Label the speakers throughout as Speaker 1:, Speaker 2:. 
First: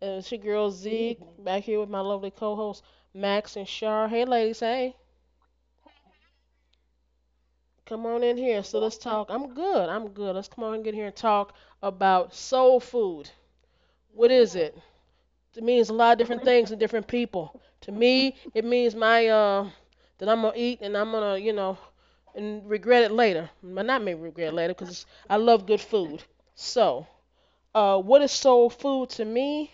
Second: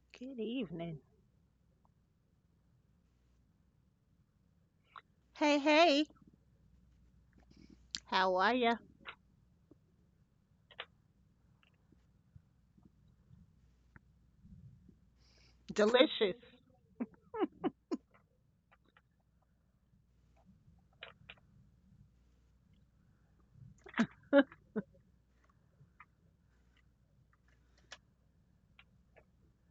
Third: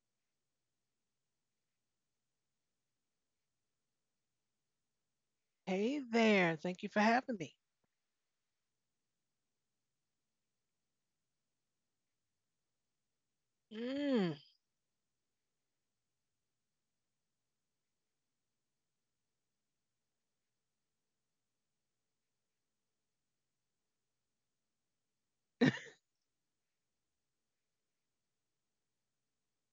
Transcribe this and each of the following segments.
Speaker 1: It's
Speaker 2: Good
Speaker 1: your girl
Speaker 2: evening.
Speaker 1: Zeke back here with my lovely co-hosts Max and Shar. Hey, ladies, hey,
Speaker 2: Hey,
Speaker 3: Hey
Speaker 2: hey.
Speaker 3: there. Thank you for having me.
Speaker 1: come on
Speaker 2: How
Speaker 1: in
Speaker 2: are
Speaker 1: here.
Speaker 2: ya?
Speaker 1: So let's talk. I'm good. I'm good. Let's come on and get here and talk about soul food. What
Speaker 3: Mm.
Speaker 1: is it? It means a lot of different
Speaker 2: Delicious.
Speaker 1: things to different people. To me, it means my that I'm gonna eat and I'm gonna and regret it later. But not maybe regret it later because I love good food. So, what is soul food to me?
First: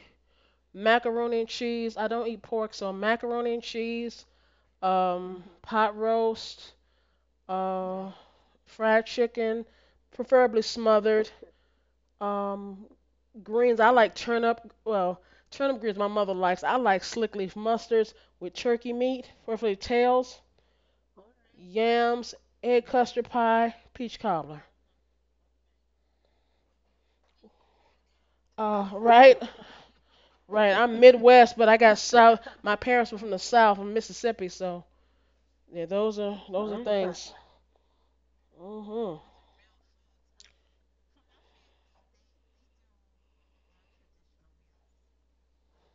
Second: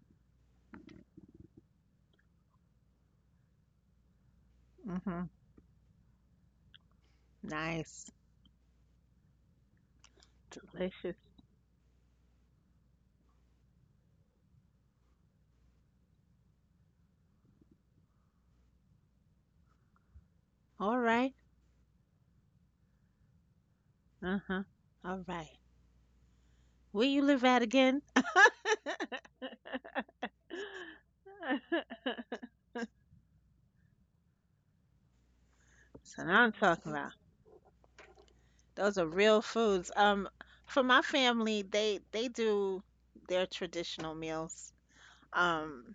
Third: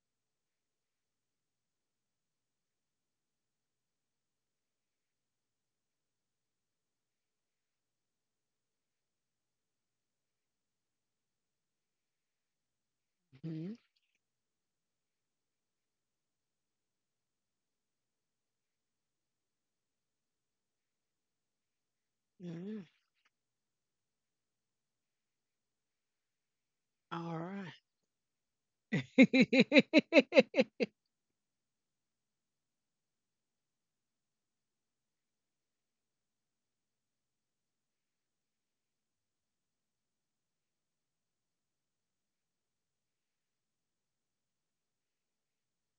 Speaker 1: Macaroni and cheese. I don't eat pork, so macaroni and cheese,
Speaker 2: Mm-hmm.
Speaker 1: pot roast,
Speaker 2: Nice.
Speaker 1: uh, fried chicken, preferably
Speaker 2: Delicious.
Speaker 1: smothered. Um,
Speaker 3: Mhm.
Speaker 1: greens. I like turnip. Well, turnip greens my mother likes. I like slick leaf mustards with turkey meat, preferably tails,
Speaker 2: All right.
Speaker 1: yams,
Speaker 3: Mhm.
Speaker 1: egg custard pie, peach
Speaker 2: Uh-huh.
Speaker 1: cobbler.
Speaker 2: All right. Where you
Speaker 3: All
Speaker 2: live at
Speaker 3: right.
Speaker 2: again?
Speaker 1: Right, right. I'm Midwest, but I got South. My parents were from the South, from Mississippi, so yeah, those
Speaker 2: So
Speaker 1: are
Speaker 2: now I'm
Speaker 1: those are
Speaker 2: talking about.
Speaker 1: things.
Speaker 2: Those are
Speaker 1: hmm
Speaker 2: real foods. For my family, they do their traditional meals. Um,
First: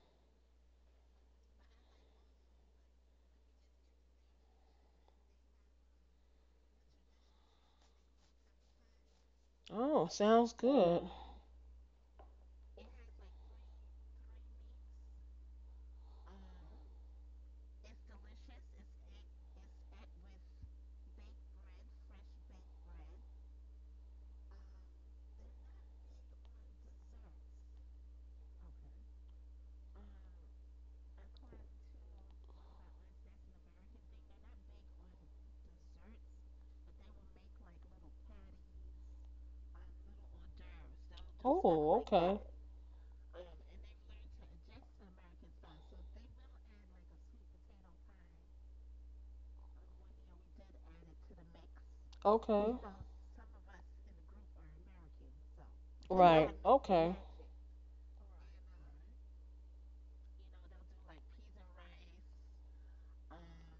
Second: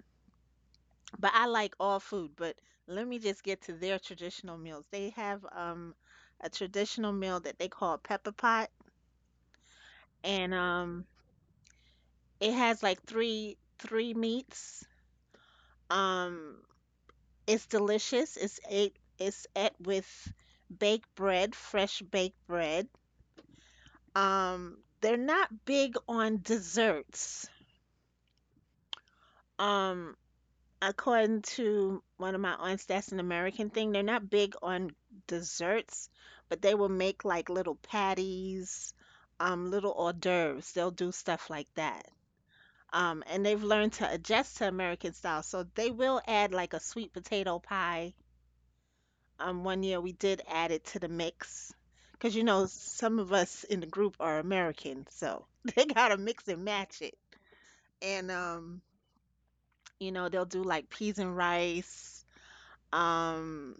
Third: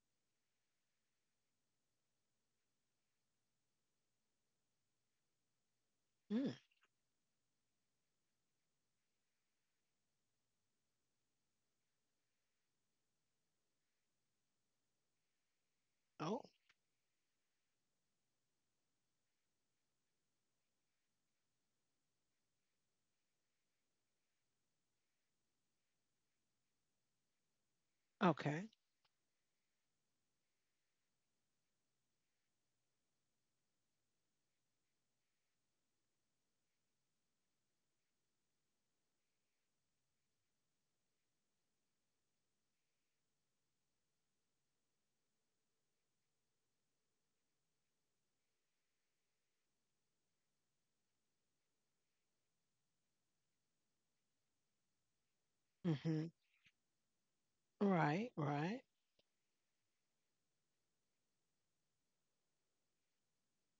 Speaker 2: but I like all food, but let me just get to their traditional meals. They have a
Speaker 3: mm.
Speaker 2: traditional meal that they call pepper pot,
Speaker 1: Oh, sounds
Speaker 2: and um
Speaker 1: good.
Speaker 2: It has like three meats.
Speaker 3: Oh,
Speaker 2: Um, it's delicious. It's ate with baked bread, fresh baked bread. They're not big on desserts.
Speaker 3: okay.
Speaker 2: Um, according to one of my aunts, that's an American thing. They're not big on desserts, but they will make like little patties, little hors d'oeuvres. They'll do stuff like
Speaker 1: Oh,
Speaker 2: that.
Speaker 1: okay.
Speaker 2: And they've learned to adjust to American style. So they will add like a sweet potato pie. One year we did add it to the mix because you know
Speaker 1: Okay.
Speaker 2: some of us in the group are American, so they gotta
Speaker 3: Mhm.
Speaker 2: mix
Speaker 1: Right.
Speaker 2: and match
Speaker 1: Okay.
Speaker 2: it.
Speaker 3: Right,
Speaker 2: And
Speaker 3: right.
Speaker 2: you know they'll do like peas and rice. Um,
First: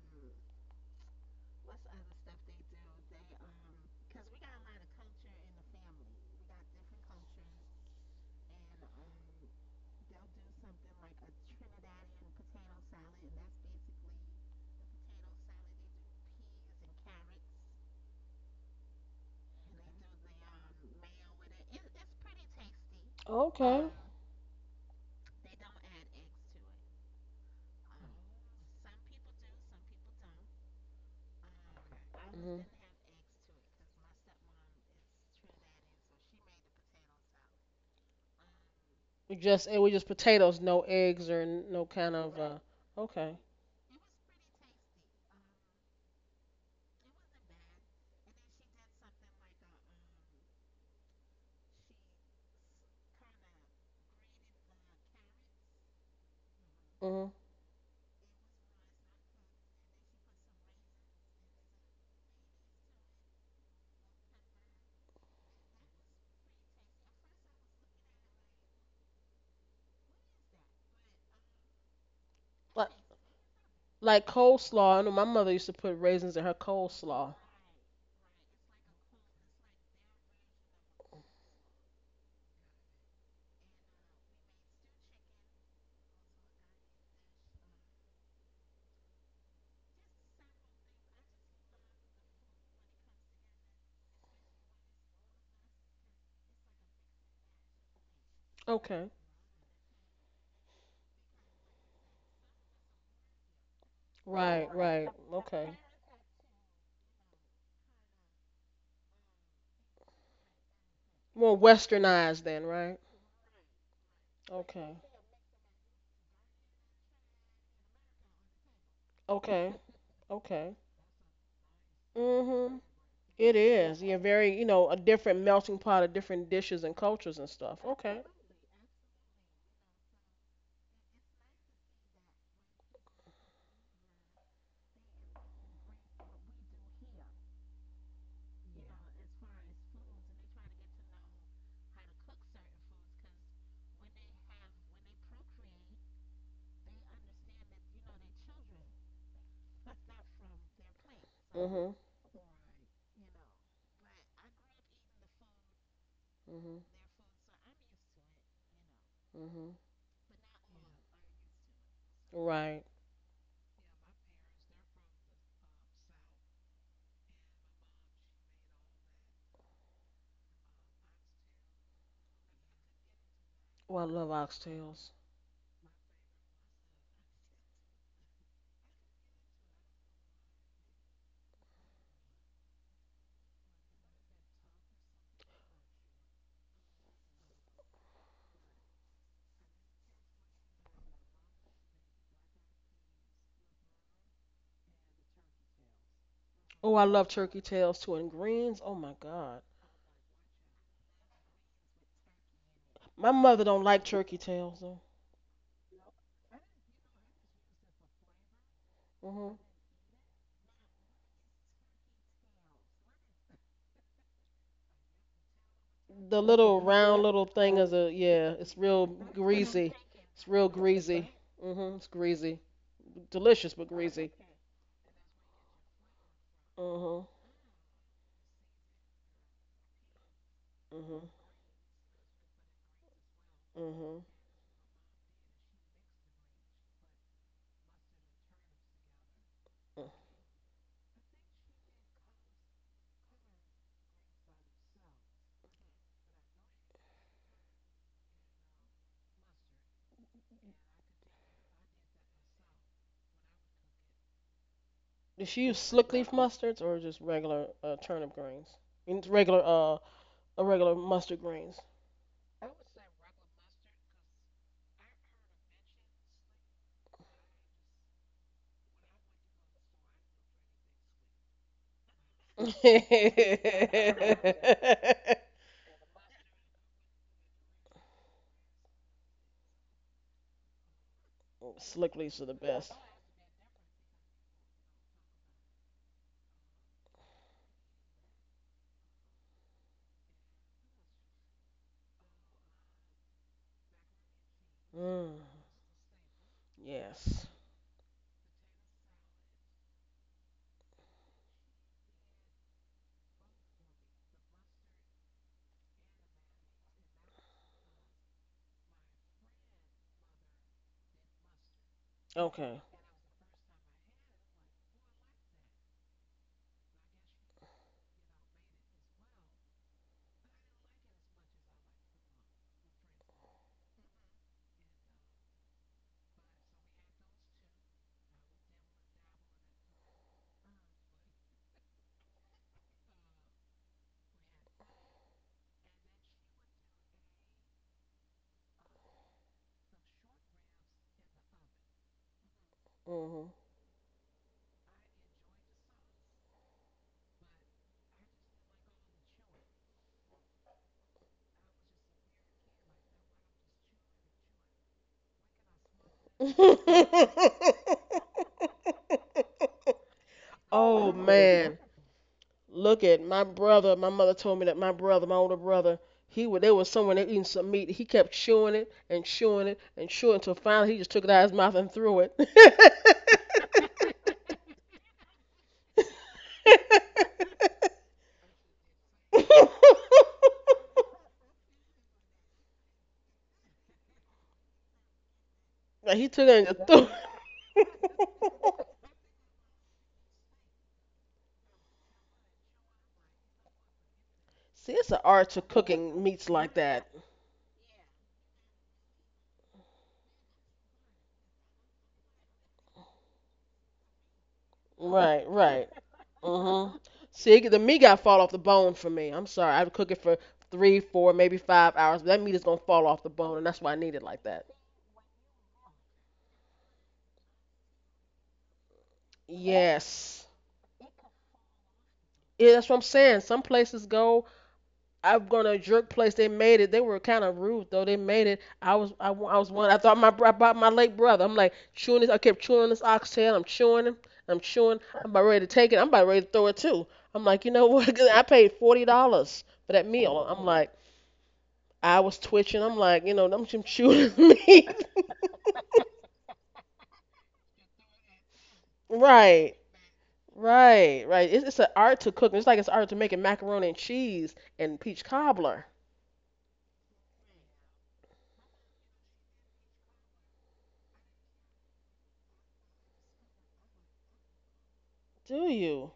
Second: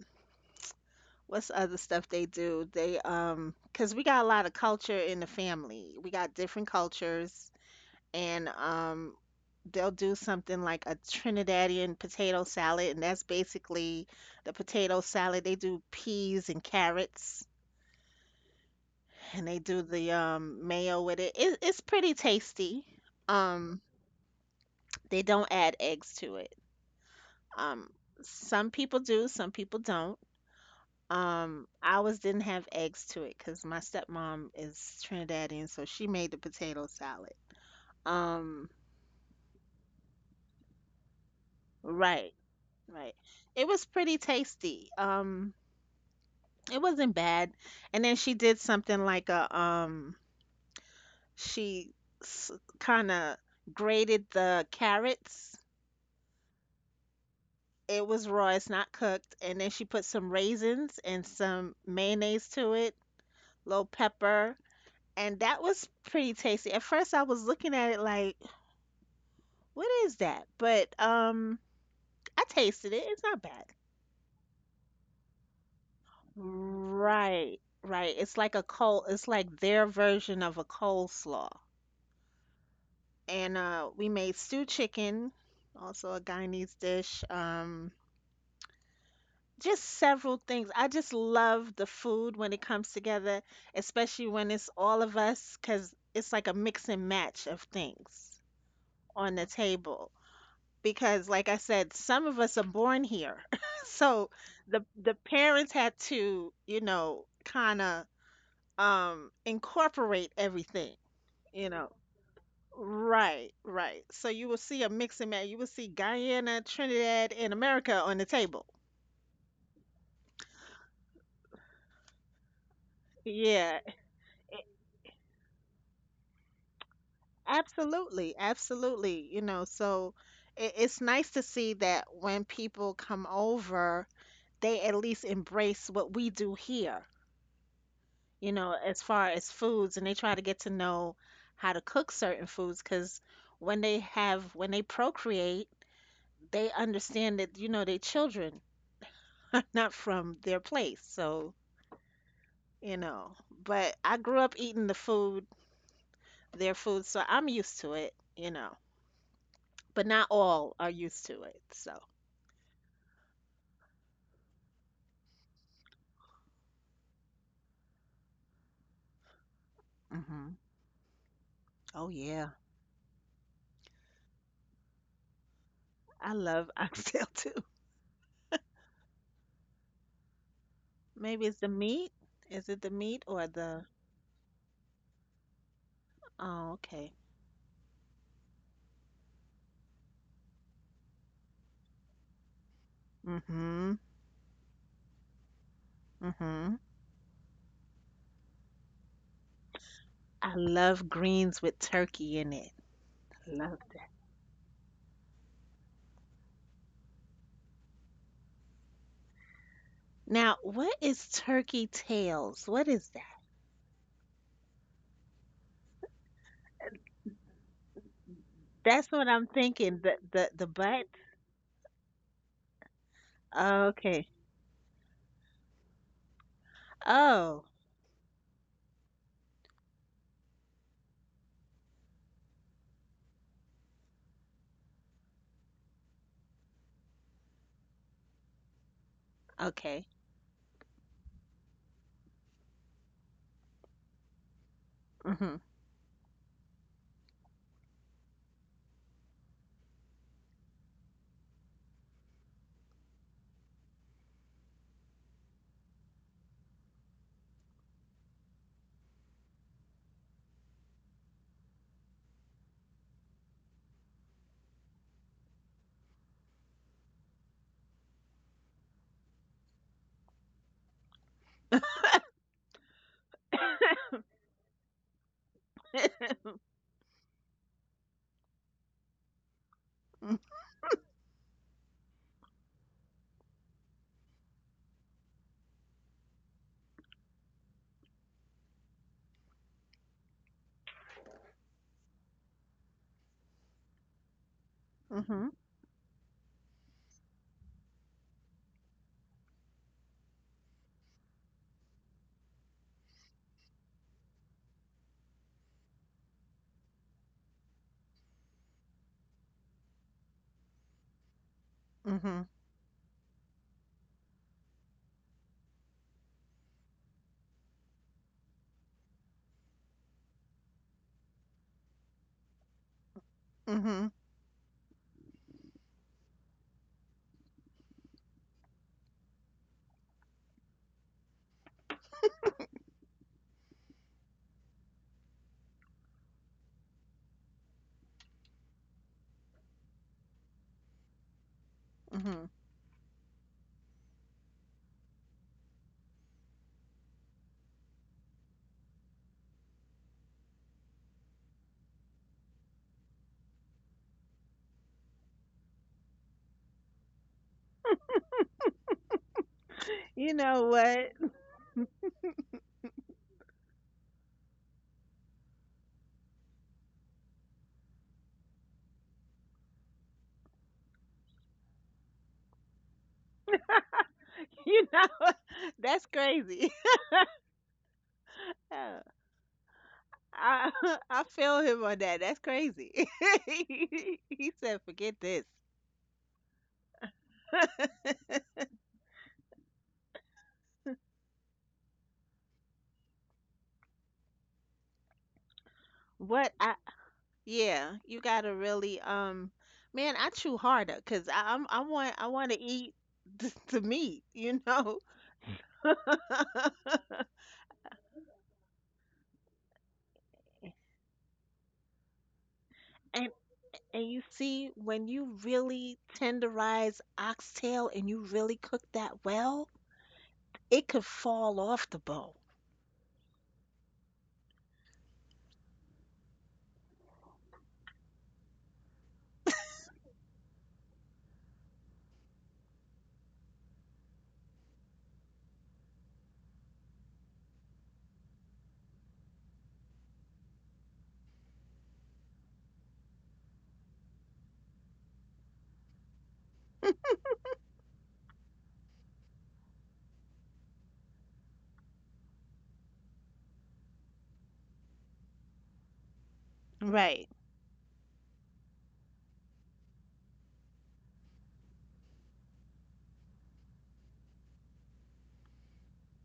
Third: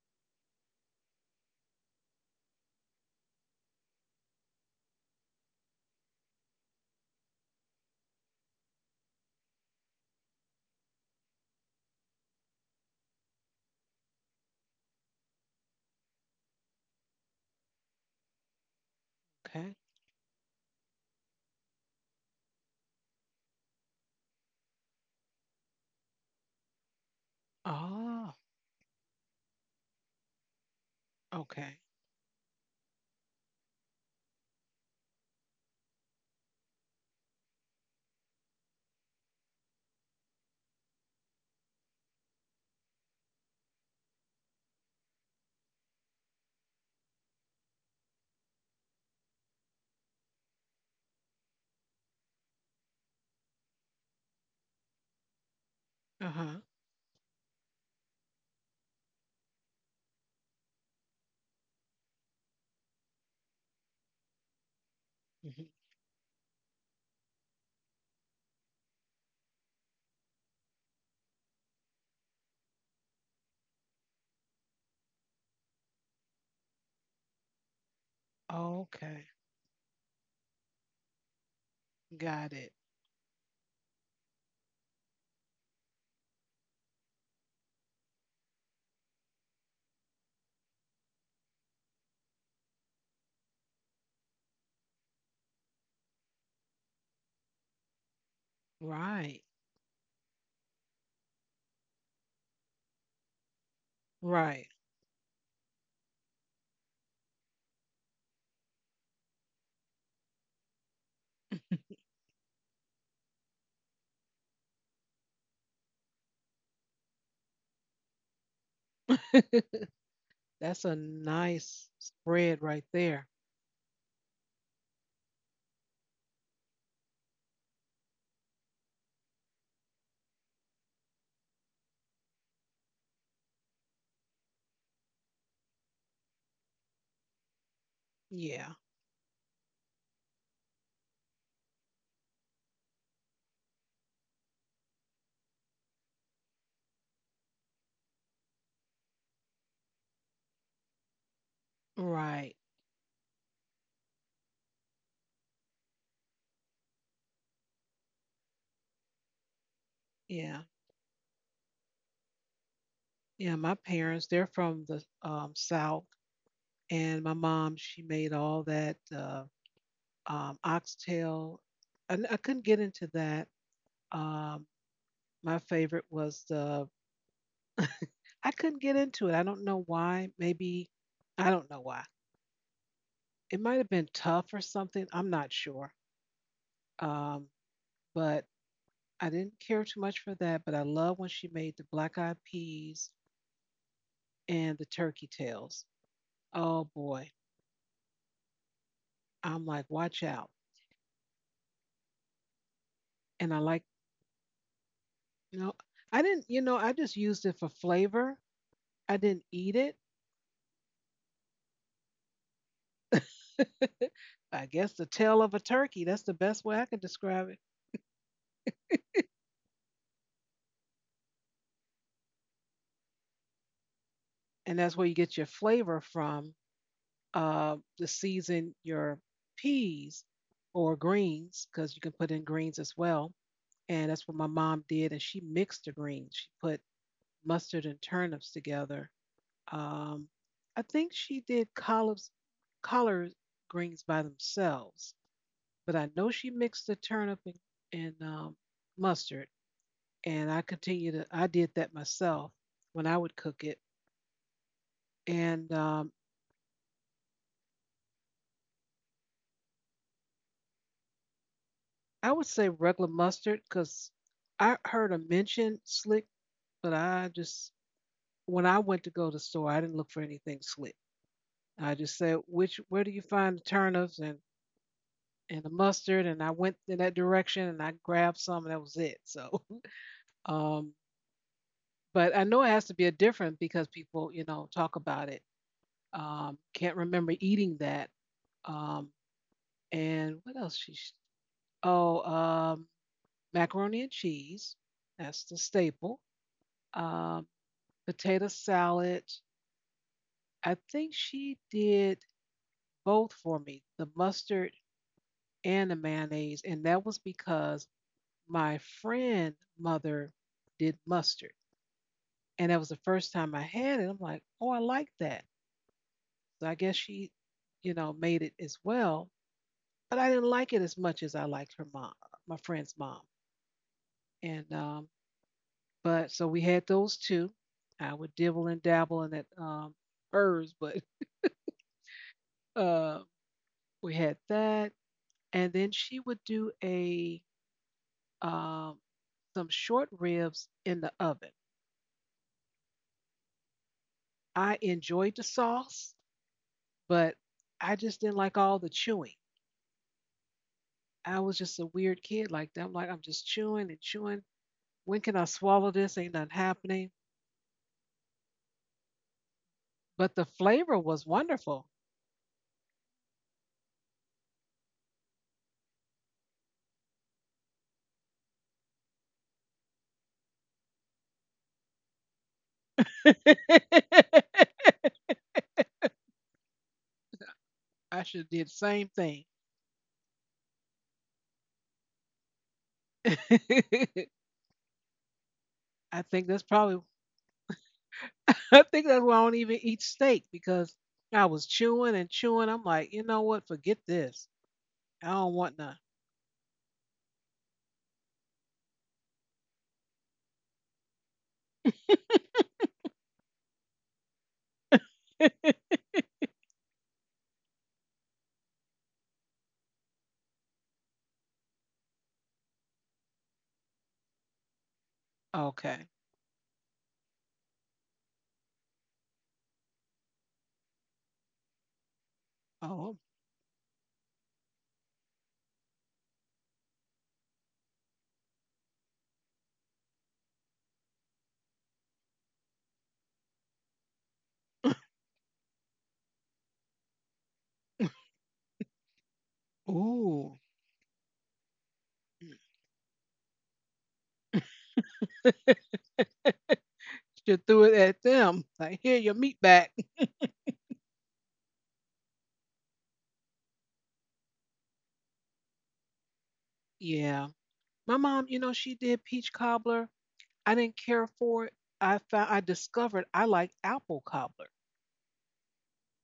Speaker 2: what's the other stuff they do? They because we got a lot of culture in the family. We got different cultures. And they'll do something like a Trinidadian potato salad, and that's basically the potato salad. They do peas and carrots, and they
Speaker 3: Okay.
Speaker 2: do the mayo with it. It's pretty tasty. Um,
Speaker 1: Okay.
Speaker 2: they don't add eggs to it. Um,
Speaker 3: Oh,
Speaker 2: some people do, some people don't. Um,
Speaker 3: okay.
Speaker 2: ours didn't
Speaker 1: Mhm.
Speaker 2: have eggs to it because my stepmom is Trinidadian, so she made the potato salad. Um,
Speaker 1: We just it was just potatoes, no eggs or no kind
Speaker 2: right.
Speaker 1: of
Speaker 2: Right.
Speaker 1: okay.
Speaker 2: It was pretty tasty. It wasn't bad. And then she did something like a she s- kind of grated the carrots.
Speaker 3: Uh-huh.
Speaker 1: Mhm.
Speaker 2: It was raw, it's not cooked. And then she put some raisins and some mayonnaise to it, little pepper, and that
Speaker 3: Mhm.
Speaker 2: was pretty tasty. At first, I was looking at it like, what is that? But I
Speaker 1: Like
Speaker 2: tasted it. It's not bad.
Speaker 1: like coleslaw. I know my mother used to put raisins in her coleslaw.
Speaker 2: Right, right. It's like a col
Speaker 3: Okay.
Speaker 2: it's like their version of a coleslaw.
Speaker 3: Got it.
Speaker 2: And we made stew chicken, also a Guyanese dish. Just several things. I just love the food when it comes together, especially when it's all of us, 'cause it's like a mix and match of things
Speaker 1: Okay.
Speaker 2: on
Speaker 3: Right.
Speaker 2: the table. Because like I said, some of us are born here. So
Speaker 3: Right.
Speaker 1: Right,
Speaker 2: the
Speaker 1: right.
Speaker 2: the parents
Speaker 1: Okay.
Speaker 2: had to, kind of incorporate everything
Speaker 1: More
Speaker 2: you know
Speaker 1: westernized then, right?
Speaker 2: right, right. So you will see a
Speaker 1: Okay.
Speaker 2: mix and match. You will see Guyana, Trinidad, and America on the table.
Speaker 1: Okay. Okay.
Speaker 3: That's a nice spread
Speaker 1: Mhm.
Speaker 3: right there.
Speaker 1: It
Speaker 2: Yeah,
Speaker 1: is. Yeah, very,
Speaker 2: a-
Speaker 1: a different melting pot of different dishes and cultures and stuff. Okay.
Speaker 2: absolutely, absolutely. So it's nice to see that when people come over they at least embrace what we do here
Speaker 3: Yeah.
Speaker 2: as far as foods, and they try to get to know how to cook certain foods because when they procreate they understand that you know their children are not from their place, so
Speaker 1: Mhm.
Speaker 3: Right.
Speaker 2: you know but I grew up eating their
Speaker 1: Mhm.
Speaker 2: food, so I'm used to it,
Speaker 1: Mhm.
Speaker 2: but not
Speaker 3: Yeah.
Speaker 2: all are used to it, so.
Speaker 1: Right.
Speaker 3: Yeah. My parents, they're from the South, and my mom, she made all that
Speaker 2: Hmm.
Speaker 3: oxtail.
Speaker 2: Oh,
Speaker 3: I
Speaker 2: yeah,
Speaker 3: couldn't get into that.
Speaker 1: Oh, I love
Speaker 3: um,
Speaker 1: oxtails.
Speaker 3: my favorite
Speaker 2: I
Speaker 3: was
Speaker 2: love
Speaker 3: the,
Speaker 2: oxtail too.
Speaker 3: I couldn't get into it. I don't know why. Maybe I
Speaker 2: Maybe it's
Speaker 3: don't
Speaker 2: the
Speaker 3: know why.
Speaker 2: meat. Is it the meat or
Speaker 3: It might
Speaker 2: the—
Speaker 3: have been tough or something. I'm not sure.
Speaker 2: Oh, okay.
Speaker 3: um, but I didn't care too much for that, but I love when she made the black eyed peas
Speaker 2: Mm-hmm.
Speaker 3: and the turkey tails.
Speaker 2: Mm-hmm.
Speaker 3: Oh
Speaker 1: Oh, I
Speaker 3: boy,
Speaker 1: love turkey tails too, and greens. Oh my
Speaker 3: I'm
Speaker 1: God.
Speaker 3: like watch out.
Speaker 2: I love greens with turkey in it.
Speaker 1: My
Speaker 3: And I
Speaker 1: mother
Speaker 2: Love
Speaker 3: like,
Speaker 1: don't
Speaker 2: it.
Speaker 1: like turkey tails though.
Speaker 3: you know, I didn't, you know, I just used it for flavor. I didn't
Speaker 1: Mhm.
Speaker 3: eat it.
Speaker 2: Now, what is turkey tails, what is that?
Speaker 3: I guess the tail of a turkey. That's the
Speaker 1: The
Speaker 3: best way I
Speaker 1: little
Speaker 3: could
Speaker 1: round
Speaker 3: describe it.
Speaker 1: little thing is a yeah. It's
Speaker 2: That's
Speaker 1: real
Speaker 2: what I'm thinking.
Speaker 1: greasy.
Speaker 2: The the
Speaker 1: It's
Speaker 2: the
Speaker 1: real
Speaker 2: butt.
Speaker 1: greasy. Mhm. It's greasy.
Speaker 2: Oh,
Speaker 1: Delicious but
Speaker 2: okay.
Speaker 1: greasy.
Speaker 3: And that's where you get your flavor from,
Speaker 1: Mhm.
Speaker 2: Oh.
Speaker 3: the season your peas or
Speaker 1: Mhm.
Speaker 3: greens, because you can put in greens as well. And that's what
Speaker 1: Mhm.
Speaker 3: my mom did. And she mixed the greens. She put mustard and turnips together.
Speaker 2: Okay.
Speaker 1: Mm.
Speaker 3: Um, I think she did collards, collard greens by themselves,
Speaker 2: Mhm.
Speaker 3: but I know she mixed the turnip and mustard, and I continue to, I did that myself when I would cook it.
Speaker 1: Does
Speaker 3: And
Speaker 1: she use slick leaf mustards or just regular turnip greens? I mean, it's regular regular mustard greens.
Speaker 3: I would say regular mustard because I heard a mention slick, but I just, when I went to go to the store, I didn't look for anything slick. I just said, "Which, where do you find the turnips and the mustard?" And I went in that direction and I grabbed some, and that was it. So,
Speaker 2: Mm.
Speaker 3: um,
Speaker 1: Slick
Speaker 3: but I
Speaker 1: leaves are
Speaker 3: know
Speaker 1: the
Speaker 3: it has to
Speaker 1: best.
Speaker 3: be a different because people, you know, talk about it. Can't remember eating that. Um, and what else she oh, macaroni and cheese. That's
Speaker 1: Mm.
Speaker 2: Mhm.
Speaker 3: the staple. Um,
Speaker 1: Yes.
Speaker 3: Potato salad. I think she did both for me, the mustard and the mayonnaise, and that was because my friend mother did mustard,
Speaker 2: Mhm.
Speaker 3: and that was
Speaker 1: Okay.
Speaker 3: the first time I had it. I'm like, oh, I like that. So I guess she, you know, made it as well, but I didn't like it as much as I liked her mom, my friend's mom,
Speaker 2: Mhm.
Speaker 3: and but so we had those two. I would dibble and dabble in that, hers, but uh, we had that, and then she would do a, um, some short ribs in the oven.
Speaker 2: Mhm.
Speaker 1: Mhm.
Speaker 3: I enjoyed the sauce, but I just didn't like all the chewing. I was just a weird kid like that. I'm like, I'm just chewing and chewing. When can I swallow this? Ain't nothing happening. But
Speaker 2: You
Speaker 3: the
Speaker 2: know
Speaker 3: flavor
Speaker 2: what?
Speaker 1: Oh
Speaker 3: was
Speaker 1: man.
Speaker 3: wonderful.
Speaker 1: Look at my brother my mother told me that my brother, my older brother, he would. There was someone there eating some meat. He kept chewing it and chewing it and chewing it until finally he just took it out of his mouth and threw
Speaker 3: I
Speaker 1: it.
Speaker 2: You know what? That's crazy.
Speaker 3: should have did the
Speaker 2: Oh,
Speaker 3: same thing.
Speaker 2: I I feel him on that. That's crazy. He said, "Forget this."
Speaker 3: I
Speaker 1: He
Speaker 3: think
Speaker 1: took
Speaker 3: that's
Speaker 1: it and just
Speaker 3: probably,
Speaker 1: threw it.
Speaker 3: I think that's why I don't even eat steak because I was chewing and chewing. I'm like, you know what? Forget this.
Speaker 1: See, it's an
Speaker 3: I don't
Speaker 1: art to
Speaker 3: want none.
Speaker 1: cooking meats
Speaker 2: What I
Speaker 1: like that.
Speaker 2: yeah, you gotta really man, I chew harder because I want to eat the meat, you know.
Speaker 1: Right, right. Uh huh. See, the meat got to fall off the bone for me. I'm sorry. I would cook it for three, 4, maybe 5 hours, but that meat is gonna fall off the bone, and that's why I
Speaker 2: And
Speaker 1: need
Speaker 2: you
Speaker 1: it like
Speaker 2: see,
Speaker 1: that.
Speaker 2: when you really
Speaker 3: Okay.
Speaker 2: tenderize oxtail and you really cook that well,
Speaker 1: Yes.
Speaker 2: it could fall off the bone.
Speaker 1: Yeah, that's what I'm
Speaker 3: Oh,
Speaker 1: saying. Some places go. I've gone to a jerk place. They made it. They were kind of rude though. They made it. I was one. I bought my late brother. I'm like chewing this. I kept chewing this oxtail. I'm chewing him. I'm chewing. I'm about ready to take it. I'm about ready to throw it too. I'm like, you know what? 'Cause I paid $40 for that meal.
Speaker 3: ooh.
Speaker 1: I'm like, I was twitching. I'm like, you know, I'm just chewing meat.
Speaker 3: She threw it at them. Like, here, your meat
Speaker 1: Right,
Speaker 3: back.
Speaker 1: right, right. It's an art to cook. It's like it's art to making macaroni and cheese and peach cobbler.
Speaker 2: Right.
Speaker 3: Yeah. My mom, you know, she did peach cobbler. I didn't care for it. I found, I discovered I like apple cobbler.
Speaker 1: Do you?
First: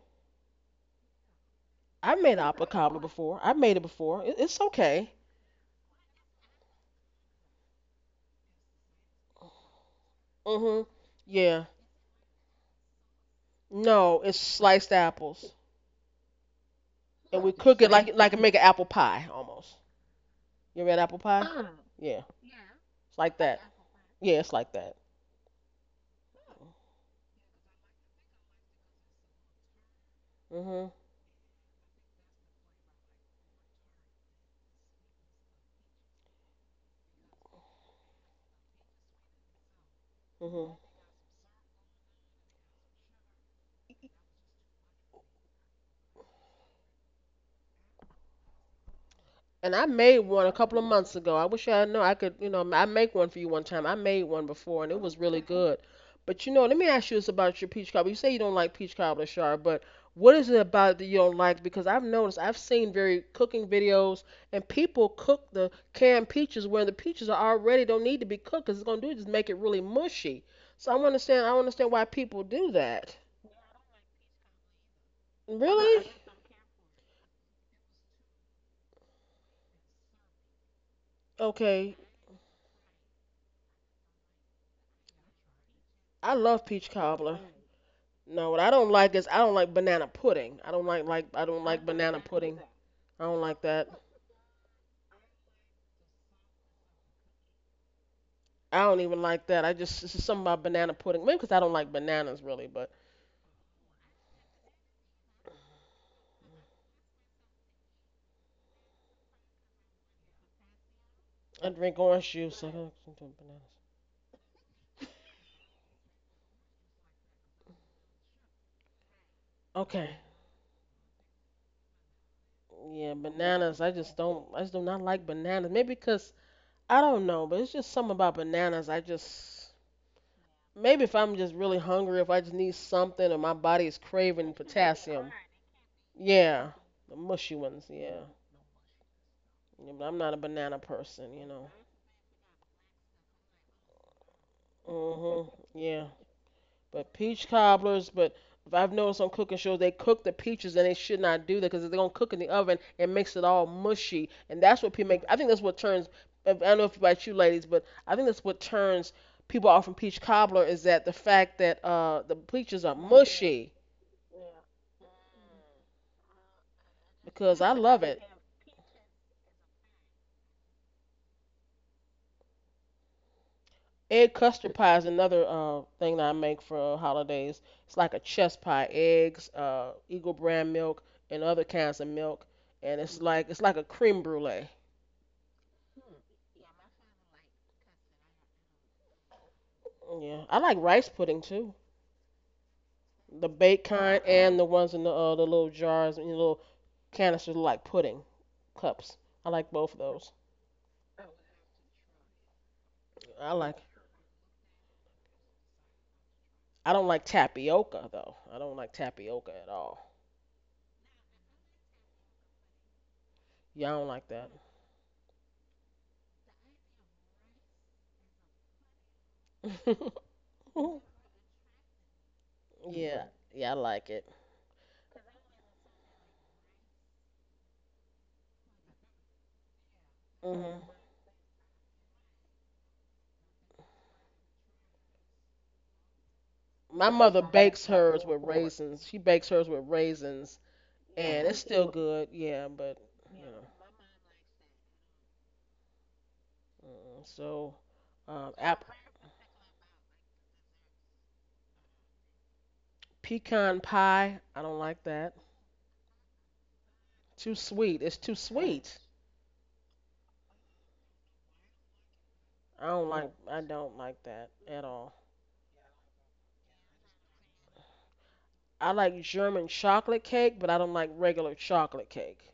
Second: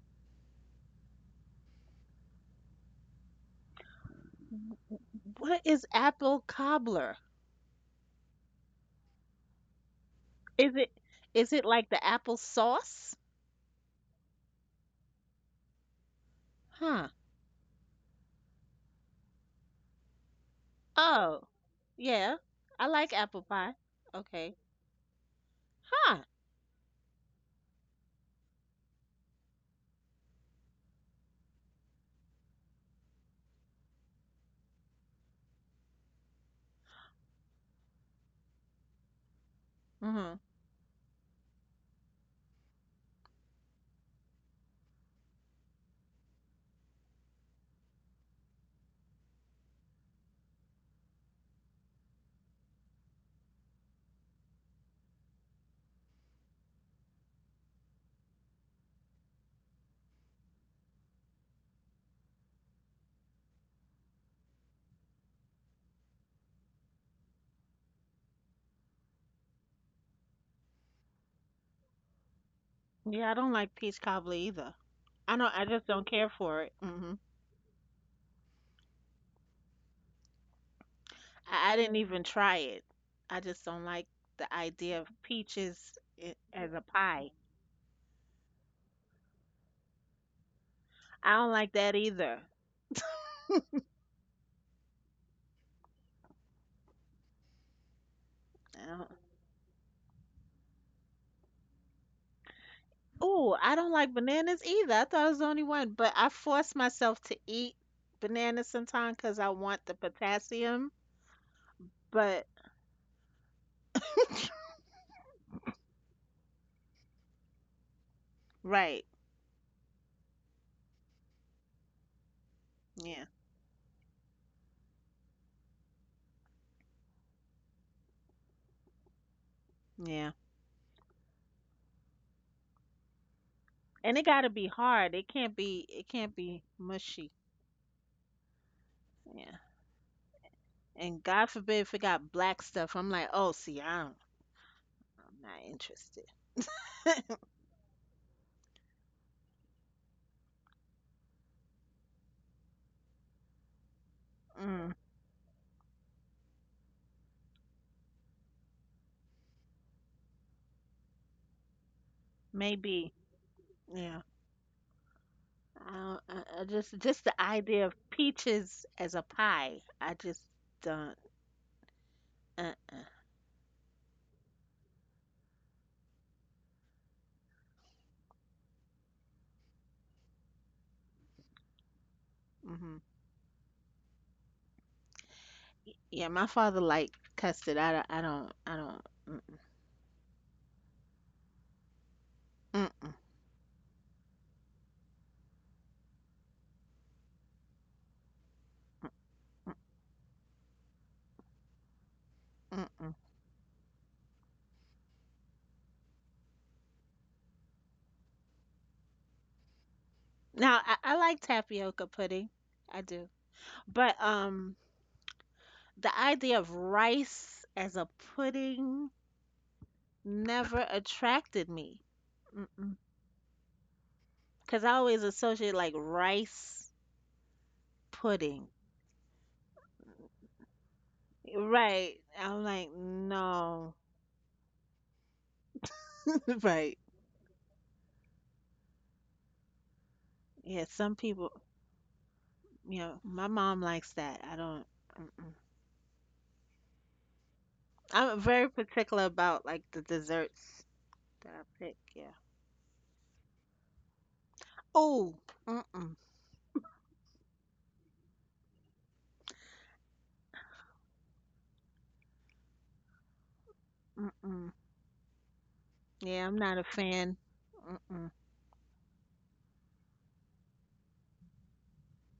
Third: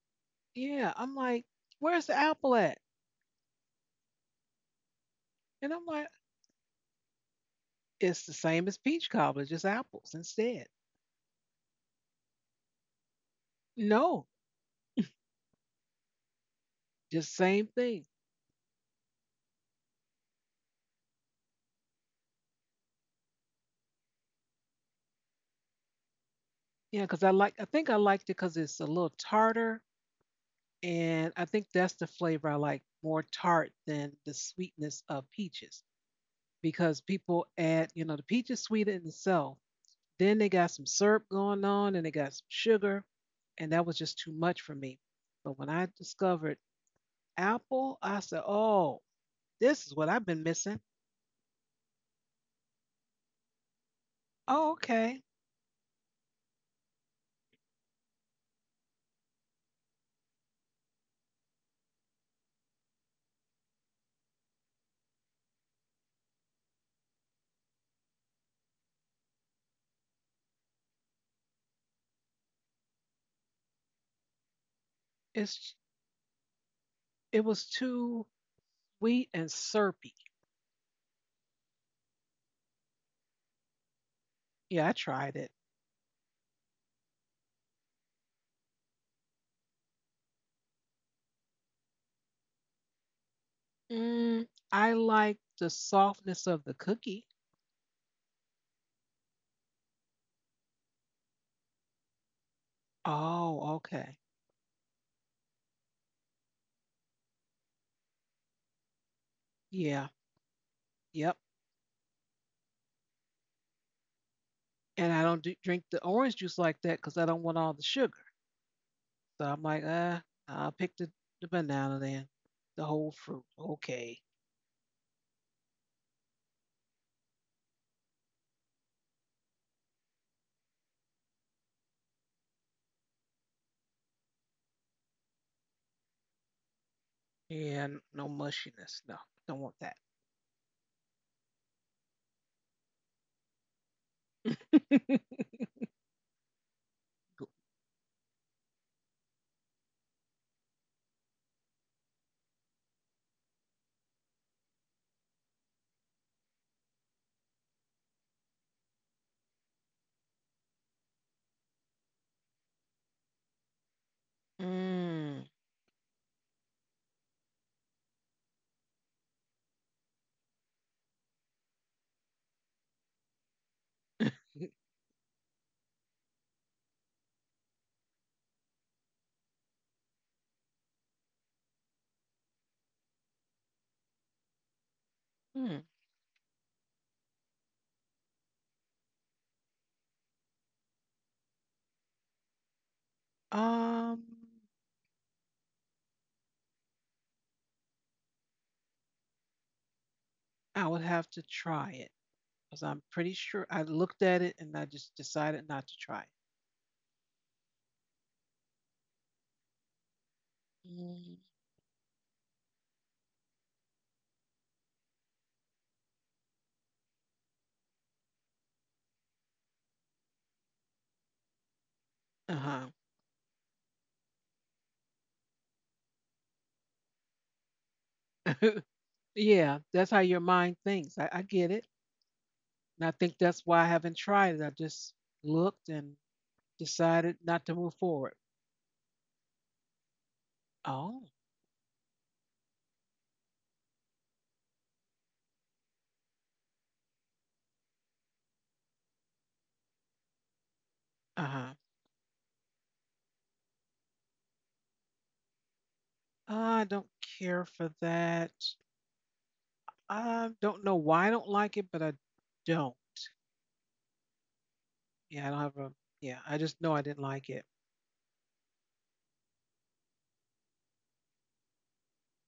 Speaker 3: Yeah. I'm like, where's the
Speaker 1: I made
Speaker 3: apple
Speaker 1: apple
Speaker 3: at?
Speaker 1: cobbler before. I made it before. It's okay.
Speaker 2: What
Speaker 3: And I'm
Speaker 2: is
Speaker 3: like,
Speaker 2: apple cobbler?
Speaker 3: it's the same as peach cobbler, just apples instead.
Speaker 2: Is
Speaker 1: Mhm.
Speaker 2: it is it
Speaker 1: Yeah.
Speaker 2: like the apple sauce?
Speaker 1: No,
Speaker 3: No,
Speaker 1: it's sliced apples,
Speaker 2: Huh.
Speaker 3: just
Speaker 1: and we
Speaker 3: same
Speaker 1: cook it
Speaker 3: thing.
Speaker 1: like make an apple pie almost. You ever had apple
Speaker 2: Oh,
Speaker 1: pie? Yeah,
Speaker 2: yeah. I like
Speaker 1: it's like
Speaker 2: apple
Speaker 1: that.
Speaker 2: pie.
Speaker 1: Yeah, it's
Speaker 2: Okay.
Speaker 1: like that.
Speaker 2: Huh.
Speaker 3: Yeah, because I like, I think I liked it because it's a little tartar,
Speaker 1: Mhm.
Speaker 3: and I think that's the flavor I like, more tart than the sweetness of peaches. Because people add, you know, the peach is sweet in itself.
Speaker 2: Mhm.
Speaker 3: Then they got
Speaker 1: Mhm.
Speaker 3: some syrup going on, and they got some sugar, and that was just too much for me. But when I discovered apple, I said, "Oh,
Speaker 1: And I
Speaker 3: this is what
Speaker 1: made
Speaker 3: I've
Speaker 1: one
Speaker 3: been
Speaker 1: a couple
Speaker 3: missing."
Speaker 1: of months ago. I wish I know I could, you know, I make one for you one time. I made one
Speaker 3: Oh,
Speaker 1: before and it was
Speaker 3: okay.
Speaker 1: really good. But you know, let me ask you this about your peach cobbler. You say you don't like peach cobbler, Char, but what is it about that you don't like? Because I've noticed, I've seen very cooking videos and people cook the canned peaches where the peaches are already don't need to be cooked 'cause it's gonna do is just make it really mushy. So I don't understand. I don't understand why people do that.
Speaker 2: Yeah, I don't like peach cobbler either. I don't. I
Speaker 3: It's
Speaker 2: just don't
Speaker 1: Really?
Speaker 2: care for it. Mhm.
Speaker 3: it was too sweet and syrupy.
Speaker 2: I didn't
Speaker 1: Okay.
Speaker 2: even try it. I just don't like the
Speaker 3: Yeah, I
Speaker 2: idea of
Speaker 3: tried it.
Speaker 2: peaches
Speaker 1: I love
Speaker 2: as a
Speaker 1: peach
Speaker 2: pie.
Speaker 1: cobbler. No, what I don't like is I don't like banana pudding.
Speaker 2: I
Speaker 1: I
Speaker 2: don't
Speaker 1: don't
Speaker 2: like
Speaker 1: like
Speaker 2: that
Speaker 1: banana
Speaker 2: either.
Speaker 1: pudding. I don't like that.
Speaker 3: Mm, I like the softness of the cookie.
Speaker 1: I don't even like that. I just it's just something about banana pudding. Maybe because I don't like bananas really, but
Speaker 2: Oh,
Speaker 3: Oh,
Speaker 2: I don't like
Speaker 3: okay.
Speaker 2: bananas either. I thought I was the only one, but I force myself to eat bananas sometimes because I want the
Speaker 3: Yeah.
Speaker 2: potassium.
Speaker 3: Yep.
Speaker 1: I drink orange
Speaker 2: But
Speaker 1: juice. So I don't drink bananas.
Speaker 3: And I don't do, drink the orange juice like that because I don't want all the sugar.
Speaker 2: right,
Speaker 3: So I'm like,
Speaker 1: Okay.
Speaker 3: I'll pick the banana then, the whole
Speaker 1: Yeah,
Speaker 2: yeah,
Speaker 3: fruit.
Speaker 1: bananas. I just
Speaker 3: Okay.
Speaker 1: don't. I just do not like bananas. Maybe because I don't know, but it's just something about bananas. I just
Speaker 2: yeah,
Speaker 1: maybe if I'm just really hungry, if I just need something, or my body is
Speaker 2: and it got to
Speaker 1: craving
Speaker 2: be hard. It
Speaker 1: potassium.
Speaker 2: can't be. It can't be
Speaker 1: Yeah, the
Speaker 2: mushy.
Speaker 1: mushy ones.
Speaker 3: Yeah.
Speaker 1: Yeah,
Speaker 3: No mushiness. No,
Speaker 2: Yeah,
Speaker 3: don't want
Speaker 1: yeah but I'm not a banana
Speaker 2: and
Speaker 1: person. You
Speaker 2: God
Speaker 1: know.
Speaker 2: forbid if it got black stuff. I'm like, oh, see, I don't.
Speaker 3: that.
Speaker 2: I'm
Speaker 1: Mhm.
Speaker 2: not
Speaker 1: Yeah.
Speaker 2: interested.
Speaker 1: But peach cobblers, but if I've noticed on cooking shows, they cook the peaches and they should not do that because if they're gonna cook in the oven, it makes it all mushy, and that's what
Speaker 2: Mm,
Speaker 1: people make. I think that's what turns. I don't know if about you ladies, but I think that's what turns people off from peach cobbler is that the fact that the peaches are
Speaker 2: maybe.
Speaker 1: mushy
Speaker 2: Yeah.
Speaker 3: Mm.
Speaker 2: Just the
Speaker 1: because I
Speaker 2: idea of
Speaker 1: love it.
Speaker 2: peaches as a pie, I just don't. Uh, uh,
Speaker 1: Egg custard pie is another thing that I make for holidays. It's like a chest pie, eggs, Eagle brand milk, and other kinds of milk, and
Speaker 2: mm-hmm.
Speaker 1: it's like a creme brulee.
Speaker 3: Hmm.
Speaker 2: Yeah, my father liked custard. I don't. I don't. I don't. Mm,
Speaker 1: Yeah, I like rice pudding too,
Speaker 2: mm, mm,
Speaker 1: the baked kind
Speaker 3: Um,
Speaker 1: and the ones in the little jars and the little canisters look like pudding cups. I like
Speaker 2: mm,
Speaker 1: both of those.
Speaker 3: I would have to try it because
Speaker 2: mm,
Speaker 3: I'm
Speaker 2: mm.
Speaker 3: pretty
Speaker 1: I
Speaker 3: sure
Speaker 1: like
Speaker 3: I looked at it and I just decided not to try it.
Speaker 1: I don't like tapioca though. I don't like tapioca at all.
Speaker 2: Now I
Speaker 3: Mm.
Speaker 2: like tapioca pudding. I do,
Speaker 1: Yeah, I don't like
Speaker 2: but
Speaker 1: that.
Speaker 2: the idea of rice as a pudding never attracted me.
Speaker 3: Uh
Speaker 2: Mm-mm.
Speaker 1: Yeah, yeah, I like it.
Speaker 2: Cause I always associate like rice
Speaker 3: huh.
Speaker 2: pudding.
Speaker 3: Yeah, that's how your mind
Speaker 1: hmm
Speaker 3: thinks. I get it.
Speaker 2: Right. I'm like,
Speaker 3: And I think that's why I
Speaker 2: no.
Speaker 3: haven't tried it. I just looked and
Speaker 1: My
Speaker 2: Right.
Speaker 1: mother
Speaker 3: decided not to
Speaker 1: bakes
Speaker 3: move
Speaker 1: hers
Speaker 3: forward.
Speaker 1: with raisins. She bakes hers with raisins,
Speaker 2: Yeah, some
Speaker 3: Oh,
Speaker 1: and it's
Speaker 2: people,
Speaker 1: still good. Yeah, but you
Speaker 2: my
Speaker 1: know,
Speaker 2: mom likes that. I don't. I'm
Speaker 1: mm, so
Speaker 2: I'm very
Speaker 1: app
Speaker 2: particular about like the desserts
Speaker 3: uh
Speaker 2: that I
Speaker 3: huh.
Speaker 2: pick. Yeah.
Speaker 1: pecan pie. I don't like that.
Speaker 2: Oh. Mm-mm,
Speaker 3: I don't
Speaker 1: Too
Speaker 3: care for
Speaker 1: sweet. It's too
Speaker 3: that.
Speaker 1: sweet.
Speaker 3: I don't know why I don't like it, but I
Speaker 1: I
Speaker 3: don't.
Speaker 1: don't like. I don't like that
Speaker 2: mm-mm.
Speaker 1: at all.
Speaker 3: Yeah, I don't have a, yeah,
Speaker 2: Yeah,
Speaker 3: I
Speaker 2: I'm
Speaker 3: just
Speaker 2: not a
Speaker 3: know I didn't
Speaker 2: fan.
Speaker 3: like it.
Speaker 2: Mm-mm.
Speaker 1: I like German chocolate cake, but I don't like regular chocolate cake.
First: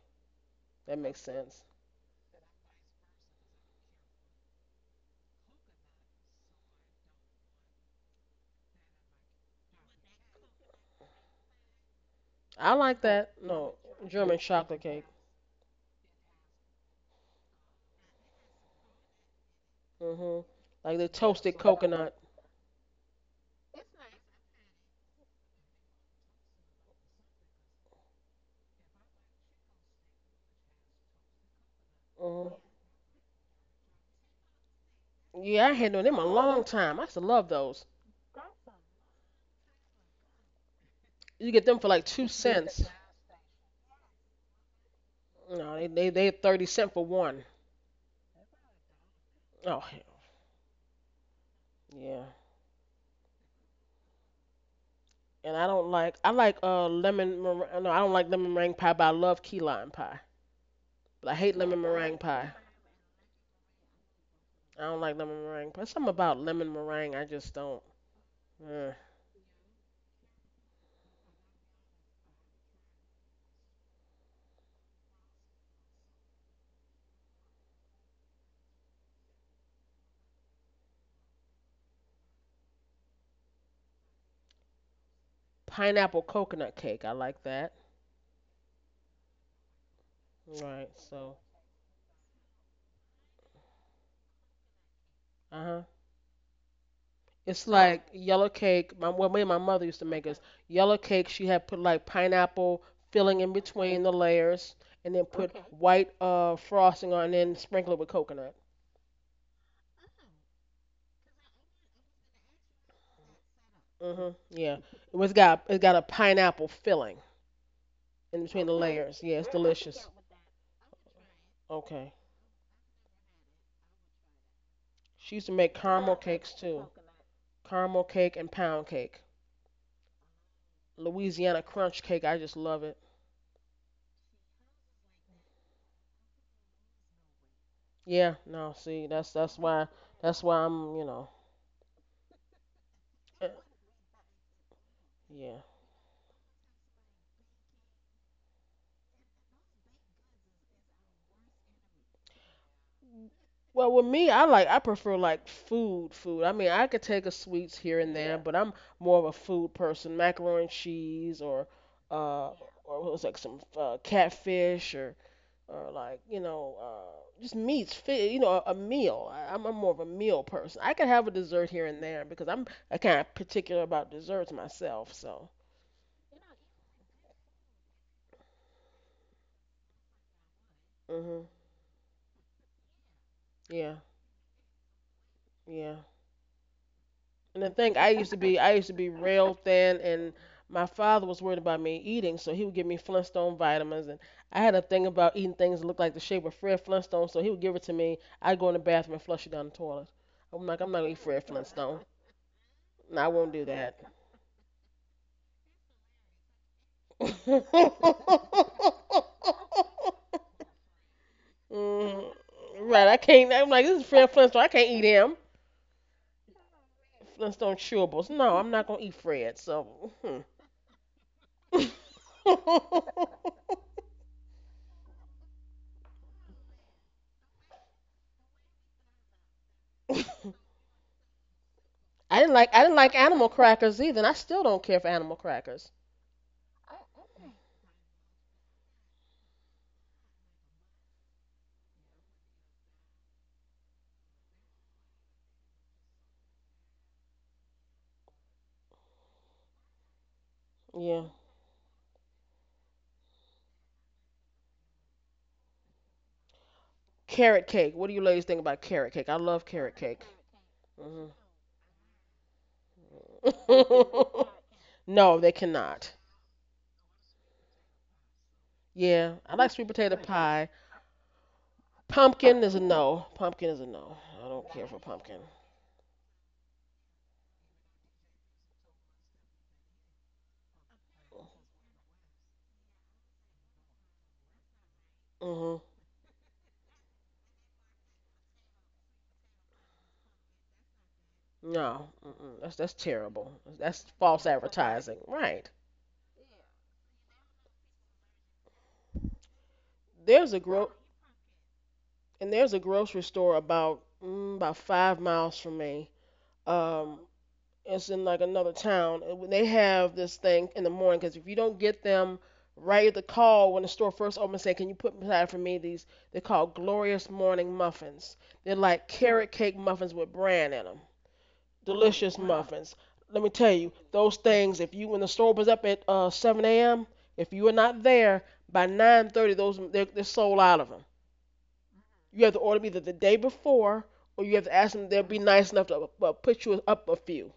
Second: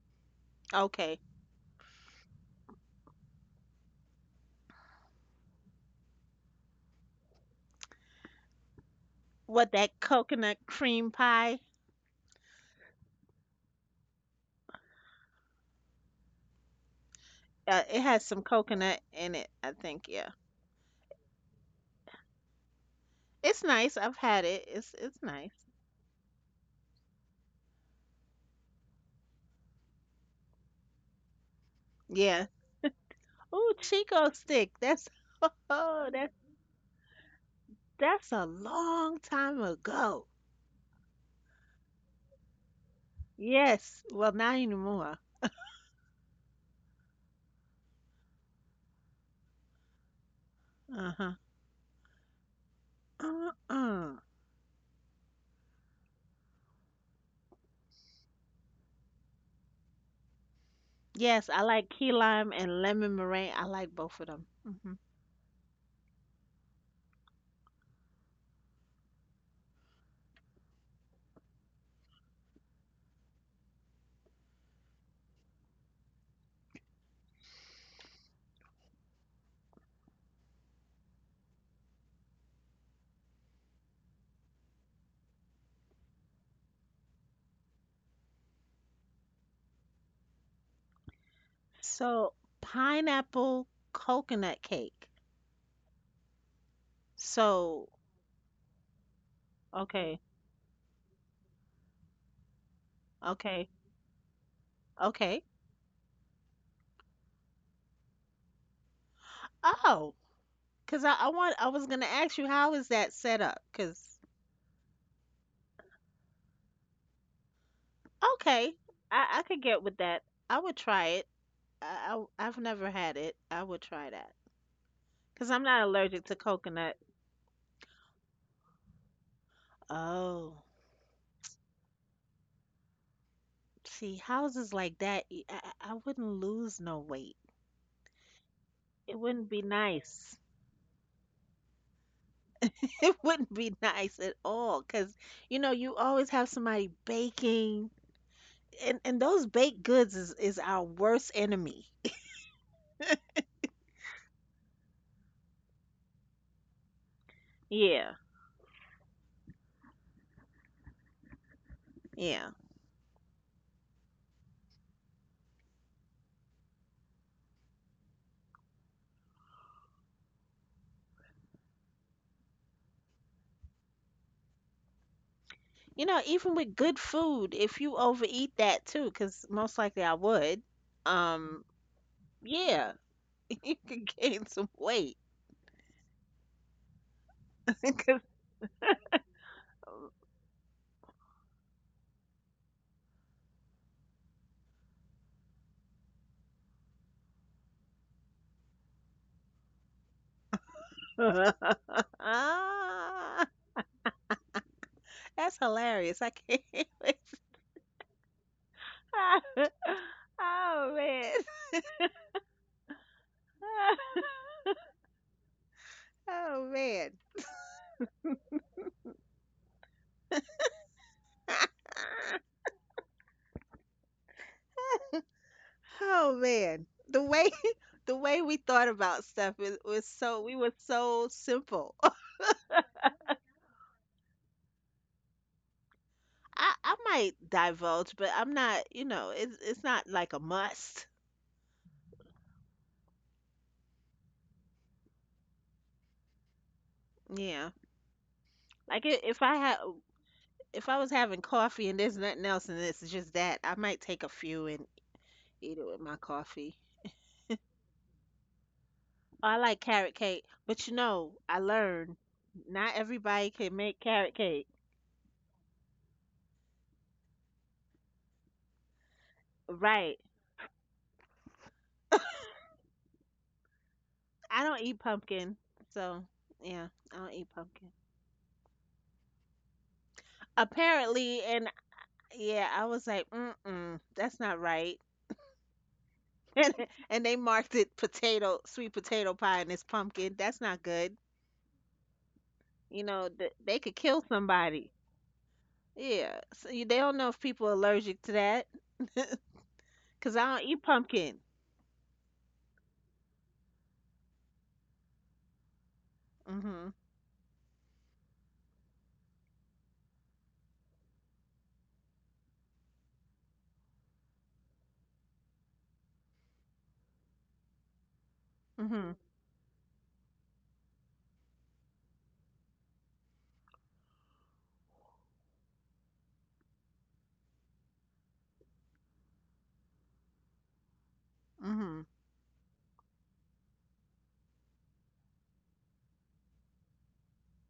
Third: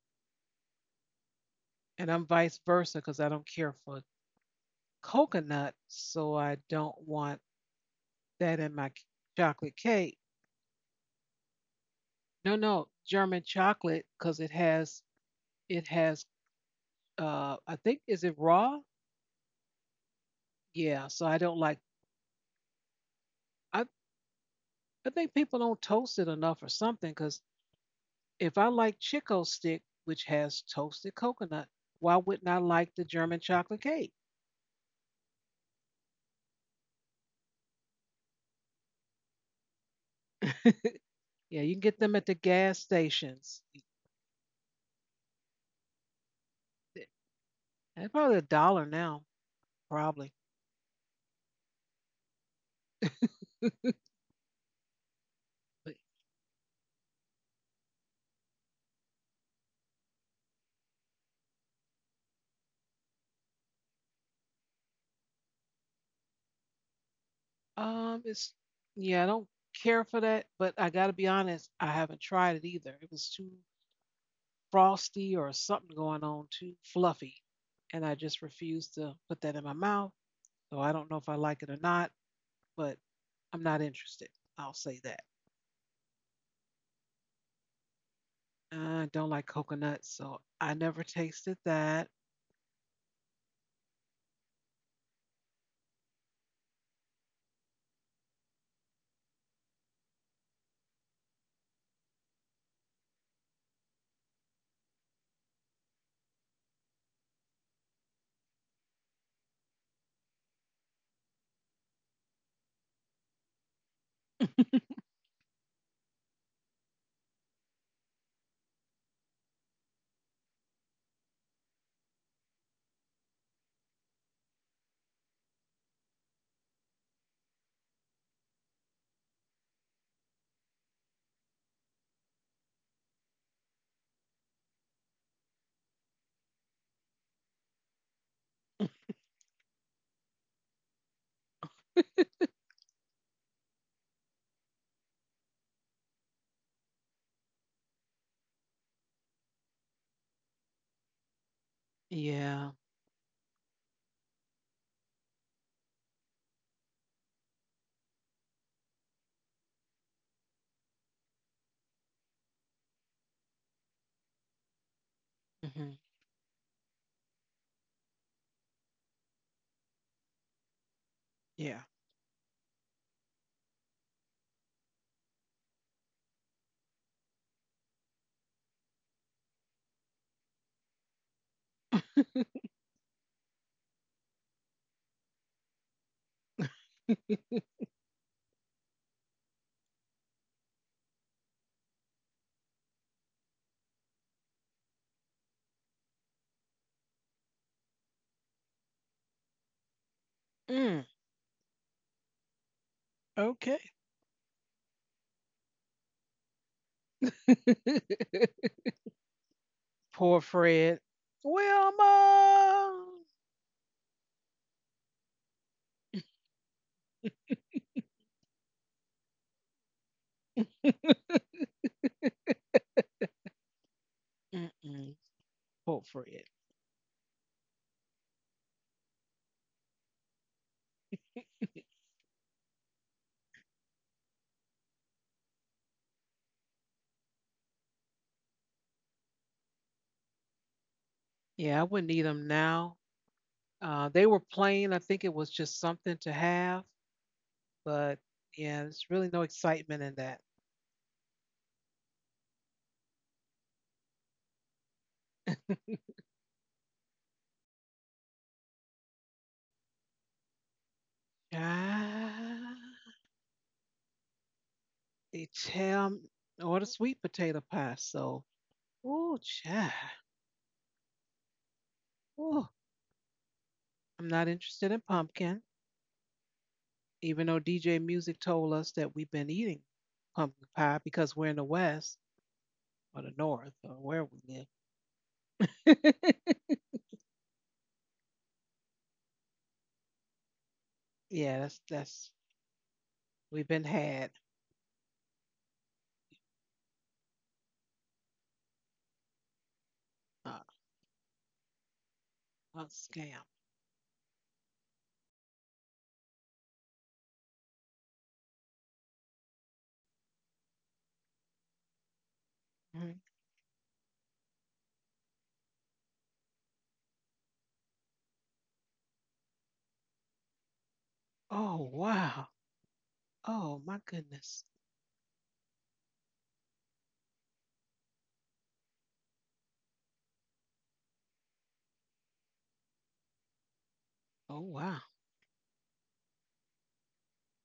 Speaker 1: That
Speaker 2: Okay.
Speaker 1: makes sense.
Speaker 3: And I'm vice versa because I don't care for coconut. So I don't want that in my
Speaker 2: What,
Speaker 3: chocolate
Speaker 2: that
Speaker 3: cake.
Speaker 2: coconut cream pie?
Speaker 3: No,
Speaker 1: I
Speaker 3: no,
Speaker 1: like that.
Speaker 3: German
Speaker 1: No,
Speaker 3: chocolate because
Speaker 1: German chocolate cake.
Speaker 3: it has I
Speaker 2: It
Speaker 3: think is
Speaker 2: has
Speaker 3: it
Speaker 2: some
Speaker 3: raw?
Speaker 2: coconut in it, I think. Yeah.
Speaker 1: Mhm. Like
Speaker 3: Yeah,
Speaker 1: the
Speaker 3: so I don't
Speaker 1: toasted
Speaker 3: like
Speaker 1: coconut.
Speaker 2: It's
Speaker 3: I
Speaker 2: nice. I've had it. It's
Speaker 3: I
Speaker 2: it's
Speaker 3: think people
Speaker 2: nice.
Speaker 3: don't toast it enough or something cuz if I like Chico stick, which has toasted coconut, why wouldn't
Speaker 2: Yeah.
Speaker 3: I
Speaker 1: Mhm.
Speaker 3: like the German
Speaker 2: Oh,
Speaker 3: chocolate cake?
Speaker 2: Chico stick. That's
Speaker 1: Yeah, I had no
Speaker 2: oh,
Speaker 1: them a
Speaker 2: that's
Speaker 1: long time. I used to love those.
Speaker 2: that's a long time ago.
Speaker 1: You
Speaker 3: Yeah,
Speaker 1: get
Speaker 3: you can
Speaker 1: them for
Speaker 3: get
Speaker 1: like
Speaker 3: them at the
Speaker 1: two
Speaker 3: gas
Speaker 1: cents.
Speaker 3: stations.
Speaker 2: Yes. Well, not anymore.
Speaker 1: No, they 30 cent for one.
Speaker 3: They're probably a dollar now,
Speaker 1: Oh hell,
Speaker 3: probably.
Speaker 2: Uh-huh.
Speaker 1: yeah.
Speaker 2: Mm-mm.
Speaker 1: And I
Speaker 3: But,
Speaker 1: don't like I like lemon meringue. No, I don't like lemon meringue pie, but I love key lime pie. But I
Speaker 2: Yes, I
Speaker 1: hate lemon
Speaker 2: like key
Speaker 1: meringue
Speaker 2: lime
Speaker 1: pie.
Speaker 2: and lemon meringue. I like both of them.
Speaker 1: I
Speaker 2: Hmm.
Speaker 1: don't like lemon meringue pie. Something about lemon meringue I just don't.
Speaker 3: it's
Speaker 1: Uh,
Speaker 3: yeah, I don't care for that, but I got to be honest, I haven't tried it either. It was too frosty or something going on, too fluffy, and I just refuse to put that in my mouth. So I don't know if I like it or not, but I'm not interested. I'll say that.
Speaker 1: Pineapple coconut cake, I like that.
Speaker 3: I don't like coconut, so I
Speaker 1: Right.
Speaker 3: never
Speaker 1: So,
Speaker 3: tasted that.
Speaker 2: So pineapple coconut cake.
Speaker 1: uh huh. It's
Speaker 2: So
Speaker 1: like yellow cake. My well, me and my mother used to
Speaker 2: okay,
Speaker 1: make us yellow cake. She had put like pineapple filling in
Speaker 2: okay,
Speaker 1: between the layers, and then
Speaker 2: okay.
Speaker 1: put white frosting on, and then sprinkle it with coconut.
Speaker 2: Oh, because I was gonna ask you how is that set up? Because
Speaker 1: Mhm. Yeah. It was got it got a pineapple filling in between
Speaker 2: okay,
Speaker 1: the layers.
Speaker 2: I
Speaker 1: Yeah,
Speaker 2: I
Speaker 1: it's
Speaker 2: could get with
Speaker 1: delicious.
Speaker 2: that. I would try it.
Speaker 1: Okay.
Speaker 2: I've never had it. I would try that
Speaker 1: She used
Speaker 2: because
Speaker 1: to
Speaker 2: I'm
Speaker 1: make
Speaker 2: not
Speaker 1: caramel
Speaker 2: allergic to
Speaker 1: cakes too.
Speaker 2: coconut.
Speaker 1: Caramel cake and pound cake.
Speaker 2: Oh,
Speaker 1: Louisiana crunch cake. I just love it.
Speaker 2: see houses like that. I wouldn't lose no weight.
Speaker 1: Yeah. No. See,
Speaker 2: It
Speaker 1: that's
Speaker 2: wouldn't
Speaker 1: that's
Speaker 2: be
Speaker 1: why
Speaker 2: nice.
Speaker 1: that's why I'm you know.
Speaker 2: It wouldn't
Speaker 1: eh,
Speaker 2: be nice at all because you
Speaker 1: Yeah.
Speaker 2: know you always have somebody baking, and those baked goods is our worst enemy.
Speaker 3: Yeah,
Speaker 1: Well, with me, I like I prefer like food, food. I mean, I could take a sweets here
Speaker 2: Yeah.
Speaker 1: and there, but I'm more of a food person. Macaroni and cheese,
Speaker 2: Yeah.
Speaker 1: uh, or what was like some catfish,
Speaker 3: hmm,
Speaker 1: or like you know, just meats. Fi you know, a meal. I'm more of a meal person. I could have a dessert
Speaker 3: yeah.
Speaker 1: here and there because I kind of particular about desserts myself. So,
Speaker 2: You know, even with good food, if you overeat that too, cause most likely I would,
Speaker 1: mhm,
Speaker 2: um, yeah, you
Speaker 1: yeah,
Speaker 2: could gain some weight.
Speaker 1: yeah. And the thing I
Speaker 2: 'Cause-
Speaker 1: used to be, I used to be real thin, and my father was worried about me eating, so he would give me Flintstone vitamins, and I had a thing about eating things that looked like the shape of Fred Flintstone, so he would give it to me. I'd go in the bathroom and flush it down the toilet. I'm like, I'm
Speaker 3: Mm,
Speaker 1: not gonna eat Fred Flintstone. No, I won't do
Speaker 3: okay.
Speaker 1: that.
Speaker 2: that's hilarious. I can't wait.
Speaker 3: Poor
Speaker 2: Oh
Speaker 3: Fred.
Speaker 2: man.
Speaker 1: Mm, right, I
Speaker 3: Wilma.
Speaker 1: can't. I'm like, this is Fred Flintstone. I can't eat him.
Speaker 2: Oh man.
Speaker 1: Flintstone chewables. No, I'm not gonna eat Fred. So. Hmm.
Speaker 3: Mm-mm. Poor
Speaker 2: Oh
Speaker 3: Fred.
Speaker 2: man. The way The way we thought about stuff was so we were so simple.
Speaker 1: I didn't like animal crackers either, and I still don't care for animal crackers.
Speaker 2: I might divulge, but I'm not, it's not like a must.
Speaker 3: Yeah, I wouldn't eat them now. They were plain. I think it was just something to have.
Speaker 2: Yeah.
Speaker 3: But yeah,
Speaker 2: Like
Speaker 3: there's really no excitement in that.
Speaker 2: if I was
Speaker 1: Yeah.
Speaker 2: having coffee and there's nothing else and it's just that, I might take a few and eat it with my coffee.
Speaker 1: Carrot cake. What do you ladies think about carrot cake? I
Speaker 2: Oh, I
Speaker 1: love
Speaker 2: like
Speaker 1: carrot
Speaker 2: carrot
Speaker 1: cake.
Speaker 2: cake, but
Speaker 1: hmm
Speaker 2: I learned not
Speaker 3: Ah,
Speaker 2: everybody can make carrot cake.
Speaker 1: no,
Speaker 3: the
Speaker 1: they cannot.
Speaker 3: ham or the sweet potato pie. So, ooh,
Speaker 1: Yeah, I like
Speaker 3: child,
Speaker 1: sweet
Speaker 2: Right.
Speaker 1: potato pie. Pumpkin
Speaker 3: ooh,
Speaker 1: is a no. Pumpkin is a no.
Speaker 3: I'm not
Speaker 1: I
Speaker 2: I
Speaker 1: don't
Speaker 2: don't
Speaker 3: interested
Speaker 1: care
Speaker 2: eat
Speaker 3: in
Speaker 1: for pumpkin.
Speaker 2: pumpkin,
Speaker 3: pumpkin,
Speaker 2: so yeah, I don't eat
Speaker 3: even though
Speaker 2: pumpkin.
Speaker 3: DJ Music told us that we've been eating pumpkin pie because
Speaker 2: Apparently,
Speaker 3: we're in the
Speaker 2: and
Speaker 3: West
Speaker 2: yeah, I was
Speaker 3: or
Speaker 2: like,
Speaker 3: the North or
Speaker 2: mm-mm,
Speaker 3: where
Speaker 2: that's not
Speaker 3: we
Speaker 2: right.
Speaker 1: hmm
Speaker 3: live.
Speaker 2: And and they marked it potato, sweet potato pie, and it's pumpkin. That's not good.
Speaker 3: Yeah, that's
Speaker 1: No,
Speaker 3: that's
Speaker 1: mm-mm. That's
Speaker 2: You know,
Speaker 1: terrible.
Speaker 3: we've
Speaker 2: they
Speaker 3: been
Speaker 2: could
Speaker 1: That's
Speaker 2: kill
Speaker 3: had,
Speaker 1: false
Speaker 2: somebody.
Speaker 1: advertising. Right.
Speaker 2: Yeah, so they don't know if people are allergic to that, cause I
Speaker 1: There's
Speaker 3: uh,
Speaker 2: don't
Speaker 1: a
Speaker 2: eat
Speaker 1: gro
Speaker 2: pumpkin.
Speaker 1: and there's a
Speaker 3: a
Speaker 1: grocery
Speaker 3: scam.
Speaker 1: store about about 5 miles from me.
Speaker 2: Mm-hmm.
Speaker 1: Um, it's in like another town. And when they have this thing in the morning, because if you don't get them right at
Speaker 3: Mhm.
Speaker 1: the call when the store first opens, say, "Can you put aside for me these?" They're called glorious morning muffins. They're
Speaker 2: Mm-hmm.
Speaker 1: like carrot cake muffins with bran in them,
Speaker 3: Oh
Speaker 1: delicious
Speaker 3: wow!
Speaker 1: muffins. Let me tell
Speaker 3: Oh
Speaker 1: you,
Speaker 3: my
Speaker 1: those
Speaker 3: goodness!
Speaker 1: things, if you, when the store opens up at 7 a.m, if you are not there by 9:30, they're sold out of them.
Speaker 2: Mm-hmm.
Speaker 1: You have to order them either the day before, or you
Speaker 3: Oh
Speaker 1: have to ask
Speaker 3: wow!
Speaker 1: them, they'll be nice enough to put you up a few.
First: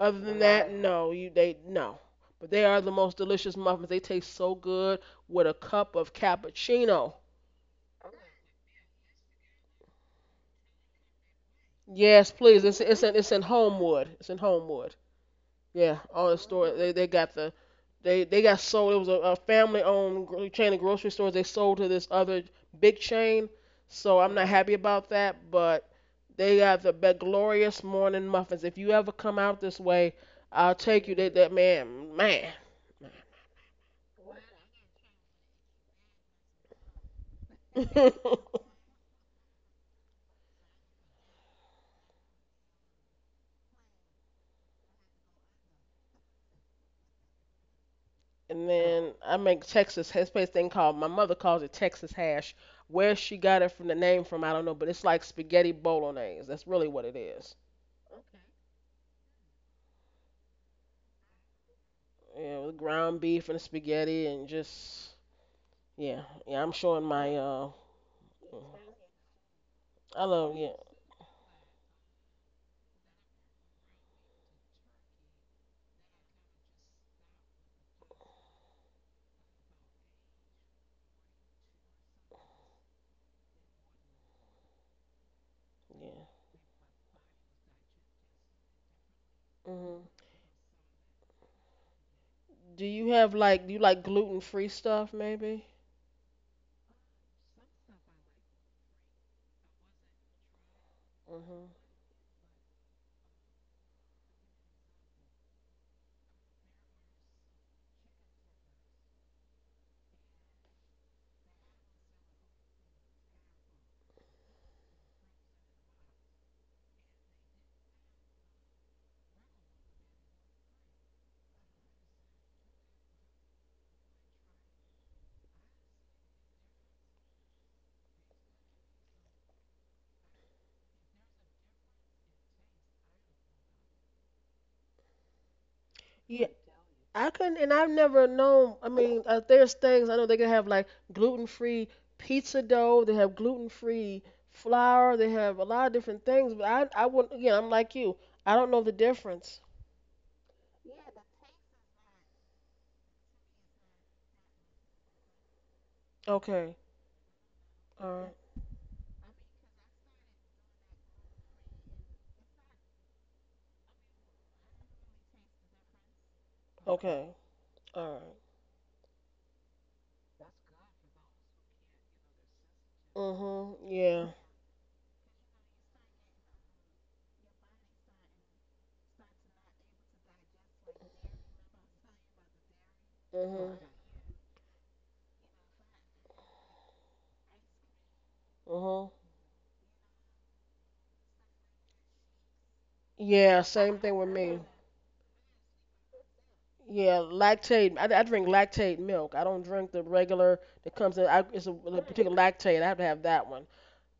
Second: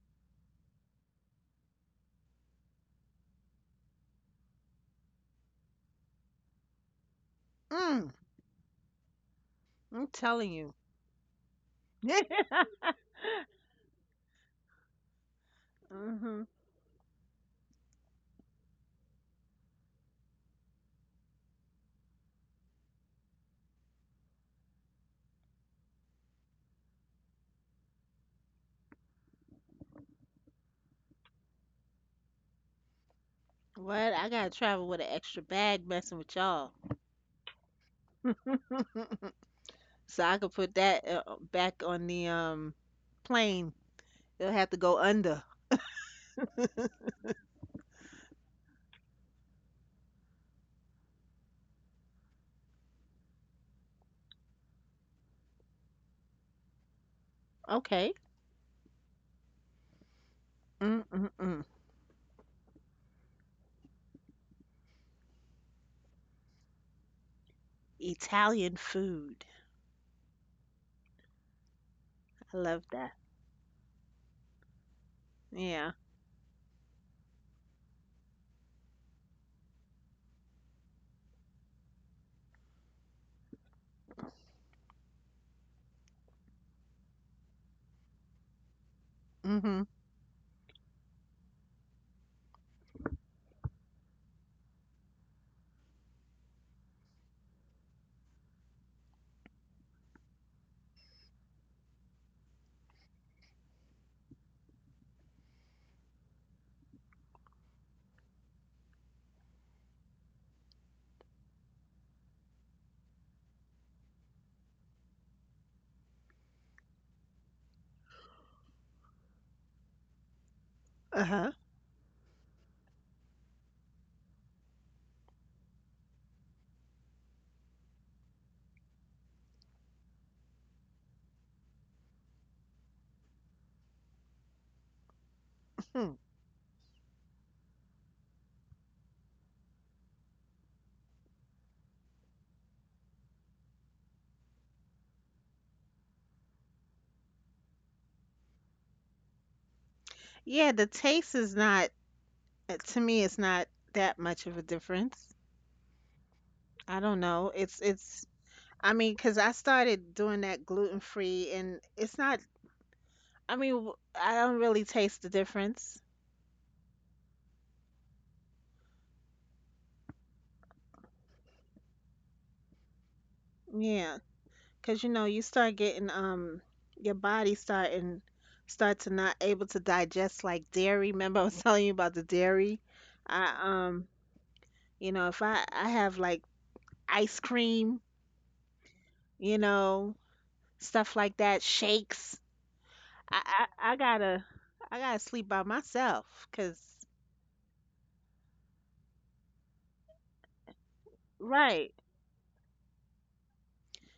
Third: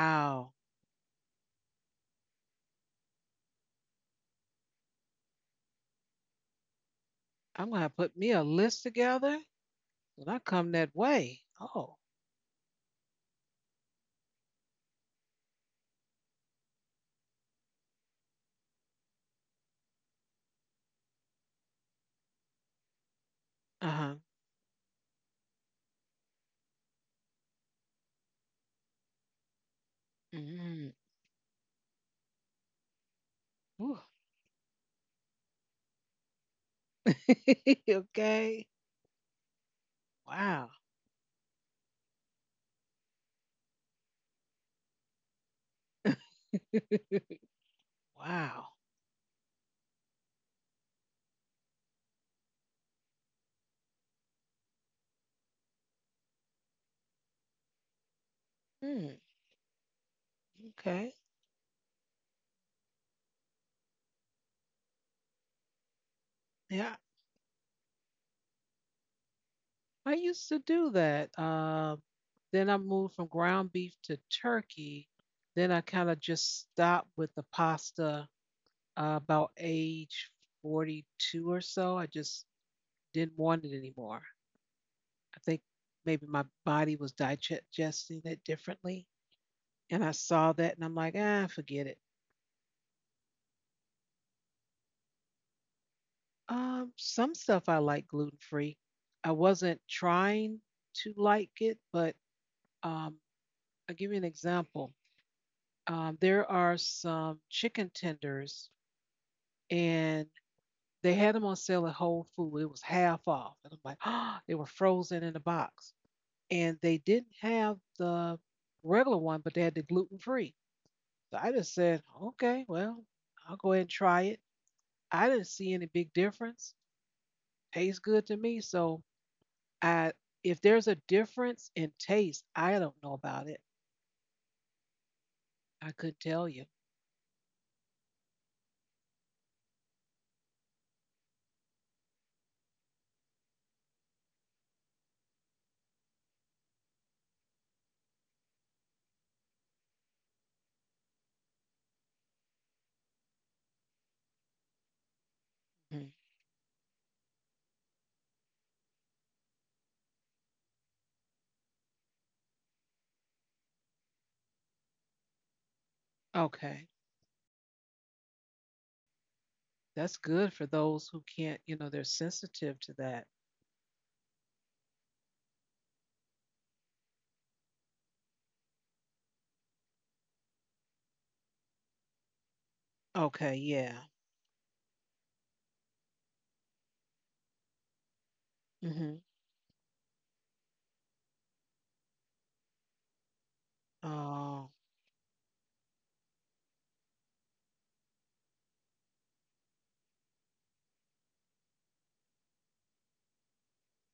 Speaker 1: Other than that, no, you they no. But they are the most delicious muffins. They taste so good with a cup of cappuccino.
Speaker 3: I'm gonna
Speaker 2: Mm.
Speaker 3: put me a list together
Speaker 2: I'm
Speaker 3: when I
Speaker 2: telling
Speaker 3: come
Speaker 2: you.
Speaker 3: that way. Oh,
Speaker 1: Yes, please. It's it's in it's in Homewood. It's in Homewood. Yeah, all the
Speaker 2: Mm-hmm.
Speaker 1: store they got the they got sold. It was a family owned gro- chain of grocery stores. They sold to this other big chain.
Speaker 3: uh
Speaker 1: So
Speaker 3: huh.
Speaker 1: I'm not happy about that, but they got the be- glorious morning muffins. If you ever come out this way, I'll
Speaker 3: Mm,
Speaker 1: take you. That that man man.
Speaker 3: ooh.
Speaker 2: What? I gotta travel with an extra bag messing with y'all.
Speaker 3: Okay.
Speaker 2: So I could
Speaker 3: Wow.
Speaker 2: put that back on the plane. They'll have to go under.
Speaker 1: And
Speaker 3: Wow.
Speaker 1: then I make Texas Headspace thing, called, my mother calls it Texas hash. Where she got it from, the name from, I don't know, but it's like spaghetti bolognese. That's really what it is.
Speaker 2: Okay.
Speaker 3: Mm,
Speaker 2: Mm,
Speaker 3: okay.
Speaker 2: mm, mm.
Speaker 1: Yeah, with ground beef and spaghetti and just yeah, yeah. I'm showing
Speaker 3: Yeah,
Speaker 1: my
Speaker 2: Italian food.
Speaker 3: I
Speaker 1: I
Speaker 3: used
Speaker 1: love
Speaker 3: to
Speaker 1: yeah,
Speaker 3: do that.
Speaker 2: I
Speaker 3: Then I
Speaker 2: love that.
Speaker 3: moved from ground beef to turkey. Then I
Speaker 2: Yeah.
Speaker 3: kind of just stopped with the pasta about age 42 or so. I just didn't want it anymore. I think
Speaker 1: yeah.
Speaker 3: maybe my body was digesting it differently.
Speaker 2: Mhm.
Speaker 1: Hmm.
Speaker 3: And I saw that and I'm like, ah, forget it.
Speaker 1: Do you have like do you like gluten free stuff maybe?
Speaker 3: Some stuff I like gluten free. I wasn't trying to
Speaker 1: Hmm.
Speaker 3: like it, but um, I'll give you an example. There are some chicken tenders, and they had them on sale at Whole Foods. It was half off. And I'm like, oh, they were frozen in a box. And they didn't have the regular one, but they had the gluten free.
Speaker 2: Uh
Speaker 3: So
Speaker 2: huh.
Speaker 3: I just said, okay, well, I'll go ahead and try it. I didn't see any big difference. Tastes good to me. So I, if there's a difference in taste, I don't know about it. I
Speaker 2: Hmm.
Speaker 3: couldn't tell you.
Speaker 1: I couldn't, and I've never known. I mean, there's things I know they can have like gluten free pizza dough. They have gluten free flour. They have a lot of different things. But I wouldn't. Again, I'm like you. I don't know the difference.
Speaker 2: Yeah, the taste is not to me. It's not that much of a difference.
Speaker 3: Mhm.
Speaker 1: Okay.
Speaker 2: I don't know. It's
Speaker 1: All
Speaker 2: it's.
Speaker 1: right.
Speaker 2: I mean, because I started doing that gluten free, and it's not. I mean, I don't really taste the difference.
Speaker 3: Okay.
Speaker 1: Okay. All right.
Speaker 3: That's good for those who can't, you know, they're sensitive to that.
Speaker 1: Mhm. Yeah.
Speaker 2: Yeah, cause you know, you start getting your body starting start to not able to digest like dairy. Remember I was telling you about the dairy? I
Speaker 3: Okay.
Speaker 1: Mhm.
Speaker 2: um
Speaker 3: Yeah.
Speaker 2: if I have like ice cream,
Speaker 1: Mhm.
Speaker 3: Mhm.
Speaker 2: you know, stuff like that, shakes. I
Speaker 1: Yeah.
Speaker 2: I, I
Speaker 1: Same thing with
Speaker 2: gotta
Speaker 1: me.
Speaker 3: Oh,
Speaker 2: I gotta sleep by myself. Cause
Speaker 1: Yeah. Lactate. I drink lactate milk. I don't drink the regular that comes in. I, it's
Speaker 2: right.
Speaker 1: a particular lactate. I have to have that one.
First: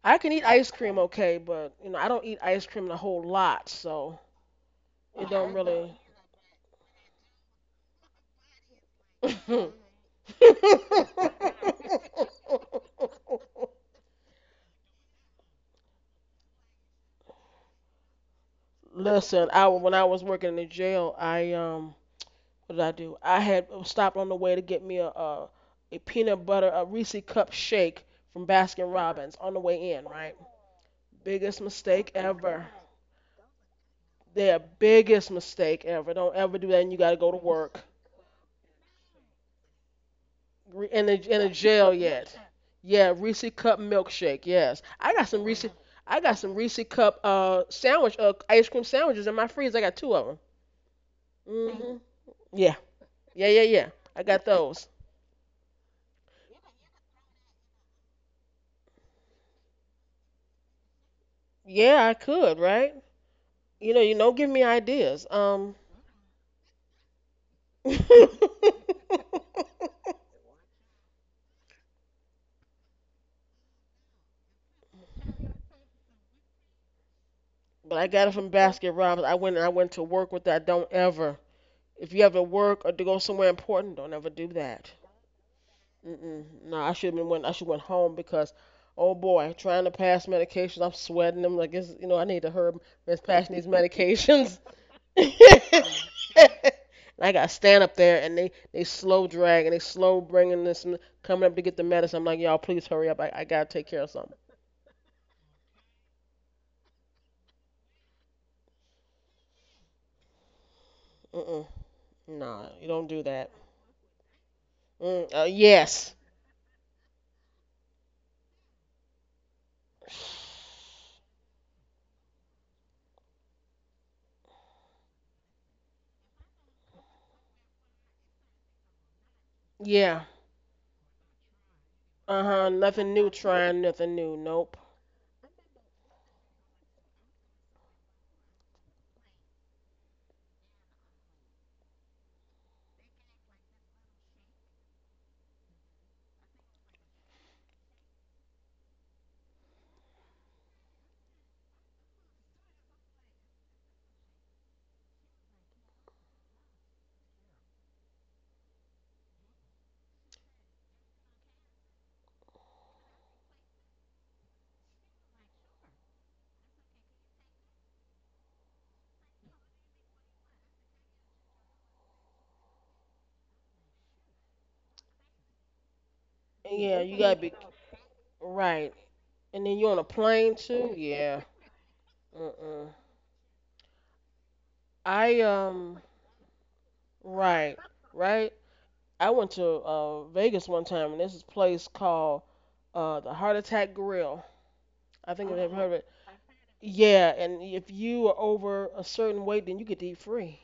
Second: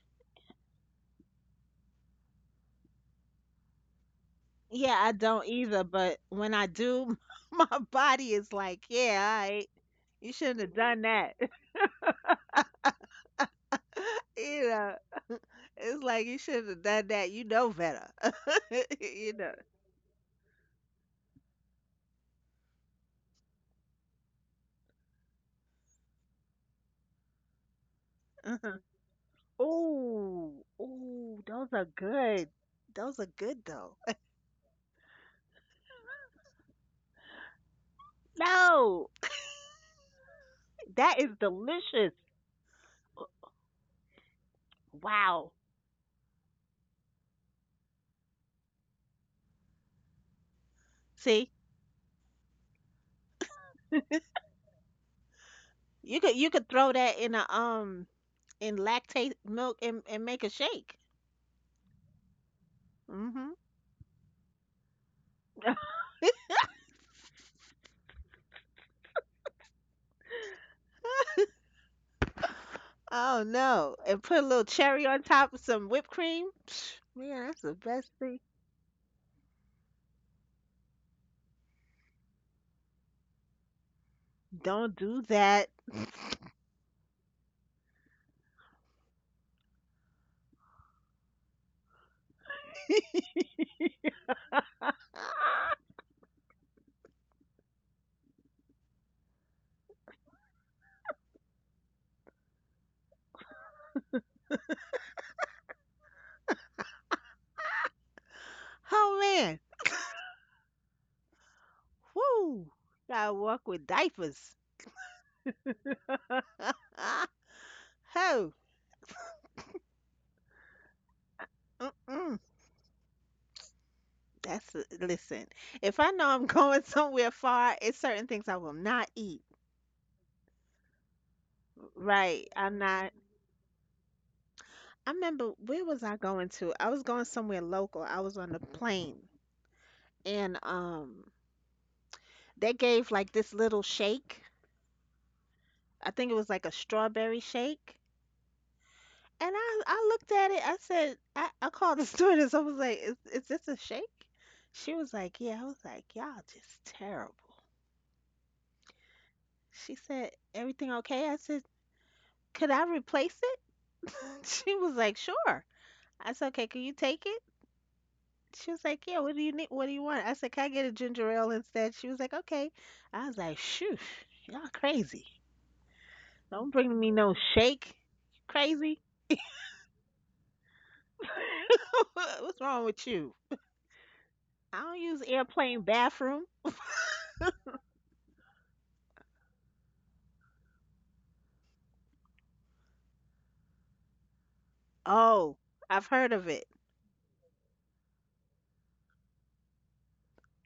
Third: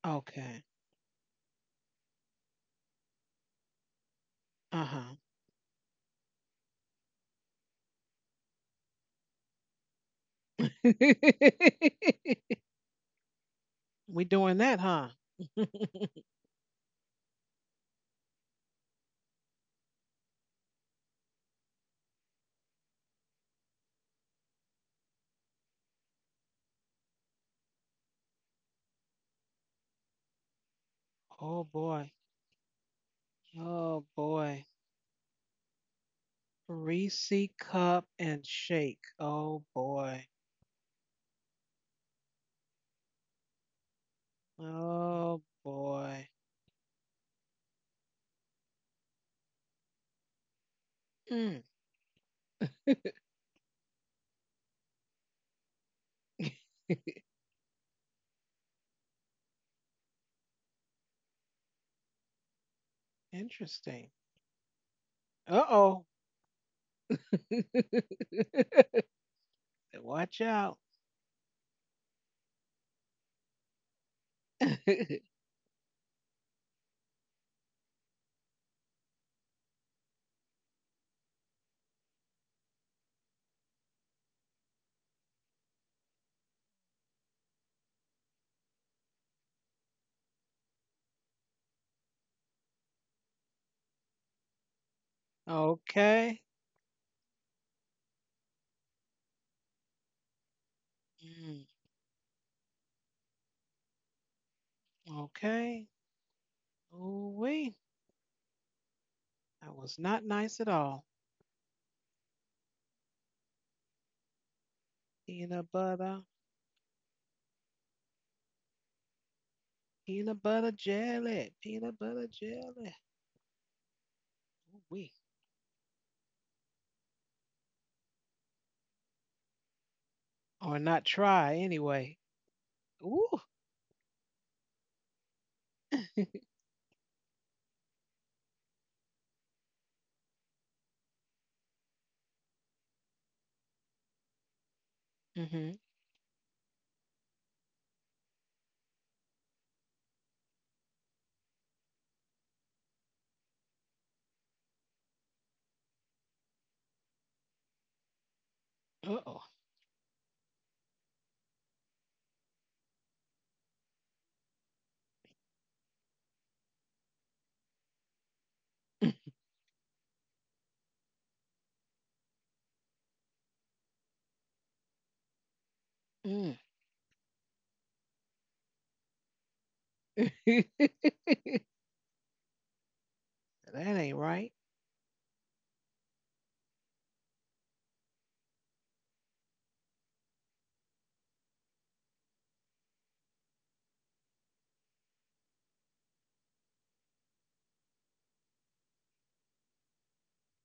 Speaker 1: I can eat
Speaker 3: okay.
Speaker 1: ice cream okay, but you know, I don't eat ice cream a whole lot, so
Speaker 3: Uh
Speaker 2: Yeah, I
Speaker 3: huh.
Speaker 1: it
Speaker 2: don't
Speaker 1: don't
Speaker 2: either,
Speaker 1: really.
Speaker 2: but when I do, my body is like, yeah, all right, you shouldn't have done that.
Speaker 3: We doing
Speaker 2: you
Speaker 3: that,
Speaker 2: know,
Speaker 3: huh?
Speaker 2: it's like you shouldn't have done that. You know better. you
Speaker 1: Listen,
Speaker 2: know.
Speaker 1: I when I was working in the jail, I what did I do? I had stopped on the way to get me a peanut butter a Reese cup shake from Baskin
Speaker 2: Uh-huh.
Speaker 1: Robbins on the way in, right?
Speaker 2: Ooh, ooh,
Speaker 1: Biggest
Speaker 3: Oh
Speaker 2: those are
Speaker 1: mistake
Speaker 3: boy.
Speaker 2: good.
Speaker 1: ever.
Speaker 2: Those are good though.
Speaker 3: Oh
Speaker 1: Their
Speaker 3: boy.
Speaker 1: biggest mistake ever. Don't ever do that, and you got to go to
Speaker 3: Reese
Speaker 1: work.
Speaker 3: cup and shake.
Speaker 2: No,
Speaker 3: Oh boy.
Speaker 1: Re-
Speaker 2: that is
Speaker 1: in the jail
Speaker 2: delicious.
Speaker 1: yet. Yeah, Reese cup milkshake. Yes, I got some
Speaker 3: Oh
Speaker 2: Wow.
Speaker 1: Reese. I
Speaker 3: boy.
Speaker 1: got some Reese cup sandwich ice cream sandwiches in my freezer. I got two of them.
Speaker 2: See,
Speaker 3: Mm,
Speaker 1: Hmm. Yeah, yeah, yeah, yeah. I got those.
Speaker 2: you could throw that in a in lactate milk and make a shake.
Speaker 1: Yeah, I could, right?
Speaker 2: Mhm.
Speaker 1: You know,
Speaker 3: interesting.
Speaker 1: you don't give me ideas.
Speaker 3: Uh oh.
Speaker 1: But
Speaker 3: Watch out.
Speaker 2: Oh no, and put a little cherry on top of some whipped cream. Psh, man, that's the
Speaker 1: I
Speaker 2: best
Speaker 1: got it
Speaker 2: thing.
Speaker 1: from Basket Robbins. I went to work with that. Don't ever. If you ever work or to go somewhere important, don't ever do that.
Speaker 2: Don't do that.
Speaker 1: Mm-mm. No, I should have been went. I should went home because, oh boy, trying to pass medications, I'm sweating them like it's you know I need to hurry. Miss passing these medications.
Speaker 3: Okay.
Speaker 1: And I got to stand up there and they slow drag and they slow bringing this m- coming up to
Speaker 3: Mm,
Speaker 1: get the medicine. I'm like y'all, please hurry up. I gotta take care of something.
Speaker 3: okay. Ooh wee.
Speaker 2: Oh man,
Speaker 3: That was not nice at all.
Speaker 1: Mm-mm. Nah,
Speaker 2: whoo!
Speaker 1: you don't do
Speaker 2: Gotta
Speaker 1: that.
Speaker 2: walk with diapers.
Speaker 1: Mm,
Speaker 3: Peanut
Speaker 1: yes.
Speaker 3: butter.
Speaker 2: Oh,
Speaker 3: Peanut butter jelly. Peanut butter
Speaker 2: mm-mm.
Speaker 3: jelly. Ooh wee.
Speaker 2: Listen. If I know I'm going somewhere far, it's certain things I will not eat.
Speaker 1: Yeah.
Speaker 3: Or not try anyway.
Speaker 1: Uh
Speaker 2: Right.
Speaker 1: huh.
Speaker 2: I'm
Speaker 1: Nothing
Speaker 2: not.
Speaker 1: new.
Speaker 3: Ooh.
Speaker 1: Trying nothing new. Nope.
Speaker 2: I remember where was I going to? I was going somewhere local. I was on a plane and they gave like this little shake.
Speaker 3: Mm-hmm.
Speaker 2: I think it was like a strawberry shake. And I looked at it. I said, I called the stewardess. I was like, is this a shake? She was like, yeah. I was like, y'all just terrible.
Speaker 3: Uh
Speaker 2: She said, everything okay? I said, could I replace it? She was like, sure. I said, okay, can you take it? She was like, yeah, what do you need? What do you want? I said, can I get a ginger ale instead? She was like, okay. I was like, shoo, y'all crazy.
Speaker 3: oh.
Speaker 2: Don't
Speaker 1: Yeah,
Speaker 2: bring me
Speaker 1: you
Speaker 2: no
Speaker 1: gotta be
Speaker 2: shake.
Speaker 1: right.
Speaker 2: Crazy.
Speaker 1: And then you on a plane
Speaker 3: Mm.
Speaker 1: too? Yeah.
Speaker 2: What's wrong
Speaker 1: Mm-mm.
Speaker 2: with you?
Speaker 3: That ain't right.
Speaker 2: I don't use
Speaker 1: I
Speaker 2: airplane bathroom.
Speaker 1: right, right. I went to Vegas one time and there's this place called the Heart Attack Grill. I think
Speaker 2: Oh,
Speaker 1: you've ever heard of
Speaker 2: I've
Speaker 1: it.
Speaker 2: heard of it.
Speaker 1: Yeah, and if you are over a certain weight, then you get to eat free.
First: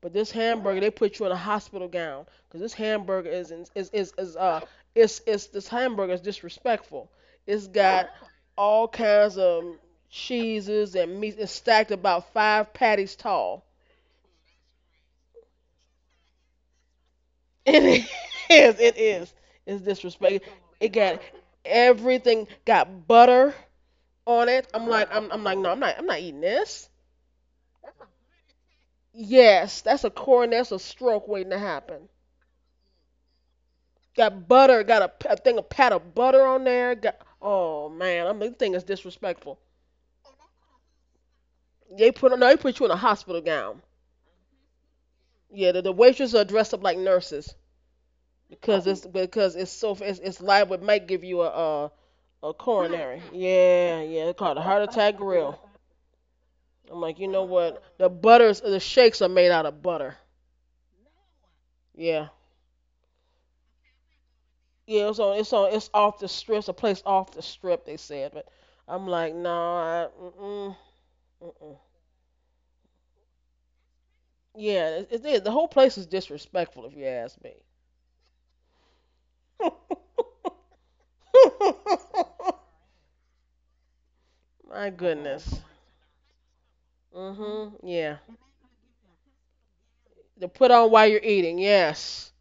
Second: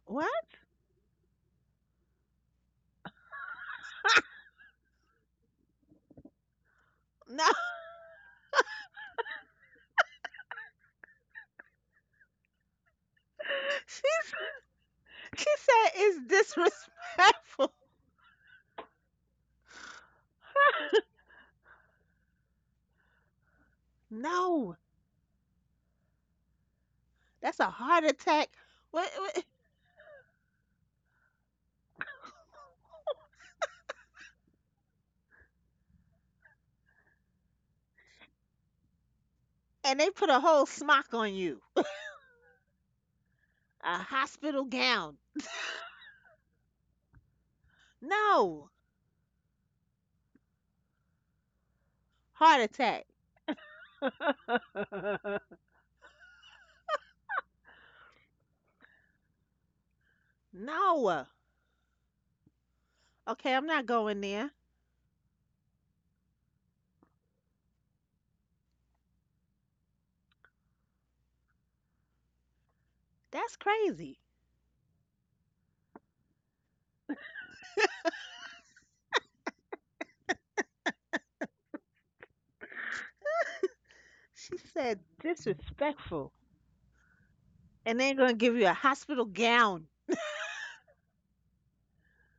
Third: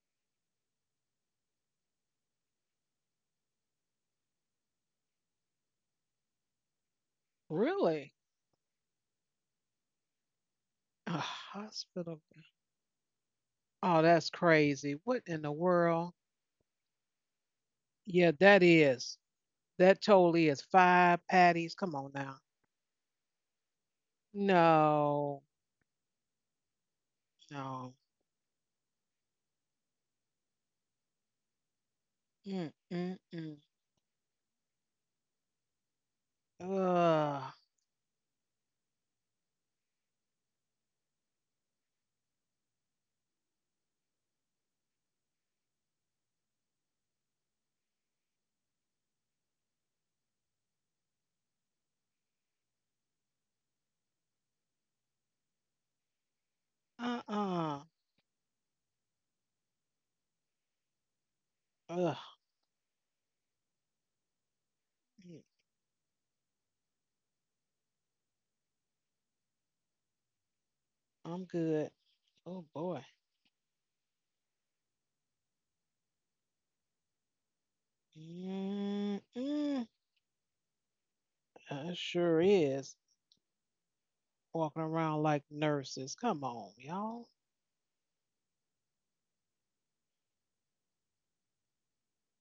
Speaker 1: But this
Speaker 2: What?
Speaker 1: hamburger, they put you in a hospital gown because this hamburger is it's this hamburger is disrespectful.
Speaker 2: No.
Speaker 1: It's got
Speaker 3: Really?
Speaker 1: all kinds of cheeses
Speaker 3: A
Speaker 1: and meat. It's stacked
Speaker 3: hospital.
Speaker 1: about five patties tall.
Speaker 3: Oh,
Speaker 2: She's,
Speaker 3: that's crazy. What in
Speaker 2: she
Speaker 3: the
Speaker 2: said
Speaker 3: world?
Speaker 2: it's disrespectful.
Speaker 1: It
Speaker 3: Yeah, that
Speaker 1: is. It
Speaker 3: is.
Speaker 1: is. It's
Speaker 3: That totally
Speaker 1: disrespectful.
Speaker 3: is
Speaker 1: It got
Speaker 3: five patties. Come on now.
Speaker 1: everything. Got butter on it.
Speaker 2: No,
Speaker 1: I'm like, I'm,
Speaker 3: No,
Speaker 1: I'm like, no, I'm not eating this.
Speaker 2: that's a
Speaker 3: no.
Speaker 2: heart attack. What?
Speaker 1: Yes, that's a corn. That's a stroke waiting to happen.
Speaker 3: Mm, mm, mm.
Speaker 1: Got butter. Got a, p- a thing, a pat of butter on there. Got.
Speaker 3: Ugh.
Speaker 1: Oh man, I'm. This thing is disrespectful.
Speaker 2: And they put a whole smock on you,
Speaker 1: They put. No, they put you in a hospital gown.
Speaker 2: a hospital gown.
Speaker 1: Yeah, the waitresses are dressed up like nurses
Speaker 2: No,
Speaker 1: because it's so it's liable. It might give you a
Speaker 2: heart attack.
Speaker 1: coronary. Yeah, yeah. It's called a heart attack grill. I'm like, you know what?
Speaker 3: Uh-uh.
Speaker 1: The butters, the shakes are made out of butter.
Speaker 2: No.
Speaker 3: Ugh.
Speaker 1: Yeah,
Speaker 2: Okay, I'm not going there.
Speaker 1: yeah.
Speaker 3: Mm,
Speaker 1: It's off the strip. It's a place off the strip. They said, but I'm like, no, I, mm-mm,
Speaker 3: I'm
Speaker 1: mm-mm.
Speaker 3: good. Oh boy.
Speaker 2: That's crazy.
Speaker 1: Yeah. The whole place is disrespectful, if you ask me.
Speaker 3: Mm, mm. That sure is.
Speaker 2: She
Speaker 3: Walking
Speaker 1: My
Speaker 2: said
Speaker 3: around like
Speaker 1: goodness.
Speaker 3: nurses.
Speaker 2: disrespectful.
Speaker 3: Come on, y'all.
Speaker 1: Mhm.
Speaker 2: And they're
Speaker 1: Yeah.
Speaker 2: going to give you a hospital gown.
Speaker 1: To put on while you're eating. Yes.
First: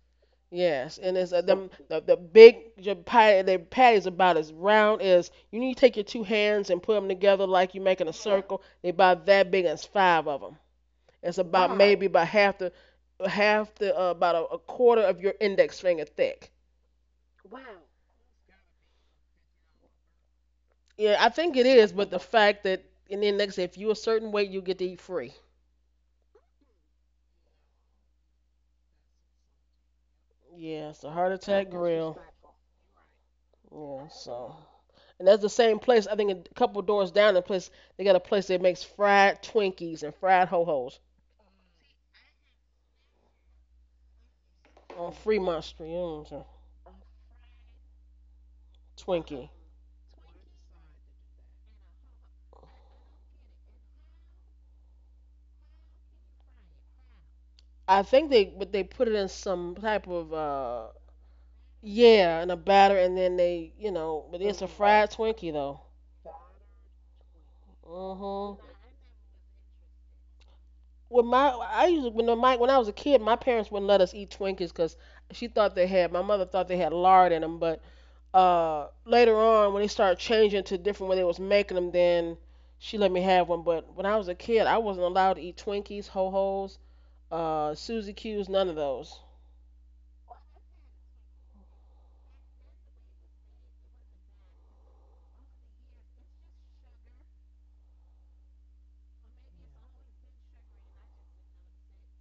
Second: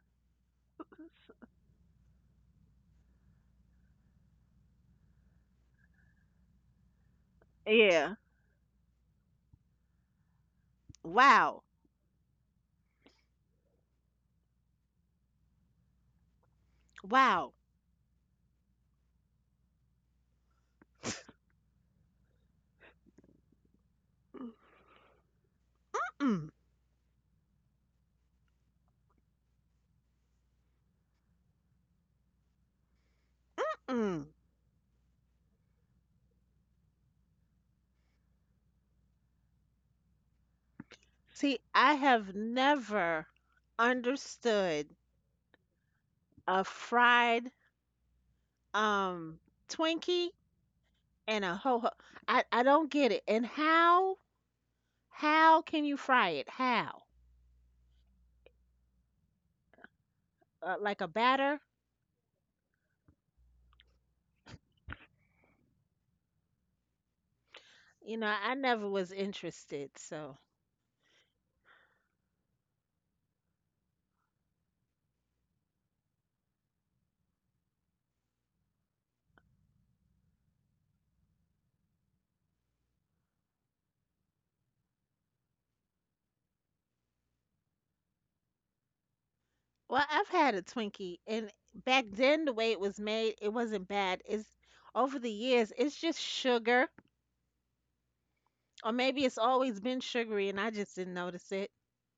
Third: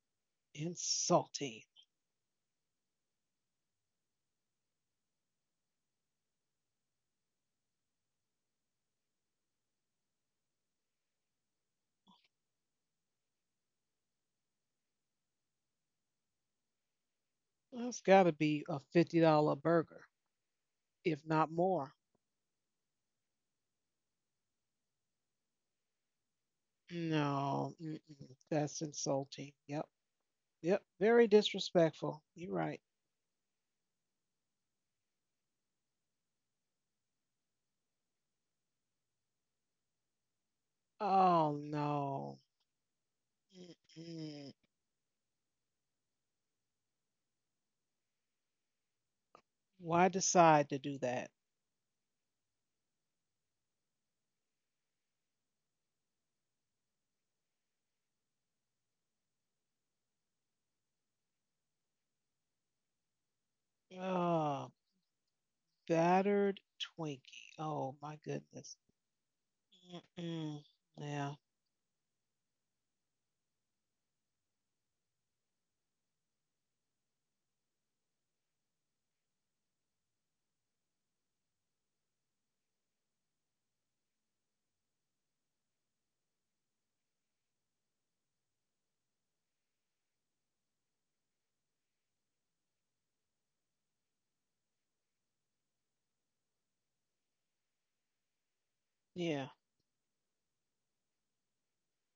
Speaker 1: Yes, and it's so
Speaker 3: Insulting.
Speaker 1: them the big your patty. The patty is about as round as you need to take your two hands and put them together like you're making a
Speaker 2: Yeah.
Speaker 1: circle. They about that big. And it's five of them. It's
Speaker 2: Wow.
Speaker 1: about wow, maybe about half the about a quarter of your index finger thick.
Speaker 2: Wow.
Speaker 3: That's got to be a $50 burger.
Speaker 1: Yeah,
Speaker 3: If
Speaker 1: I
Speaker 3: not
Speaker 1: think it is.
Speaker 3: more.
Speaker 1: But the fact that and then next, if you a certain
Speaker 2: Mm,
Speaker 1: weight, you get to eat free.
Speaker 2: mm,
Speaker 3: No, mm-mm, that's insulting. Yep, yep,
Speaker 1: Yeah, it's a
Speaker 3: very
Speaker 1: heart attack grill.
Speaker 3: disrespectful. You're right.
Speaker 1: Yeah,
Speaker 2: mm.
Speaker 1: so and that's the same place. I think a couple doors down. The place they got a place that makes fried Twinkies and fried ho hos.
Speaker 3: Oh
Speaker 2: See, I have
Speaker 3: no.
Speaker 2: never
Speaker 3: Mm-mm.
Speaker 2: understood
Speaker 1: On free monster, you know what I'm
Speaker 2: a fried
Speaker 1: saying?
Speaker 2: um
Speaker 1: Twinkie.
Speaker 3: Why
Speaker 2: Twinkie
Speaker 3: decide to do that?
Speaker 2: and a ho ho. I don't get it. And how can you fry it? How?
Speaker 1: I think they but they put it in some type of
Speaker 2: Like a batter?
Speaker 1: yeah, in a batter and then they you know but it's a
Speaker 3: Oh,
Speaker 1: fried Twinkie though.
Speaker 3: battered Twinkie. Oh
Speaker 2: You
Speaker 3: my
Speaker 2: know, I
Speaker 1: Mhm.
Speaker 3: goodness.
Speaker 2: never was interested. So,
Speaker 3: Mm-mm.
Speaker 1: When
Speaker 3: Yeah,
Speaker 1: my I usually when my when I was a kid, my parents wouldn't let us eat Twinkies because she thought they had my mother thought they had lard in them. But later on, when they started changing to different when they was making them, then she let me have one. But when I was a kid, I wasn't allowed to eat Twinkies, Ho Ho's, Suzy Q's, none of those.
Speaker 2: well, I've had a Twinkie, and back then the way it was made, it wasn't bad. It's over the years, it's just sugar, or maybe it's
Speaker 3: yeah.
Speaker 2: always been sugary, and I just didn't notice it.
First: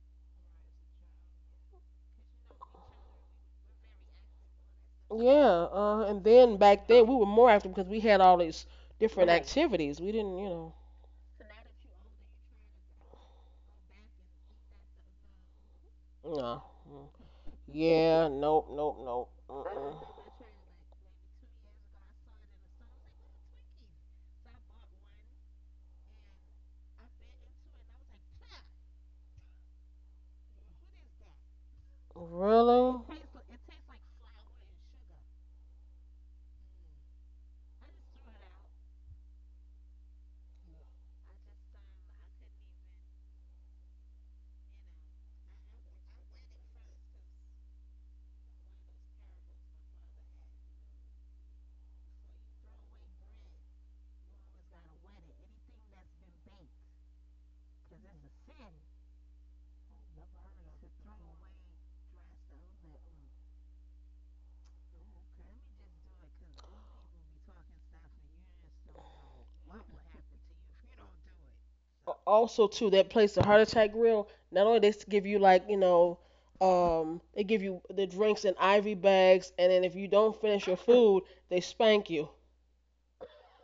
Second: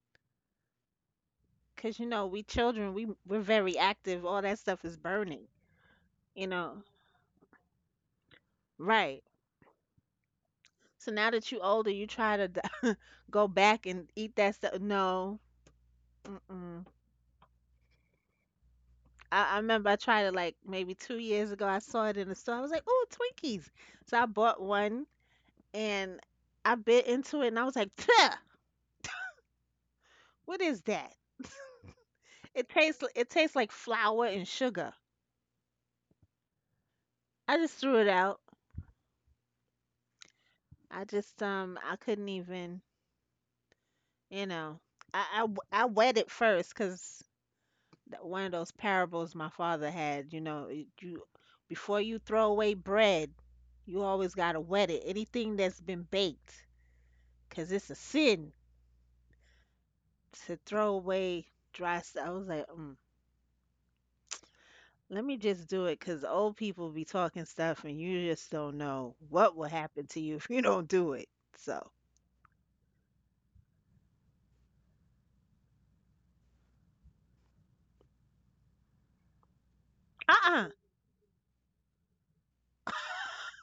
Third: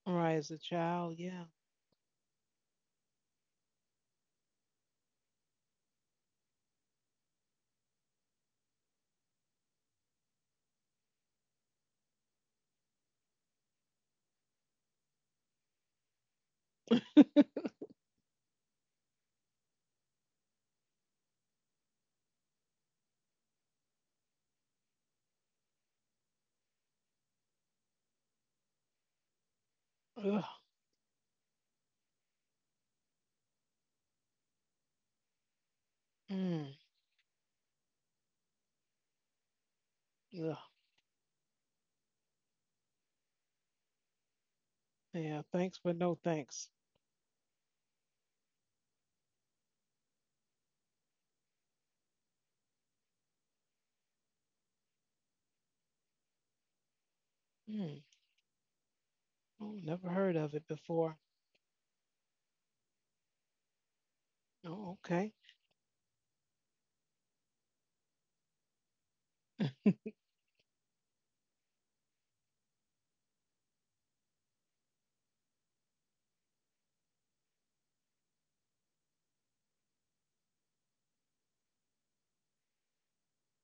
Speaker 3: Right as a child, yeah.
Speaker 2: Cause you know, we children, we're very active. All that stuff is burning,
Speaker 1: Yeah, and
Speaker 2: you
Speaker 1: then
Speaker 2: know.
Speaker 1: back then we were more active because we had all these
Speaker 2: Right.
Speaker 1: different Mhm. activities. We didn't, you know,
Speaker 2: So now that you older, you try to go back and eat that stuff. No.
Speaker 1: no.
Speaker 2: Mm-mm.
Speaker 1: Mm. Yeah, nope, nope, nope.
Speaker 2: I remember
Speaker 1: Mm-mm.
Speaker 2: I tried it like maybe 2 years ago. I saw it in the store. I was like, "Oh, Twinkies!" So I bought one and I bit into it, and I was like, "Tuh,
Speaker 3: Ugh.
Speaker 2: what is that?" It
Speaker 1: Really?
Speaker 2: tastes like flour and sugar.
Speaker 3: Mm.
Speaker 2: I just threw it out.
Speaker 3: Ugh.
Speaker 2: I just I couldn't even you know
Speaker 3: Yeah. Thanks,
Speaker 2: I
Speaker 3: but no
Speaker 2: wet it
Speaker 3: thanks.
Speaker 2: first because one of those parables my father had. You know, it- you before you throw away bread, you always gotta wet it. Anything that's been baked, 'cause it's a
Speaker 3: Mm.
Speaker 2: sin
Speaker 3: Oh, never heard of
Speaker 2: to
Speaker 3: it
Speaker 2: throw
Speaker 3: before.
Speaker 2: away dry stuff. I was like, mm,
Speaker 3: Oh,
Speaker 2: let
Speaker 3: okay.
Speaker 2: me just do it, 'cause old people be talking stuff, and you just don't know what will happen to you if you don't do it. So,
Speaker 1: A- Also, too, that place, the Heart Attack Grill, not only they s- give you like, you know, they give you the drinks in Ivy bags, and then if you don't finish
Speaker 2: uh-uh,
Speaker 1: your food, they spank you.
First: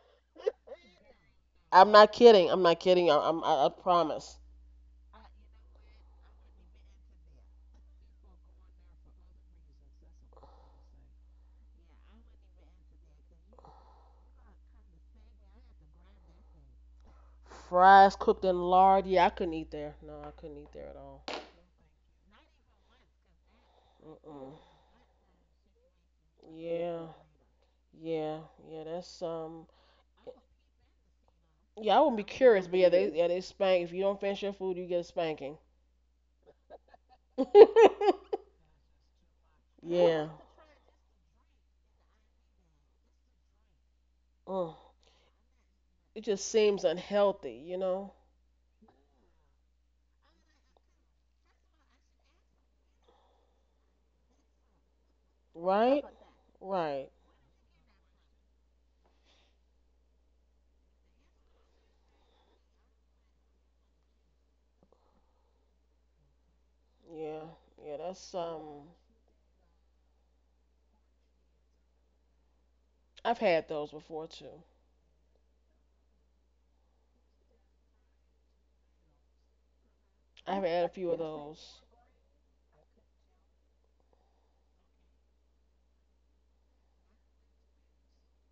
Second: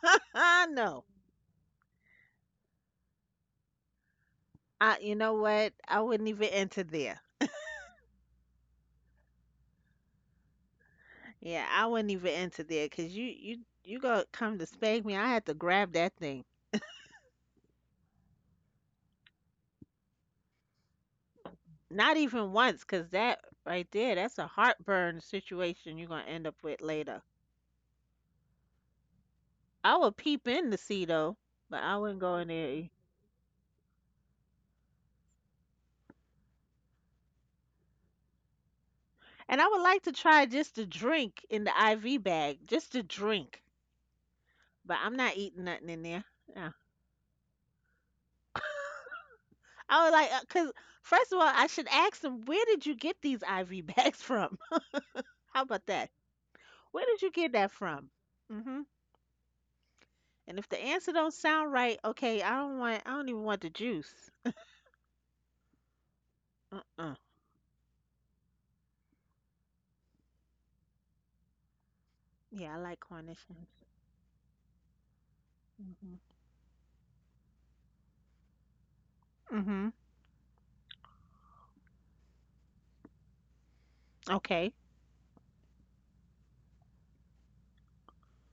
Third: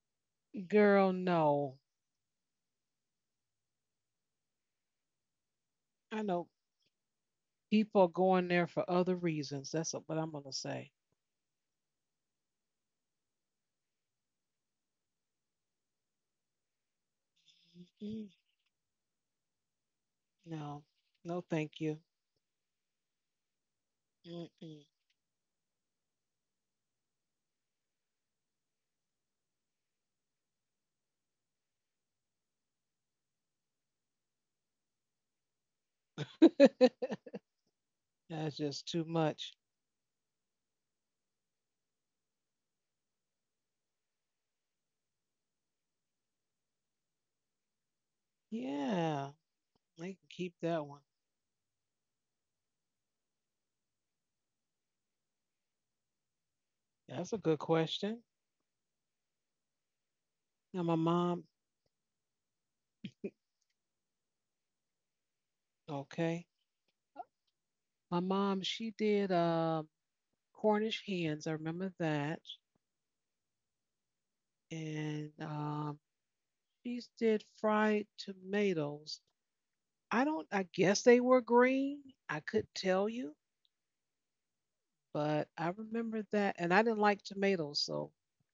Speaker 2: no.
Speaker 3: Girl, no.
Speaker 1: I'm not kidding. I'm not kidding. I promise.
Speaker 2: I, you know what? I
Speaker 3: I
Speaker 2: wouldn't
Speaker 3: know.
Speaker 2: even enter there.
Speaker 3: People are going there for other reasons. That's what I'm gonna say.
Speaker 2: Yeah, I wouldn't even enter there 'cause you gonna come to spank me. I had to grab that thing.
Speaker 1: Fries
Speaker 3: Mm,
Speaker 1: cooked in lard. Yeah, I couldn't eat there. No, I couldn't eat
Speaker 3: no,
Speaker 1: there at all.
Speaker 3: no, thank you.
Speaker 2: Not even once, cause that right there, that's a
Speaker 1: Mm-mm.
Speaker 3: Mm-mm.
Speaker 2: heartburn situation you're gonna end up with
Speaker 1: Yeah,
Speaker 2: later.
Speaker 1: yeah, yeah. That's.
Speaker 2: I would peep in to see though, but I
Speaker 1: Yeah, I wouldn't
Speaker 2: wouldn't
Speaker 1: be
Speaker 2: go in
Speaker 1: curious,
Speaker 2: there.
Speaker 1: but
Speaker 2: E-
Speaker 1: yeah they spank. If you don't finish your food, you get a spanking.
Speaker 3: That's just too much.
Speaker 2: And I would like to
Speaker 1: Yeah.
Speaker 2: try just to drink in the IV bag, just to drink.
Speaker 1: Mm.
Speaker 2: But I'm not eating nothing in there.
Speaker 1: It just
Speaker 2: No.
Speaker 1: seems unhealthy, you know?
Speaker 3: Yeah, I
Speaker 2: I would
Speaker 3: can
Speaker 2: like,
Speaker 3: keep
Speaker 2: cause
Speaker 3: that one.
Speaker 2: first of all, I should ask them, where did you get these IV bags from? How about
Speaker 1: Right?
Speaker 2: that? Where
Speaker 1: Right.
Speaker 2: did
Speaker 3: That's
Speaker 2: you
Speaker 3: a
Speaker 2: get
Speaker 3: good
Speaker 2: that from?
Speaker 3: question.
Speaker 2: Hmm. And if the
Speaker 3: Now my
Speaker 2: answer don't
Speaker 3: mom,
Speaker 2: sound right, okay, I don't even want the juice.
Speaker 3: okay,
Speaker 2: Uh-uh.
Speaker 1: Yeah. Yeah.
Speaker 3: my
Speaker 1: That's
Speaker 3: mom,
Speaker 1: um.
Speaker 3: she did Cornish hens. I remember that,
Speaker 2: Yeah, I like
Speaker 1: I've had
Speaker 2: Cornishes.
Speaker 1: those before too.
Speaker 3: and
Speaker 2: Mhm.
Speaker 3: she did fried tomatoes.
Speaker 2: Mhm.
Speaker 3: I don't. I
Speaker 1: I've had a
Speaker 3: guess
Speaker 1: few
Speaker 3: they
Speaker 1: of
Speaker 3: were
Speaker 1: those.
Speaker 3: green. I could tell you.
Speaker 2: Okay.
Speaker 3: But I remember that, and I didn't like tomatoes, so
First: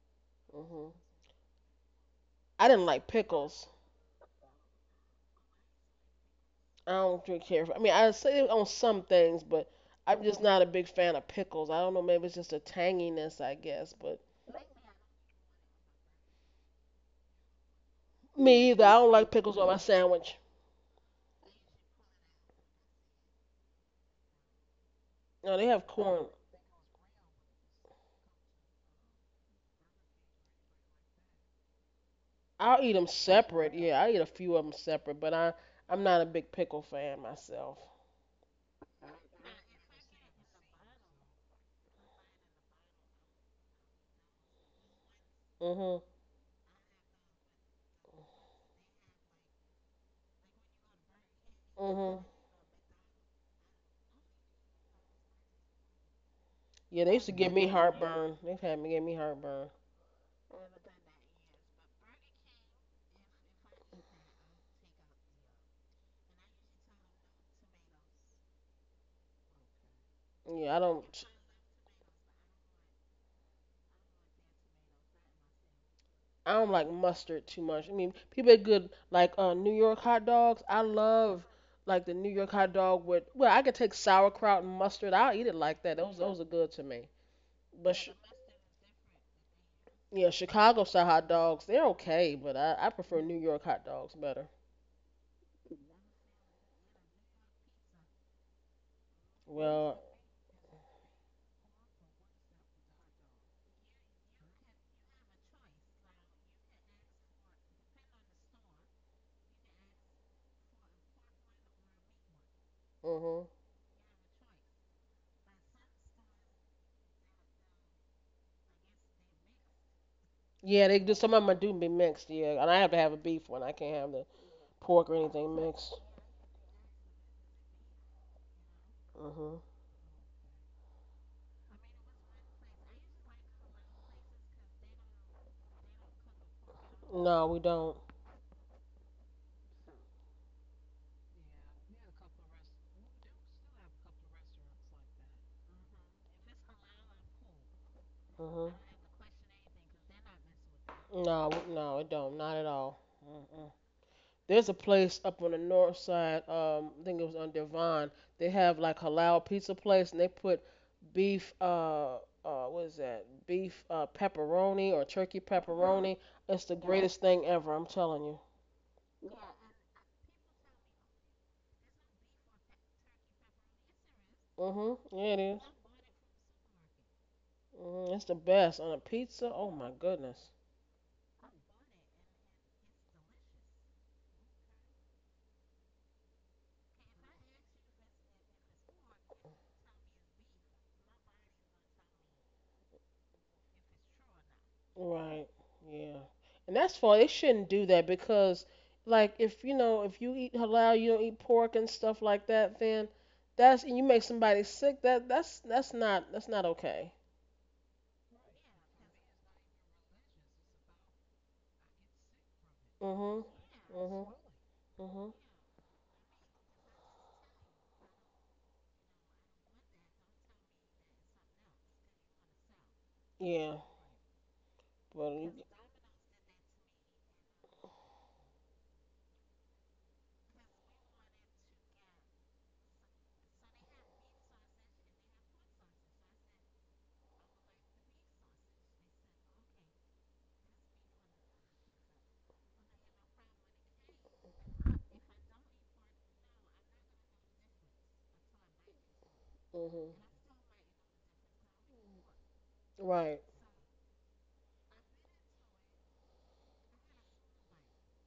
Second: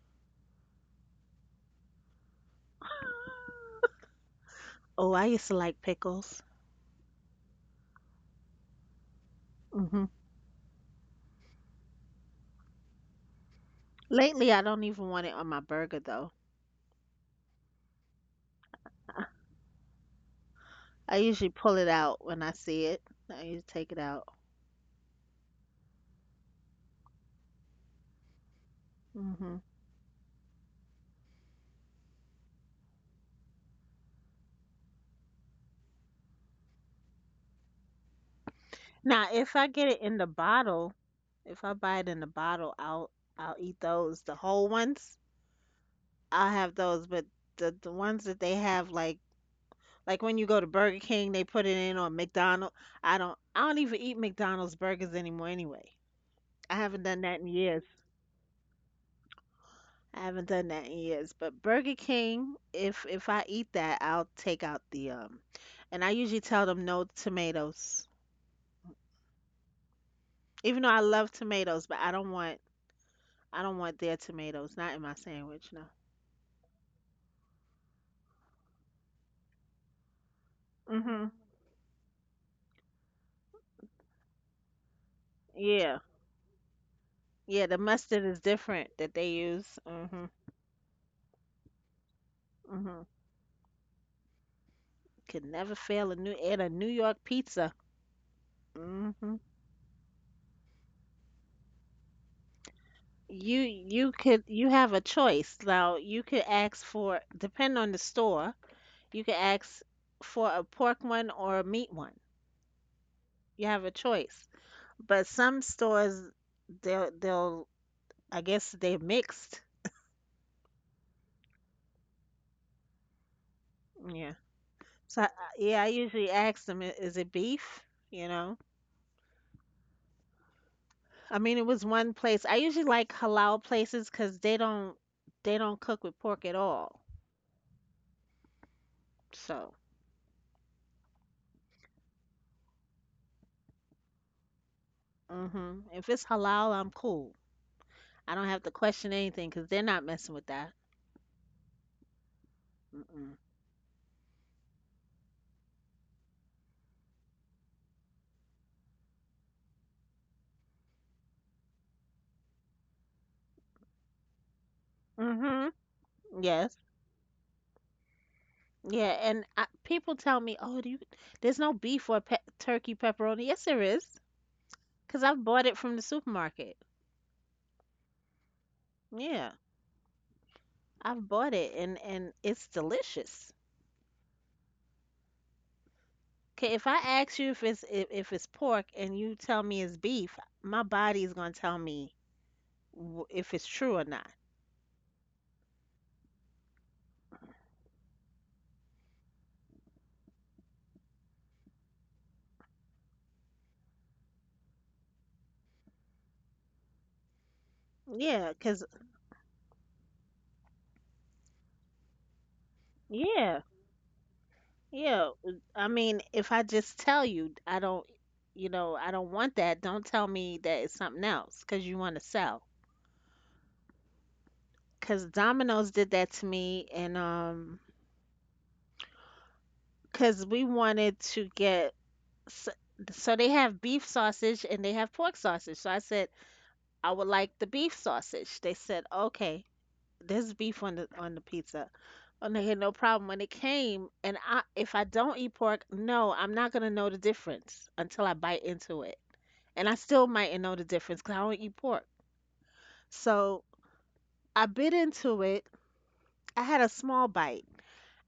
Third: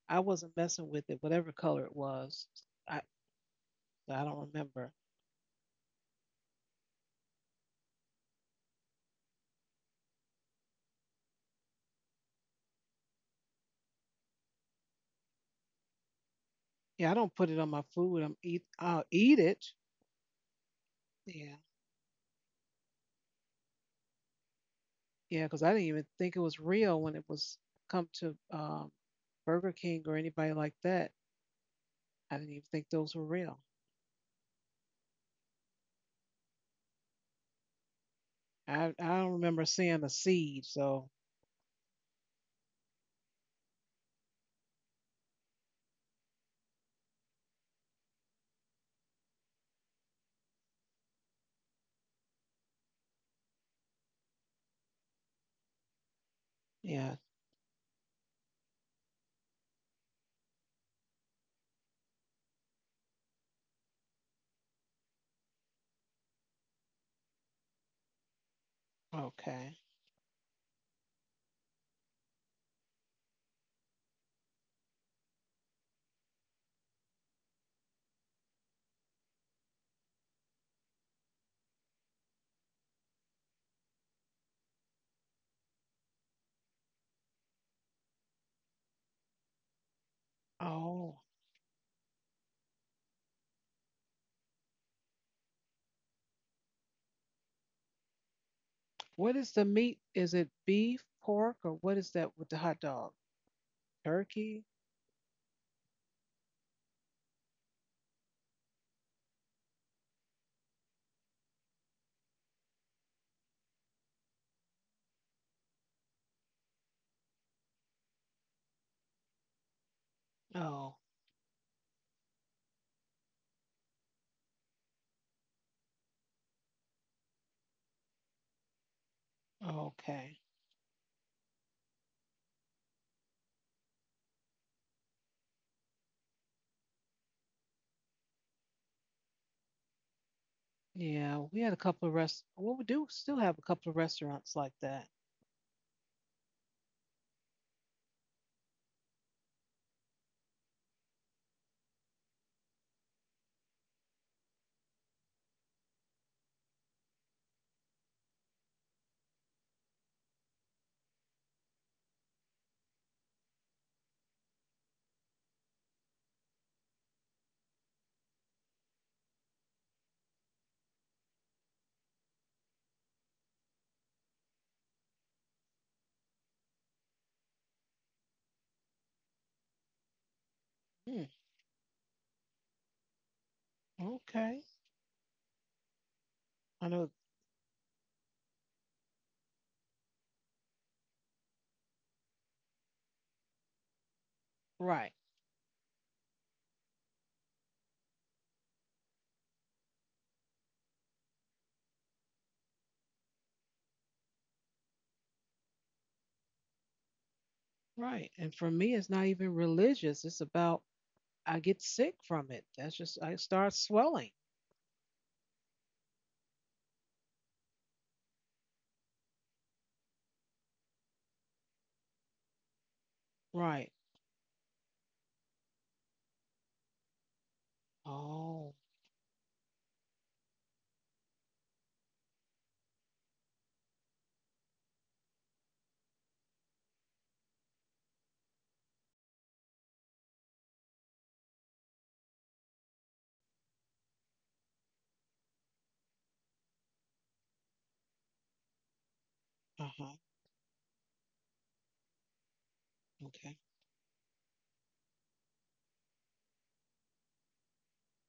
Speaker 3: I wasn't messing
Speaker 1: Mhm.
Speaker 3: with it, whatever color it was.
Speaker 1: I didn't
Speaker 3: I
Speaker 1: like pickles.
Speaker 3: I don't remember.
Speaker 2: Oh, I used to like pickles.
Speaker 1: I don't drink canned fruit. I mean, I say it on some things, but
Speaker 2: Mhm.
Speaker 1: I'm just not a big fan of pickles. I don't know, maybe it's just a tanginess, I guess, but
Speaker 2: Lately, I don't even want it on my burger though.
Speaker 3: Yeah, I don't put it on my food. I'm eat.
Speaker 1: me either. I
Speaker 3: I'll
Speaker 1: don't like
Speaker 3: eat
Speaker 1: pickles on
Speaker 3: it.
Speaker 1: my sandwich.
Speaker 2: I usually
Speaker 3: Yeah,
Speaker 2: pull it out when I see it. I usually take it out.
Speaker 3: yeah,
Speaker 1: No,
Speaker 3: because
Speaker 1: they
Speaker 3: I didn't
Speaker 1: have
Speaker 3: even
Speaker 1: corn.
Speaker 3: think it was real when it was come to
Speaker 2: Mhm.
Speaker 3: Burger King or anybody like that. I didn't even
Speaker 1: I'll
Speaker 3: think
Speaker 1: eat them
Speaker 3: those were real.
Speaker 1: separate. Yeah, I eat a few of them separate, but I I'm not a big pickle fan myself.
Speaker 3: I
Speaker 2: Now,
Speaker 3: don't
Speaker 2: if
Speaker 3: remember
Speaker 2: I get it
Speaker 3: seeing a
Speaker 2: in the
Speaker 3: seed.
Speaker 2: bottle,
Speaker 3: So
Speaker 2: if I buy it in the bottle, I'll eat those, the whole ones.
Speaker 1: Mhm.
Speaker 2: I'll have those, but the ones that they have like when you go to Burger King, they put it in or
Speaker 1: Mhm.
Speaker 2: McDonald's. I don't even eat McDonald's burgers anymore anyway. I
Speaker 1: Yeah,
Speaker 2: haven't
Speaker 1: they
Speaker 3: yeah,
Speaker 2: done
Speaker 1: used to
Speaker 2: that in
Speaker 1: give me
Speaker 2: years.
Speaker 1: heartburn. They've had me give me heartburn.
Speaker 2: I haven't done that in years, but Burger King, if I eat that, I'll take out the and I usually tell them no tomatoes.
Speaker 3: okay.
Speaker 1: Yeah, I
Speaker 2: Even though I
Speaker 1: don't.
Speaker 2: love tomatoes, but I don't want their tomatoes, not in my sandwich, no.
Speaker 1: I don't like mustard too much. I mean, people are good like New York hot dogs. I
Speaker 2: Mhm.
Speaker 1: love like the New York hot dog with well, I could take sauerkraut and mustard. I'll eat it like
Speaker 2: Yeah.
Speaker 1: that. Those are good to me.
Speaker 2: Yeah, the
Speaker 1: But sh-
Speaker 2: mustard is different that they use. Mhm.
Speaker 1: yeah, Chicago style
Speaker 3: Oh,
Speaker 1: hot dogs they're okay, but I
Speaker 2: Mhm.
Speaker 1: prefer New York hot dogs better.
Speaker 2: Could never fail a new and a New York pizza.
Speaker 3: what
Speaker 2: Mhm.
Speaker 3: is the meat?
Speaker 1: Well,
Speaker 3: Is it beef, pork, or what is that with the hot dog?
Speaker 2: You could
Speaker 3: Turkey?
Speaker 2: you have a choice. Now you could ask for depend on the store. You can ask for a pork one or a meat one.
Speaker 1: mhm.
Speaker 2: You have a choice. But some stores they'll I guess they're mixed.
Speaker 1: Yeah,
Speaker 3: Oh,
Speaker 1: they do. Some of them do be mixed. Yeah, and I have to have a beef one. I can't have the
Speaker 2: Yeah.
Speaker 1: pork or
Speaker 2: So I,
Speaker 1: anything
Speaker 2: yeah, I
Speaker 1: mixed.
Speaker 2: usually ask them, "I- "is it beef? You know.
Speaker 1: Mhm.
Speaker 3: okay.
Speaker 2: I mean, it was one place. I usually like halal places because they don't cook with pork at all.
Speaker 1: No, we don't.
Speaker 2: So,
Speaker 3: Yeah, we had a couple of rest. Well, we do still have a couple of restaurants like that.
Speaker 2: hmm, if it's halal, I'm cool. I don't have
Speaker 1: Mhm.
Speaker 2: to question anything because 'cause they're not messing with that.
Speaker 1: No, no, it don't. Not at all.
Speaker 2: Mm-mm.
Speaker 1: Mm-mm. There's a place up on the north side. I think it was on Devon. They have like halal pizza place, and they put beef. What is that? Beef pepperoni or turkey
Speaker 2: Hmm.
Speaker 1: pepperoni. It's the
Speaker 2: Yes.
Speaker 1: greatest thing ever. I'm telling you.
Speaker 2: Yeah, and I, people tell me, "Oh, there's no beef for pe turkey pepperoni." Yes, there is,
Speaker 1: Mhm. Yeah,
Speaker 2: because
Speaker 1: it
Speaker 2: I've
Speaker 1: is.
Speaker 2: bought it from the supermarket.
Speaker 1: Mhm. It's the best on a pizza.
Speaker 2: Yeah,
Speaker 1: Oh my goodness.
Speaker 3: Hmm.
Speaker 2: I've bought it, and it's delicious.
Speaker 3: Okay.
Speaker 2: Okay, if
Speaker 3: I
Speaker 2: I
Speaker 3: know.
Speaker 2: ask you if it's if it's pork and you tell me it's beef, my body is gonna tell me w if it's true or not.
Speaker 3: Right.
Speaker 1: Right. Yeah. And that's fine. They shouldn't do that because, like, if you know, if you eat halal, you don't eat pork and stuff like that, then that's and you make somebody sick. That's not okay.
Speaker 3: Right. And
Speaker 2: Yeah,
Speaker 3: for
Speaker 2: 'cause
Speaker 3: me, it's not even religious. It's about I get sick from it. That's just I
Speaker 1: Mhm.
Speaker 2: yeah,
Speaker 3: start
Speaker 1: Mhm.
Speaker 3: swelling.
Speaker 2: yeah.
Speaker 1: Mhm.
Speaker 2: I mean, if I just tell you I don't want that, don't tell me that it's something else, 'cause you want to sell.
Speaker 1: Yeah.
Speaker 3: Right.
Speaker 1: But
Speaker 2: Cause
Speaker 1: you,
Speaker 2: Domino's did that to me, and
Speaker 3: Oh.
Speaker 2: cause we wanted to get s- so they have beef sausage and they have pork sausage. So I said I would like the beef sausage. They said okay, there's beef on the pizza, and they had no problem when it came. And I, if I don't eat pork, no, I'm not gonna know the difference until I bite into it,
Speaker 3: Uh
Speaker 2: and I
Speaker 1: mhm.
Speaker 3: huh.
Speaker 2: still mightn't know the difference because I don't eat pork.
Speaker 1: Right.
Speaker 3: Okay.
Speaker 2: So I bit into it. I had a small bite.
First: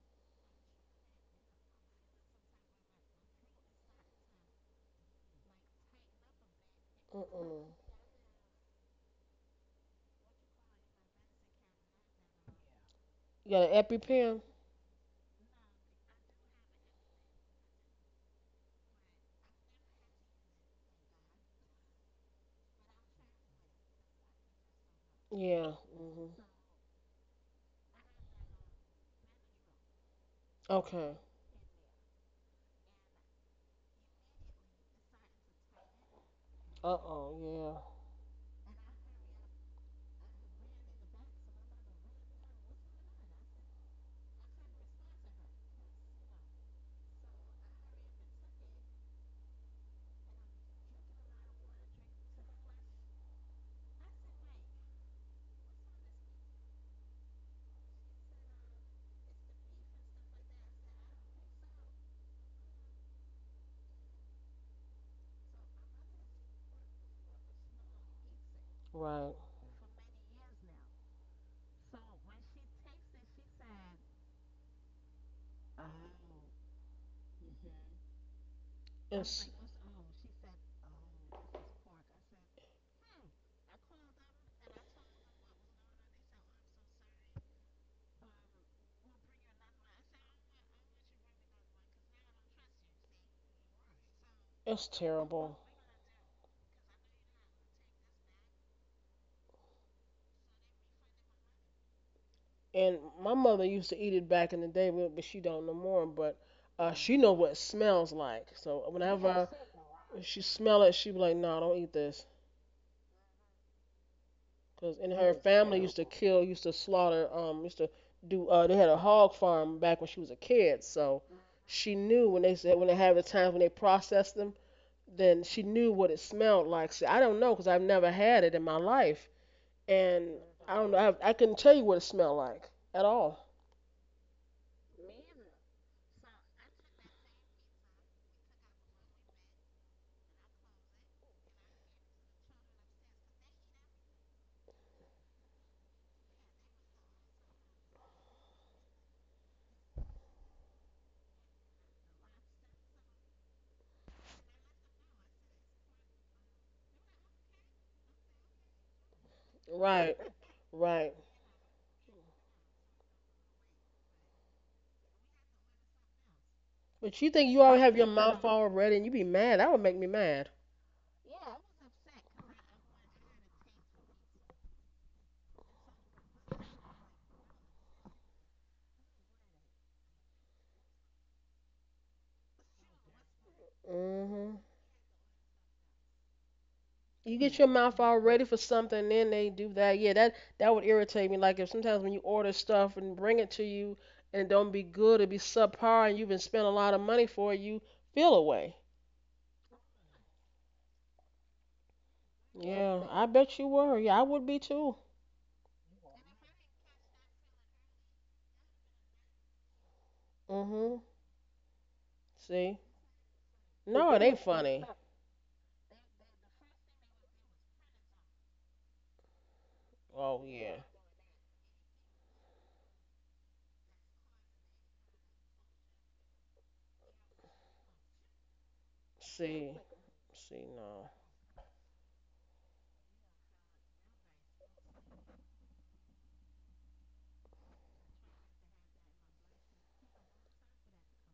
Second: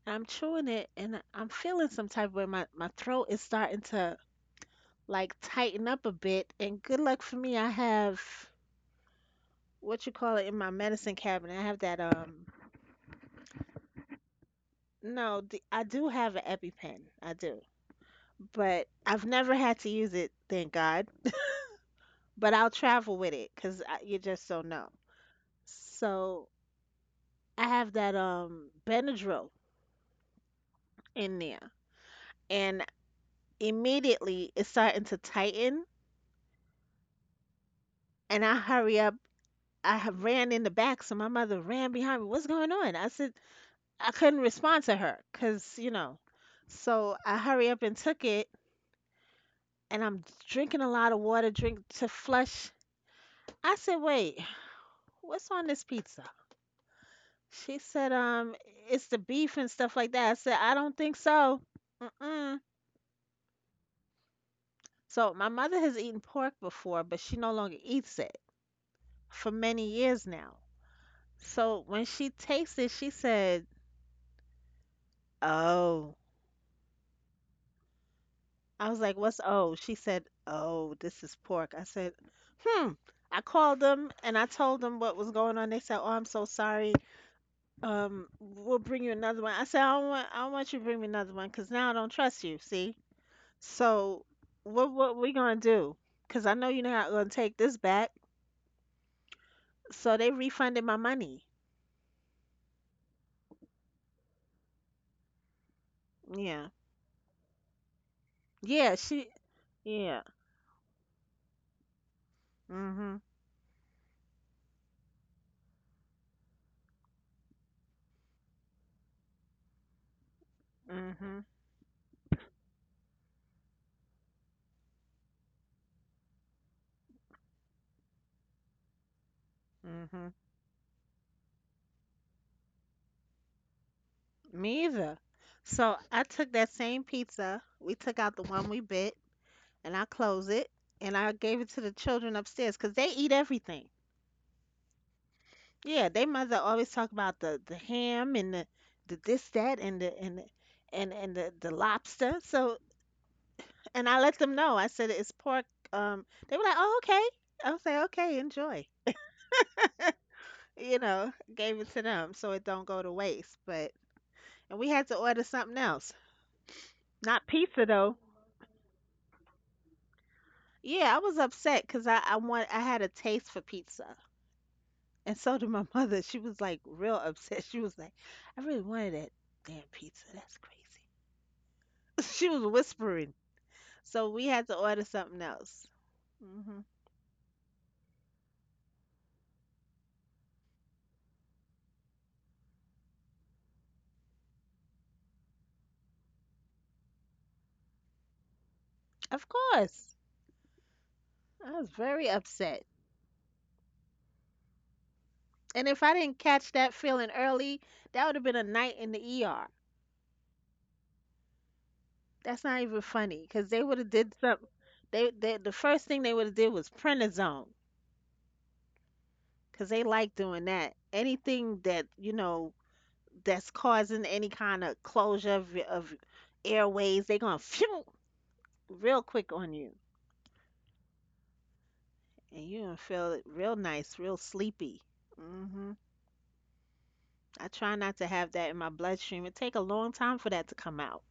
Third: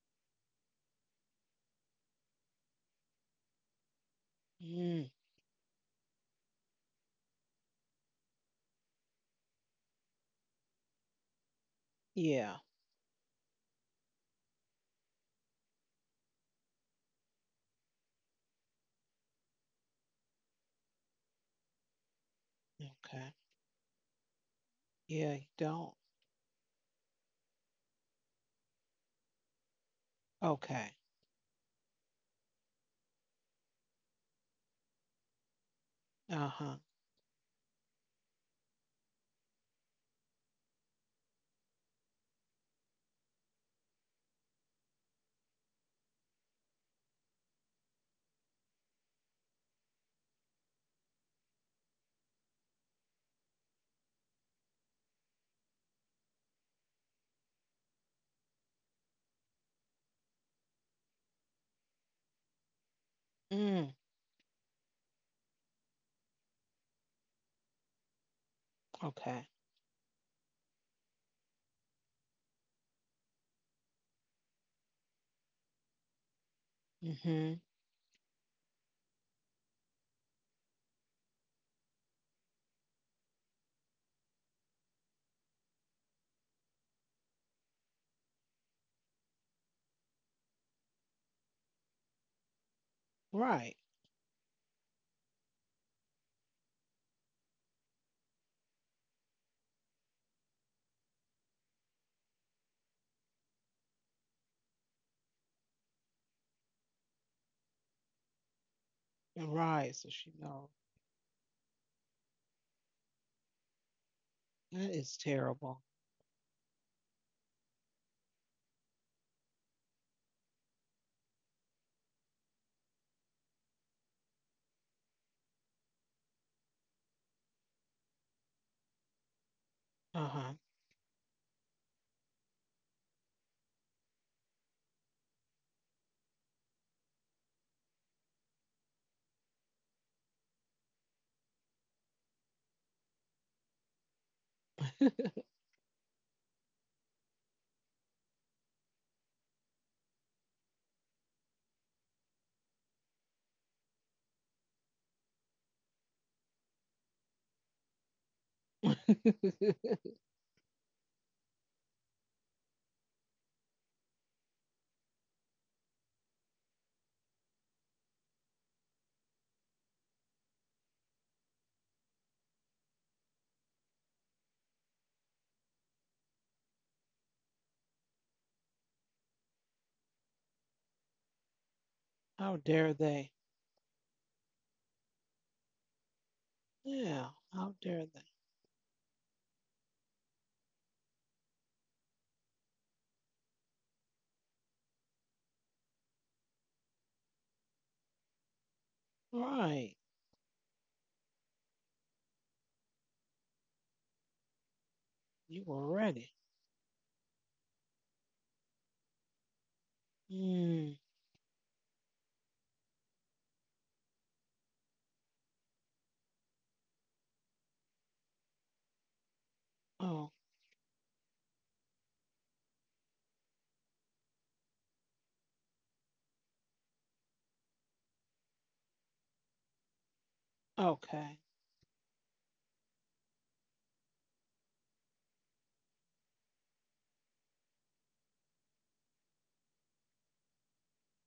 Speaker 2: I'm chewing it and I'm feeling some type of way. My throat is starting to
Speaker 3: Mm.
Speaker 2: like tighten up a bit. And good luck for me,
Speaker 1: Mm-mm.
Speaker 2: I have what you call it in my medicine cabinet. I have that
Speaker 3: Yeah.
Speaker 1: You got an EpiPen?
Speaker 2: no, the, I do have an EpiPen. I do. But I've never had to use it, thank God. But I'll travel
Speaker 3: Okay.
Speaker 2: with it, cause you just don't know.
Speaker 3: Yeah. You
Speaker 1: Yeah.
Speaker 3: don't.
Speaker 1: Mhm.
Speaker 2: So I have that Benadryl
Speaker 3: Okay.
Speaker 1: Okay.
Speaker 2: in there, and immediately it's starting to tighten,
Speaker 3: Uh huh.
Speaker 1: Uh-oh. Yeah.
Speaker 2: and I hurry up I had ran in the back, so my mother ran behind me. What's going on? I said I couldn't respond to her because you know. So I hurry up and took it, and I'm drinking a lot of water, drink to flush. I said, wait, what's on this pizza? She said, it's the beef and stuff like that. I said, I don't think so. Mm-mm.
Speaker 3: Mm.
Speaker 2: So my mother has eaten pork before, but she no longer eats it
Speaker 1: Right.
Speaker 3: Okay.
Speaker 2: for many years now. So when she tastes it, she said, oh.
Speaker 3: Mm-hmm.
Speaker 2: I was like, what's
Speaker 1: It's
Speaker 2: oh? She said, oh, this is pork. I said, hmm. I called them and I told them what was going on. They said, oh, I'm so sorry. We'll bring you another one. I said, I don't want you to bring me another one because now I don't trust you. See?
Speaker 3: Right.
Speaker 2: So
Speaker 1: it's
Speaker 2: what we
Speaker 1: terrible.
Speaker 2: gonna do? Because I know you're not gonna take this back. So they refunded my money.
Speaker 1: And my mother used to eat it back in the day, but she don't no more. But
Speaker 2: Yeah.
Speaker 1: she know what it smells like. So
Speaker 2: Yeah. She.
Speaker 3: Right. So
Speaker 1: if
Speaker 2: Yeah.
Speaker 3: she
Speaker 1: she
Speaker 3: knows
Speaker 1: smell it, she be like, "No, don't eat this."
Speaker 2: Mm-hmm.
Speaker 3: that
Speaker 1: Cause in
Speaker 3: is
Speaker 1: her family
Speaker 3: terrible.
Speaker 1: used to kill, used to slaughter, used to do. They had a hog farm back when she was a kid, so
Speaker 2: Mm-hmm.
Speaker 1: she knew when they said when they had the times when they processed them, then she knew what it smelled like. See, I don't know, cause I've never had it in my life, and
Speaker 2: Mm-hmm.
Speaker 3: Uh
Speaker 1: I don't know. I couldn't tell you what it smelled like at all.
Speaker 2: Me either. So I took that same pizza. We took out the one we bit and I close it and I gave it to the children upstairs because they eat everything.
Speaker 3: huh.
Speaker 2: Yeah, they mother always talk about the ham and the this that and the and the- and the lobster. So and I let them know. I said it's pork. They were like, oh okay. I was like, okay, enjoy.
Speaker 1: Right,
Speaker 2: You
Speaker 1: right.
Speaker 2: know, gave it to them so it don't go to waste. But and we had to order something else.
Speaker 1: But you
Speaker 2: Not
Speaker 1: think you already
Speaker 2: pizza
Speaker 1: have your
Speaker 2: though.
Speaker 1: mouth all ready and you be mad. That would make me mad.
Speaker 2: Yeah, I was upset because I had a taste for pizza. And so did my mother. She was like real upset. She was like, I really wanted that damn pizza. That's crazy. She
Speaker 3: How
Speaker 2: was
Speaker 3: dare
Speaker 2: whispering.
Speaker 3: they?
Speaker 2: So we
Speaker 1: Hmm.
Speaker 2: had to order something else. Hmm.
Speaker 3: Yeah,
Speaker 1: You get your
Speaker 3: how
Speaker 1: mouth
Speaker 3: dare
Speaker 1: all
Speaker 3: they?
Speaker 1: ready for something and then they do that. Yeah, that would irritate me. Like if sometimes when you order stuff and bring it to you and it don't be good, it be subpar and you've been spent a lot of money for it, you feel away.
Speaker 2: Of
Speaker 3: Right.
Speaker 2: course. I was very upset.
Speaker 1: Yeah, I bet you were. Yeah, I would be too.
Speaker 3: You
Speaker 2: And
Speaker 3: were
Speaker 2: if I
Speaker 3: ready.
Speaker 2: didn't catch that feeling early, that would have been a night in the ER.
Speaker 1: Hmm.
Speaker 3: Mm.
Speaker 2: That's
Speaker 1: See?
Speaker 2: not even funny because they would
Speaker 1: No,
Speaker 2: have
Speaker 1: it
Speaker 2: did
Speaker 1: ain't
Speaker 2: something.
Speaker 1: funny.
Speaker 2: The first thing they would have did was prednisone because they like
Speaker 3: Oh,
Speaker 1: Oh
Speaker 2: doing
Speaker 1: yeah.
Speaker 2: that. Anything that that's causing any kind of closure of airways, they're gonna phew real quick on
Speaker 1: See.
Speaker 2: you,
Speaker 1: See, no.
Speaker 3: okay.
Speaker 2: and you're gonna feel it real nice, real sleepy. hmm I try not to have that in my bloodstream. It take a long time for that to come out.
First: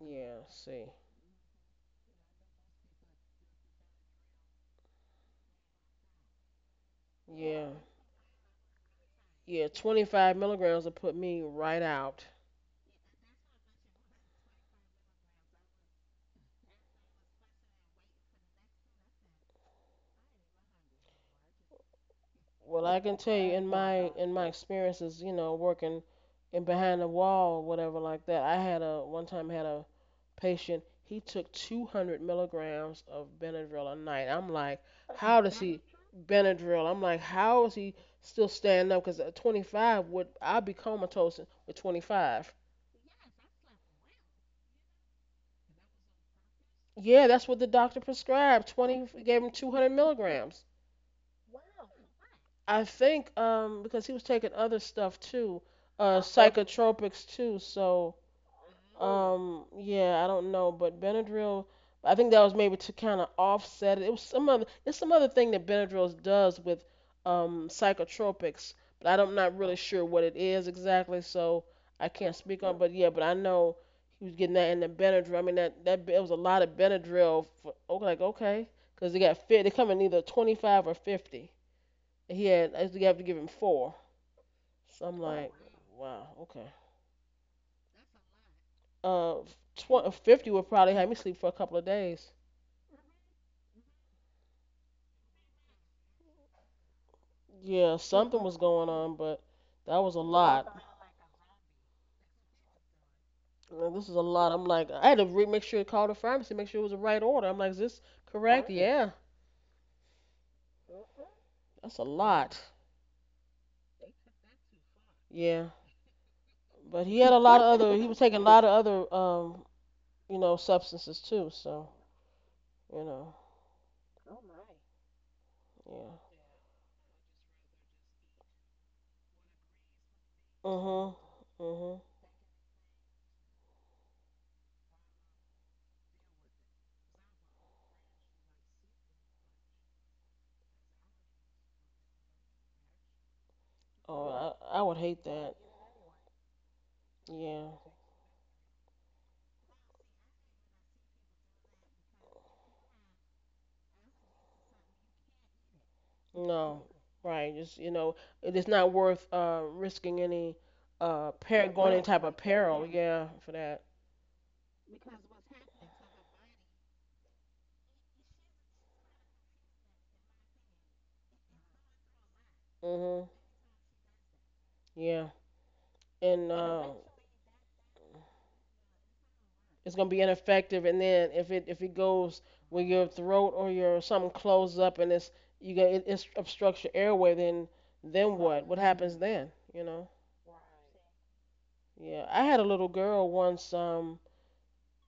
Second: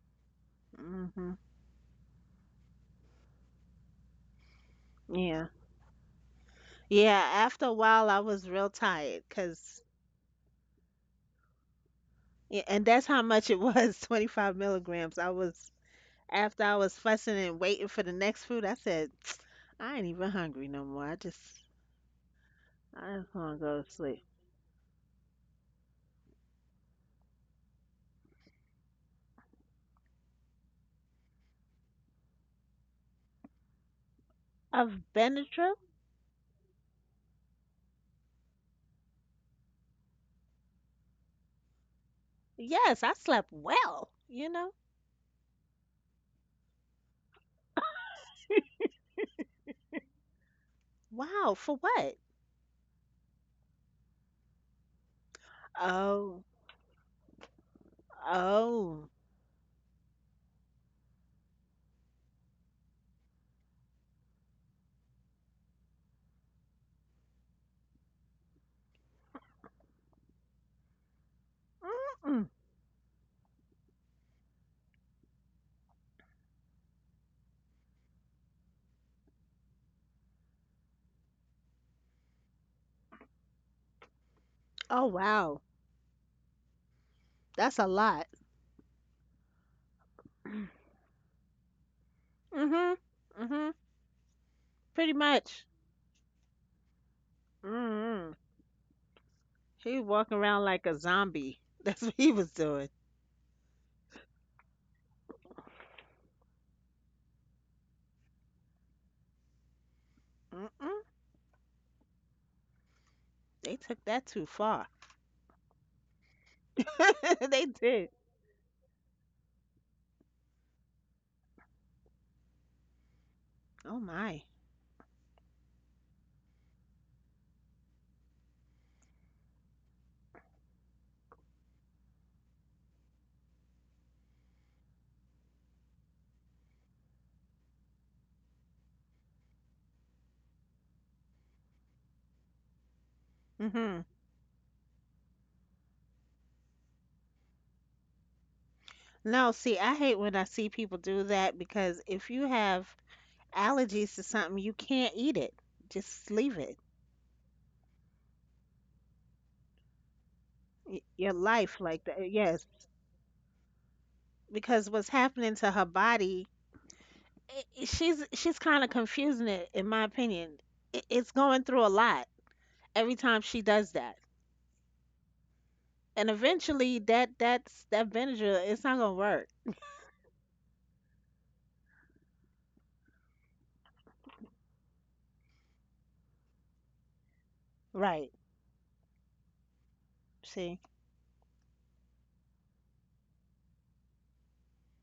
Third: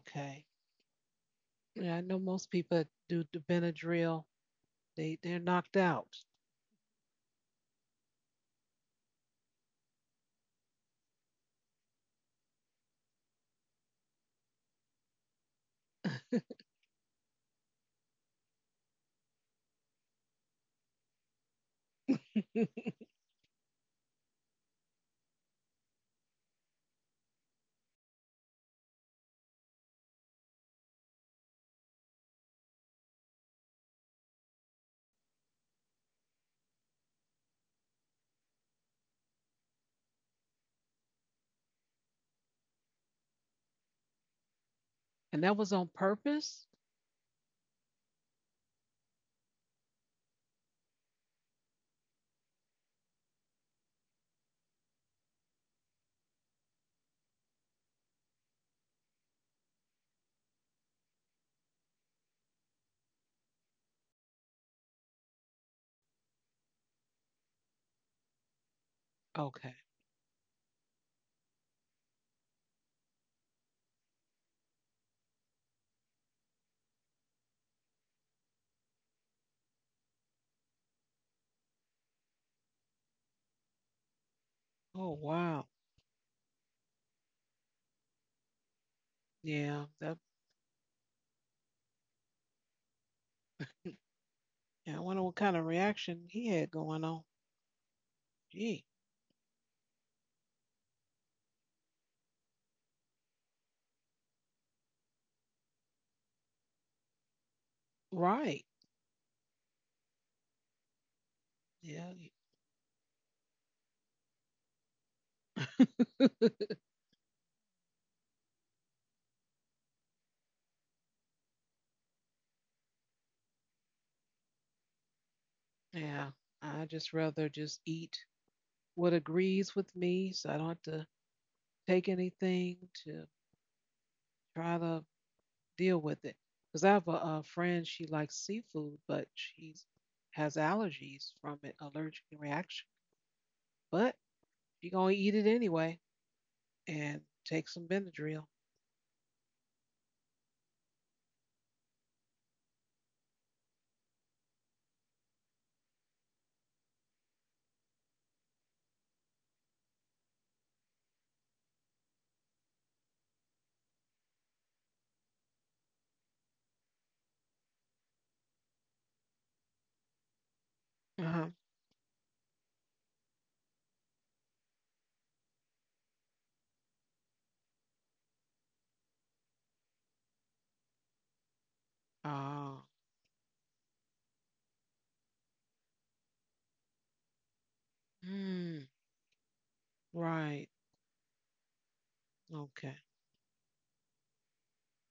Speaker 1: Yeah, see.
Speaker 2: hmm
Speaker 3: Yeah, I know most people do the Benadryl. They they're
Speaker 2: Yeah,
Speaker 3: knocked out.
Speaker 2: yeah. After
Speaker 1: Yeah.
Speaker 2: a while, I was real tired,
Speaker 1: Yeah,
Speaker 2: cause
Speaker 1: 25 milligrams will put me right out.
Speaker 2: yeah, and that's how much it was, 25 milligrams. I was after I was fussing and waiting for the next food. I said, I ain't even hungry no more.
Speaker 3: And
Speaker 1: Well, I can
Speaker 2: I
Speaker 1: tell
Speaker 2: just
Speaker 1: you
Speaker 2: wanna
Speaker 1: in
Speaker 2: go to
Speaker 1: my
Speaker 2: sleep.
Speaker 1: in my experiences, you know, working in behind the wall, whatever like that. I had a one time had a patient. He took 200 milligrams of Benadryl a night. I'm like,
Speaker 2: Of
Speaker 1: how does
Speaker 2: Benadryl?
Speaker 1: he Benadryl? I'm like, how is he still standing up? Because at 25 would I'll be comatose with 25.
Speaker 2: Yes, I slept well, you know.
Speaker 3: that was on purpose?
Speaker 1: Yeah, that's what the doctor prescribed. 20 gave him 200 milligrams.
Speaker 2: Wow, for what?
Speaker 1: I think because he was taking other stuff too, okay,
Speaker 2: Oh,
Speaker 1: psychotropics too. So mhm.
Speaker 2: oh.
Speaker 1: Yeah, I don't know, but Benadryl. I think that was maybe to kind of offset it. It was some other. It's some other thing that Benadryl does with psychotropics, but I'm not
Speaker 3: Okay.
Speaker 1: really sure what it is exactly. So I can't
Speaker 2: Mm-mm.
Speaker 1: speak on. But yeah, but I know he was getting that in the Benadryl. I mean that it was a lot of Benadryl for okay, like okay, because they got fit. They come in either 25 or 50. He had I think you have to give him four. So
Speaker 2: Oh,
Speaker 3: Oh
Speaker 1: I'm wow, like,
Speaker 2: wow.
Speaker 3: wow.
Speaker 1: wow, okay.
Speaker 2: That's a lot.
Speaker 1: Uh,
Speaker 3: Yeah.
Speaker 1: twenty
Speaker 3: That
Speaker 1: fifty would probably have me sleep for a couple of days.
Speaker 2: Mm-hmm. Mm-hmm.
Speaker 3: yeah, I
Speaker 2: Pretty
Speaker 3: wonder what kind of
Speaker 2: much.
Speaker 3: reaction he had going on.
Speaker 1: Yeah,
Speaker 2: Mm-hmm.
Speaker 1: something was
Speaker 3: Gee.
Speaker 1: going on, but
Speaker 2: He
Speaker 1: that
Speaker 2: was
Speaker 1: was a
Speaker 2: walking around
Speaker 1: lot.
Speaker 2: like a zombie. That's what he was doing.
Speaker 1: This is a lot. I'm like, I had to make sure to call the pharmacy, make sure it was the right order. I'm like, is this
Speaker 3: Right.
Speaker 1: correct? Right. Yeah,
Speaker 2: Mm-mm.
Speaker 1: that's a
Speaker 3: Yeah.
Speaker 1: lot.
Speaker 2: They took that too far.
Speaker 1: Yeah, but he
Speaker 2: They
Speaker 1: had a lot of
Speaker 2: did.
Speaker 1: other. He was taking a lot of other, you know, substances too. So you know,
Speaker 2: Oh my.
Speaker 3: yeah.
Speaker 1: yeah.
Speaker 3: I just rather just eat what agrees with me so I don't have to
Speaker 1: Mhm.
Speaker 3: take
Speaker 1: Mhm.
Speaker 3: anything to try to deal with it. Because I have a friend, she likes seafood, but she has allergies from it, allergic reaction.
Speaker 2: Mm-hmm.
Speaker 3: But
Speaker 1: Oh, wow.
Speaker 3: she
Speaker 1: I would
Speaker 3: gonna eat
Speaker 1: hate
Speaker 3: it
Speaker 1: that.
Speaker 3: anyway and take
Speaker 1: Yeah.
Speaker 3: some Benadryl.
Speaker 2: No, see, I hate when I see people do that because if you have allergies to something, you can't eat it. Just leave
Speaker 1: No,
Speaker 2: it.
Speaker 1: right. Just you know, it is not worth risking any
Speaker 2: Your
Speaker 1: per
Speaker 2: life
Speaker 1: going any
Speaker 2: like
Speaker 1: type
Speaker 2: that.
Speaker 1: of
Speaker 2: Yes,
Speaker 1: peril. Yeah, for that.
Speaker 2: because what's happening to her body, she's kind of confusing it, in my opinion. It's
Speaker 3: Uh-huh.
Speaker 2: going through a lot every
Speaker 1: Mhm.
Speaker 2: time she does that,
Speaker 1: Yeah,
Speaker 2: and
Speaker 1: and
Speaker 2: eventually that's that vinegar. It's not gonna work.
Speaker 1: it's gonna be ineffective. And then if it goes
Speaker 3: Ah,
Speaker 1: where your throat or your something closes up and it's you get it, it obstructs your airway,
Speaker 2: Right.
Speaker 1: then what? What
Speaker 3: mm,
Speaker 1: happens then? You know?
Speaker 3: right.
Speaker 2: See.
Speaker 1: Yeah, I had a little
Speaker 3: Okay.
Speaker 1: girl once.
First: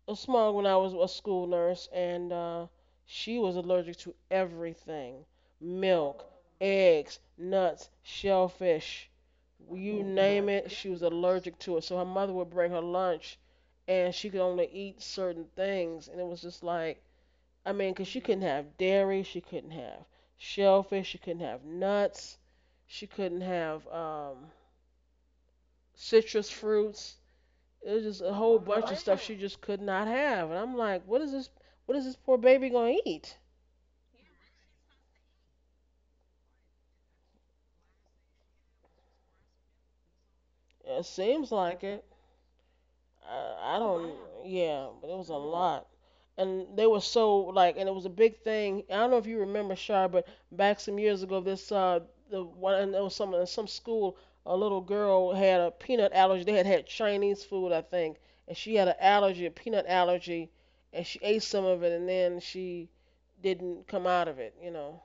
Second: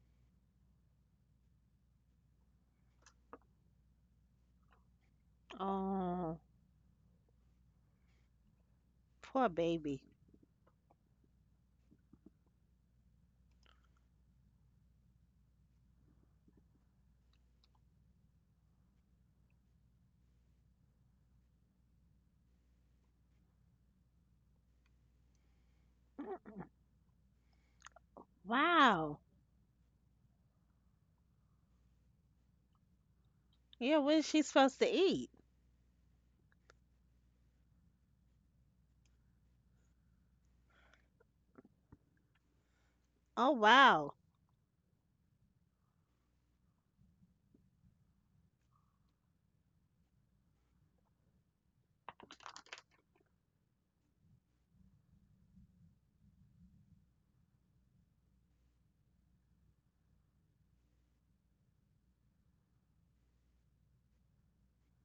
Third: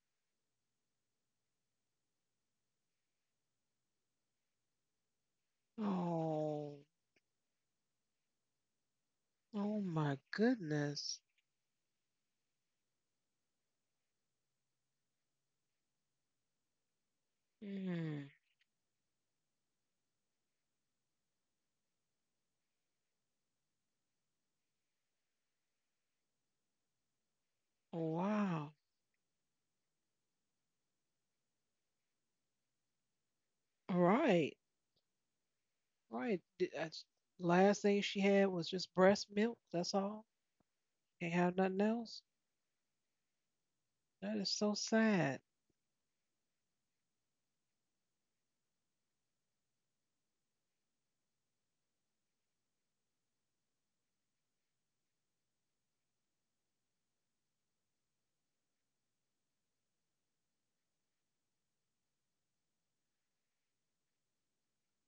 Speaker 1: A small when I was a school nurse, and she was allergic to everything: milk,
Speaker 2: Oh,
Speaker 3: Oh,
Speaker 1: eggs, nuts, shellfish.
Speaker 2: poor
Speaker 3: oh
Speaker 2: baby.
Speaker 1: You
Speaker 3: my
Speaker 1: name it, she was
Speaker 3: goodness.
Speaker 1: allergic to it. So her mother would bring her lunch, and she could only eat certain things. And it was just like, I mean, 'cause she
Speaker 3: Mm,
Speaker 1: couldn't have dairy, she couldn't have shellfish, she couldn't have nuts, she couldn't have citrus fruits. It was just a whole
Speaker 3: wow.
Speaker 1: bunch of
Speaker 2: Wow.
Speaker 1: stuff she just could not have, and I'm like, what is this? What is this poor baby gonna eat?
Speaker 3: All
Speaker 2: Yeah. What is she
Speaker 3: right.
Speaker 2: supposed to eat?
Speaker 3: All right. D- that's- last thing she had was just breast milk. That's all.
Speaker 1: It
Speaker 3: Can't
Speaker 1: seems
Speaker 3: have nothing
Speaker 1: like it.
Speaker 3: else.
Speaker 2: Oh
Speaker 1: I don't.
Speaker 2: wow.
Speaker 3: That is so
Speaker 1: Yeah, but it was a
Speaker 3: sad.
Speaker 1: lot, and they were so like, and it was a big thing. I don't know if you remember Shar, but back some years ago, this the one and there was some in some school, a little girl had a peanut allergy. They had had Chinese food, I think, and she had an allergy, a peanut allergy, and she ate some of it, and then she didn't come out of it, you know.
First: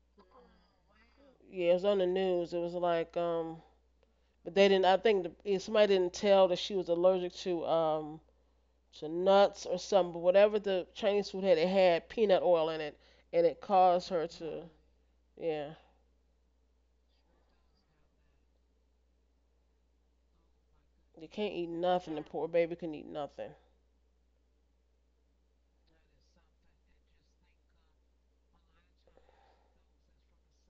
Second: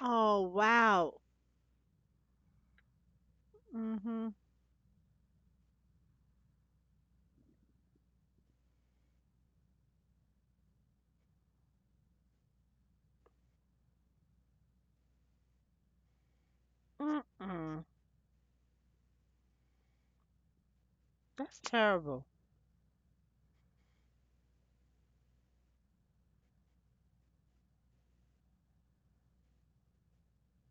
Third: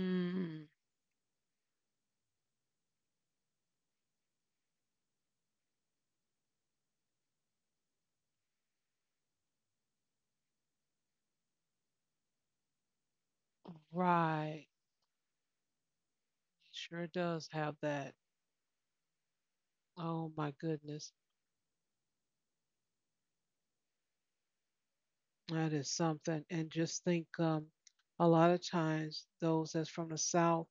Speaker 2: Oh wow.
Speaker 1: Yeah, it was on the news. It was like
Speaker 2: Mhm.
Speaker 1: but they didn't. I think the, yeah, somebody didn't tell that she was allergic to nuts or something. But whatever the Chinese food had, it had peanut oil in it, and it caused her to
Speaker 3: right.
Speaker 1: yeah.
Speaker 3: Sure does have
Speaker 2: Mm-mm.
Speaker 3: that. Oh my goodness.
Speaker 1: You can't
Speaker 2: That's
Speaker 1: eat nothing. The
Speaker 2: terrible.
Speaker 1: poor baby couldn't eat nothing.
Speaker 3: That is something. And just think a lot of times those that's from the South,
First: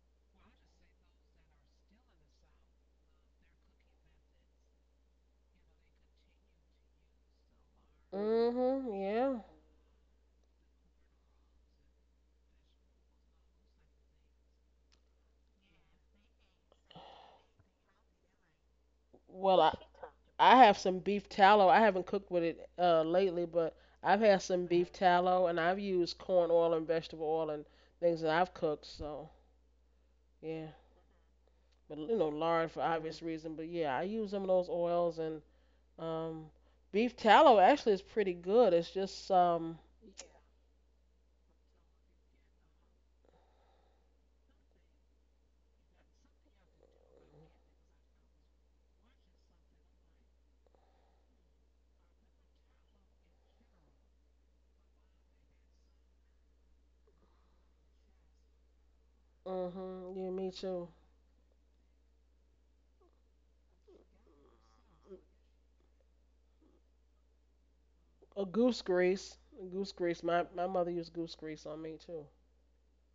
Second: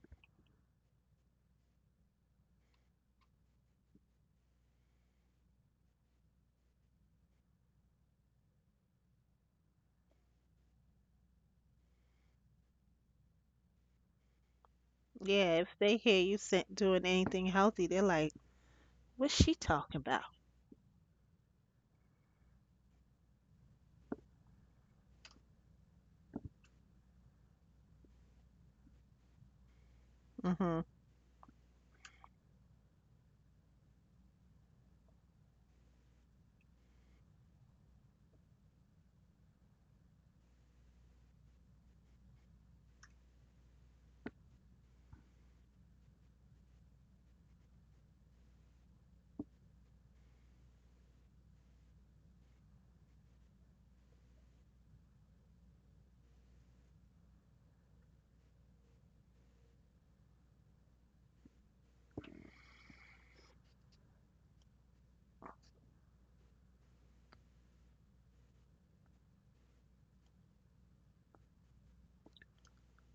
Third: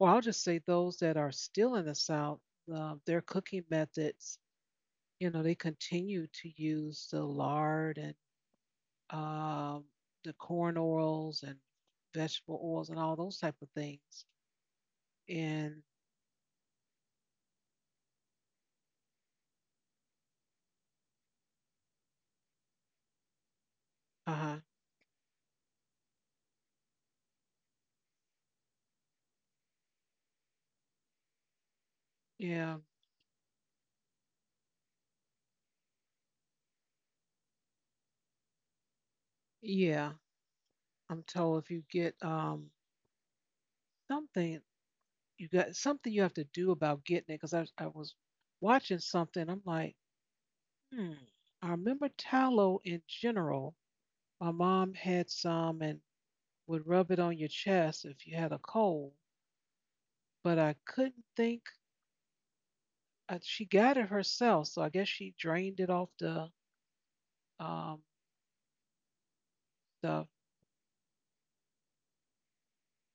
Speaker 3: or I'll just say those that are still in the South, their cooking methods, you know, they continue to use the lard and
Speaker 1: Mhm. Yeah.
Speaker 3: um, the corn oils and vegetable oils and all those type of things.
Speaker 2: Yeah, if
Speaker 3: And
Speaker 2: they hear you doing anything healthy, they're like, what's she
Speaker 1: Well,
Speaker 2: talking about?
Speaker 1: I have some beef tallow. I haven't cooked with it lately, but I've
Speaker 3: uh
Speaker 1: had
Speaker 3: huh.
Speaker 1: some beef tallow, and I've used corn oil and vegetable oil and things that I've cooked. So yeah.
Speaker 2: Mm-hmm.
Speaker 1: But you know lard
Speaker 3: Yeah.
Speaker 1: for obvious reason. But yeah, I use some of those oils and um, beef tallow actually is pretty good. It's just
Speaker 3: Yeah. I'm told if you get something, you got something you have to do about getting it. Because I was watching something, I'm like, hmm. I remember tallow in general. My mom had some and would rub it on your chest if you had a cold.
Speaker 1: hmm, yeah, me
Speaker 3: But I
Speaker 1: too.
Speaker 3: couldn't think. She got it herself, so I guess she drained it off the um,
Speaker 1: A goose grease, goose grease.
Speaker 3: stuff.
Speaker 1: My mother used goose grease on me too.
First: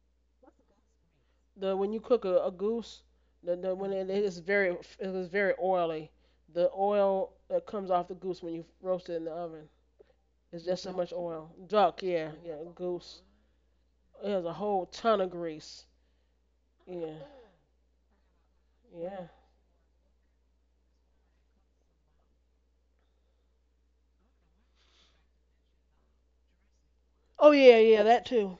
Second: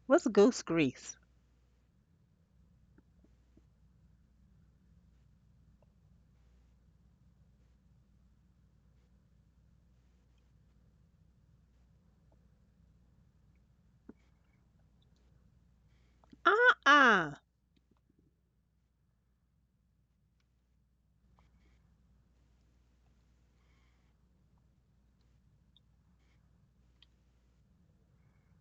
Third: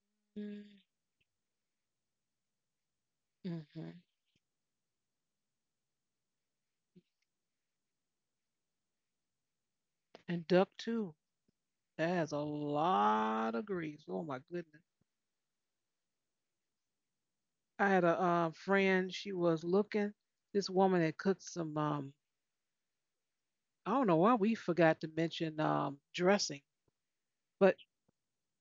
Speaker 2: What's goose
Speaker 3: Mm-hmm.
Speaker 2: grease?
Speaker 1: The when you cook a goose, the when it is very oily. The oil that comes off the goose when you roast it in the oven.
Speaker 3: And
Speaker 1: It's
Speaker 3: duck
Speaker 1: just so
Speaker 3: too.
Speaker 1: much oil. Duck,
Speaker 3: That has
Speaker 1: yeah,
Speaker 3: a
Speaker 1: yeah, goose.
Speaker 3: lot of grease. Oh
Speaker 1: It
Speaker 3: my
Speaker 1: has a
Speaker 3: goodness.
Speaker 1: whole ton of grease. Yeah,
Speaker 2: Uh-uh.
Speaker 3: I had a friend.
Speaker 1: yeah.
Speaker 3: She was looking this woman that cooked some. I don't know why we forgot to mention dressing,
Speaker 1: Oh
Speaker 3: but
Speaker 1: yeah, yeah, that too.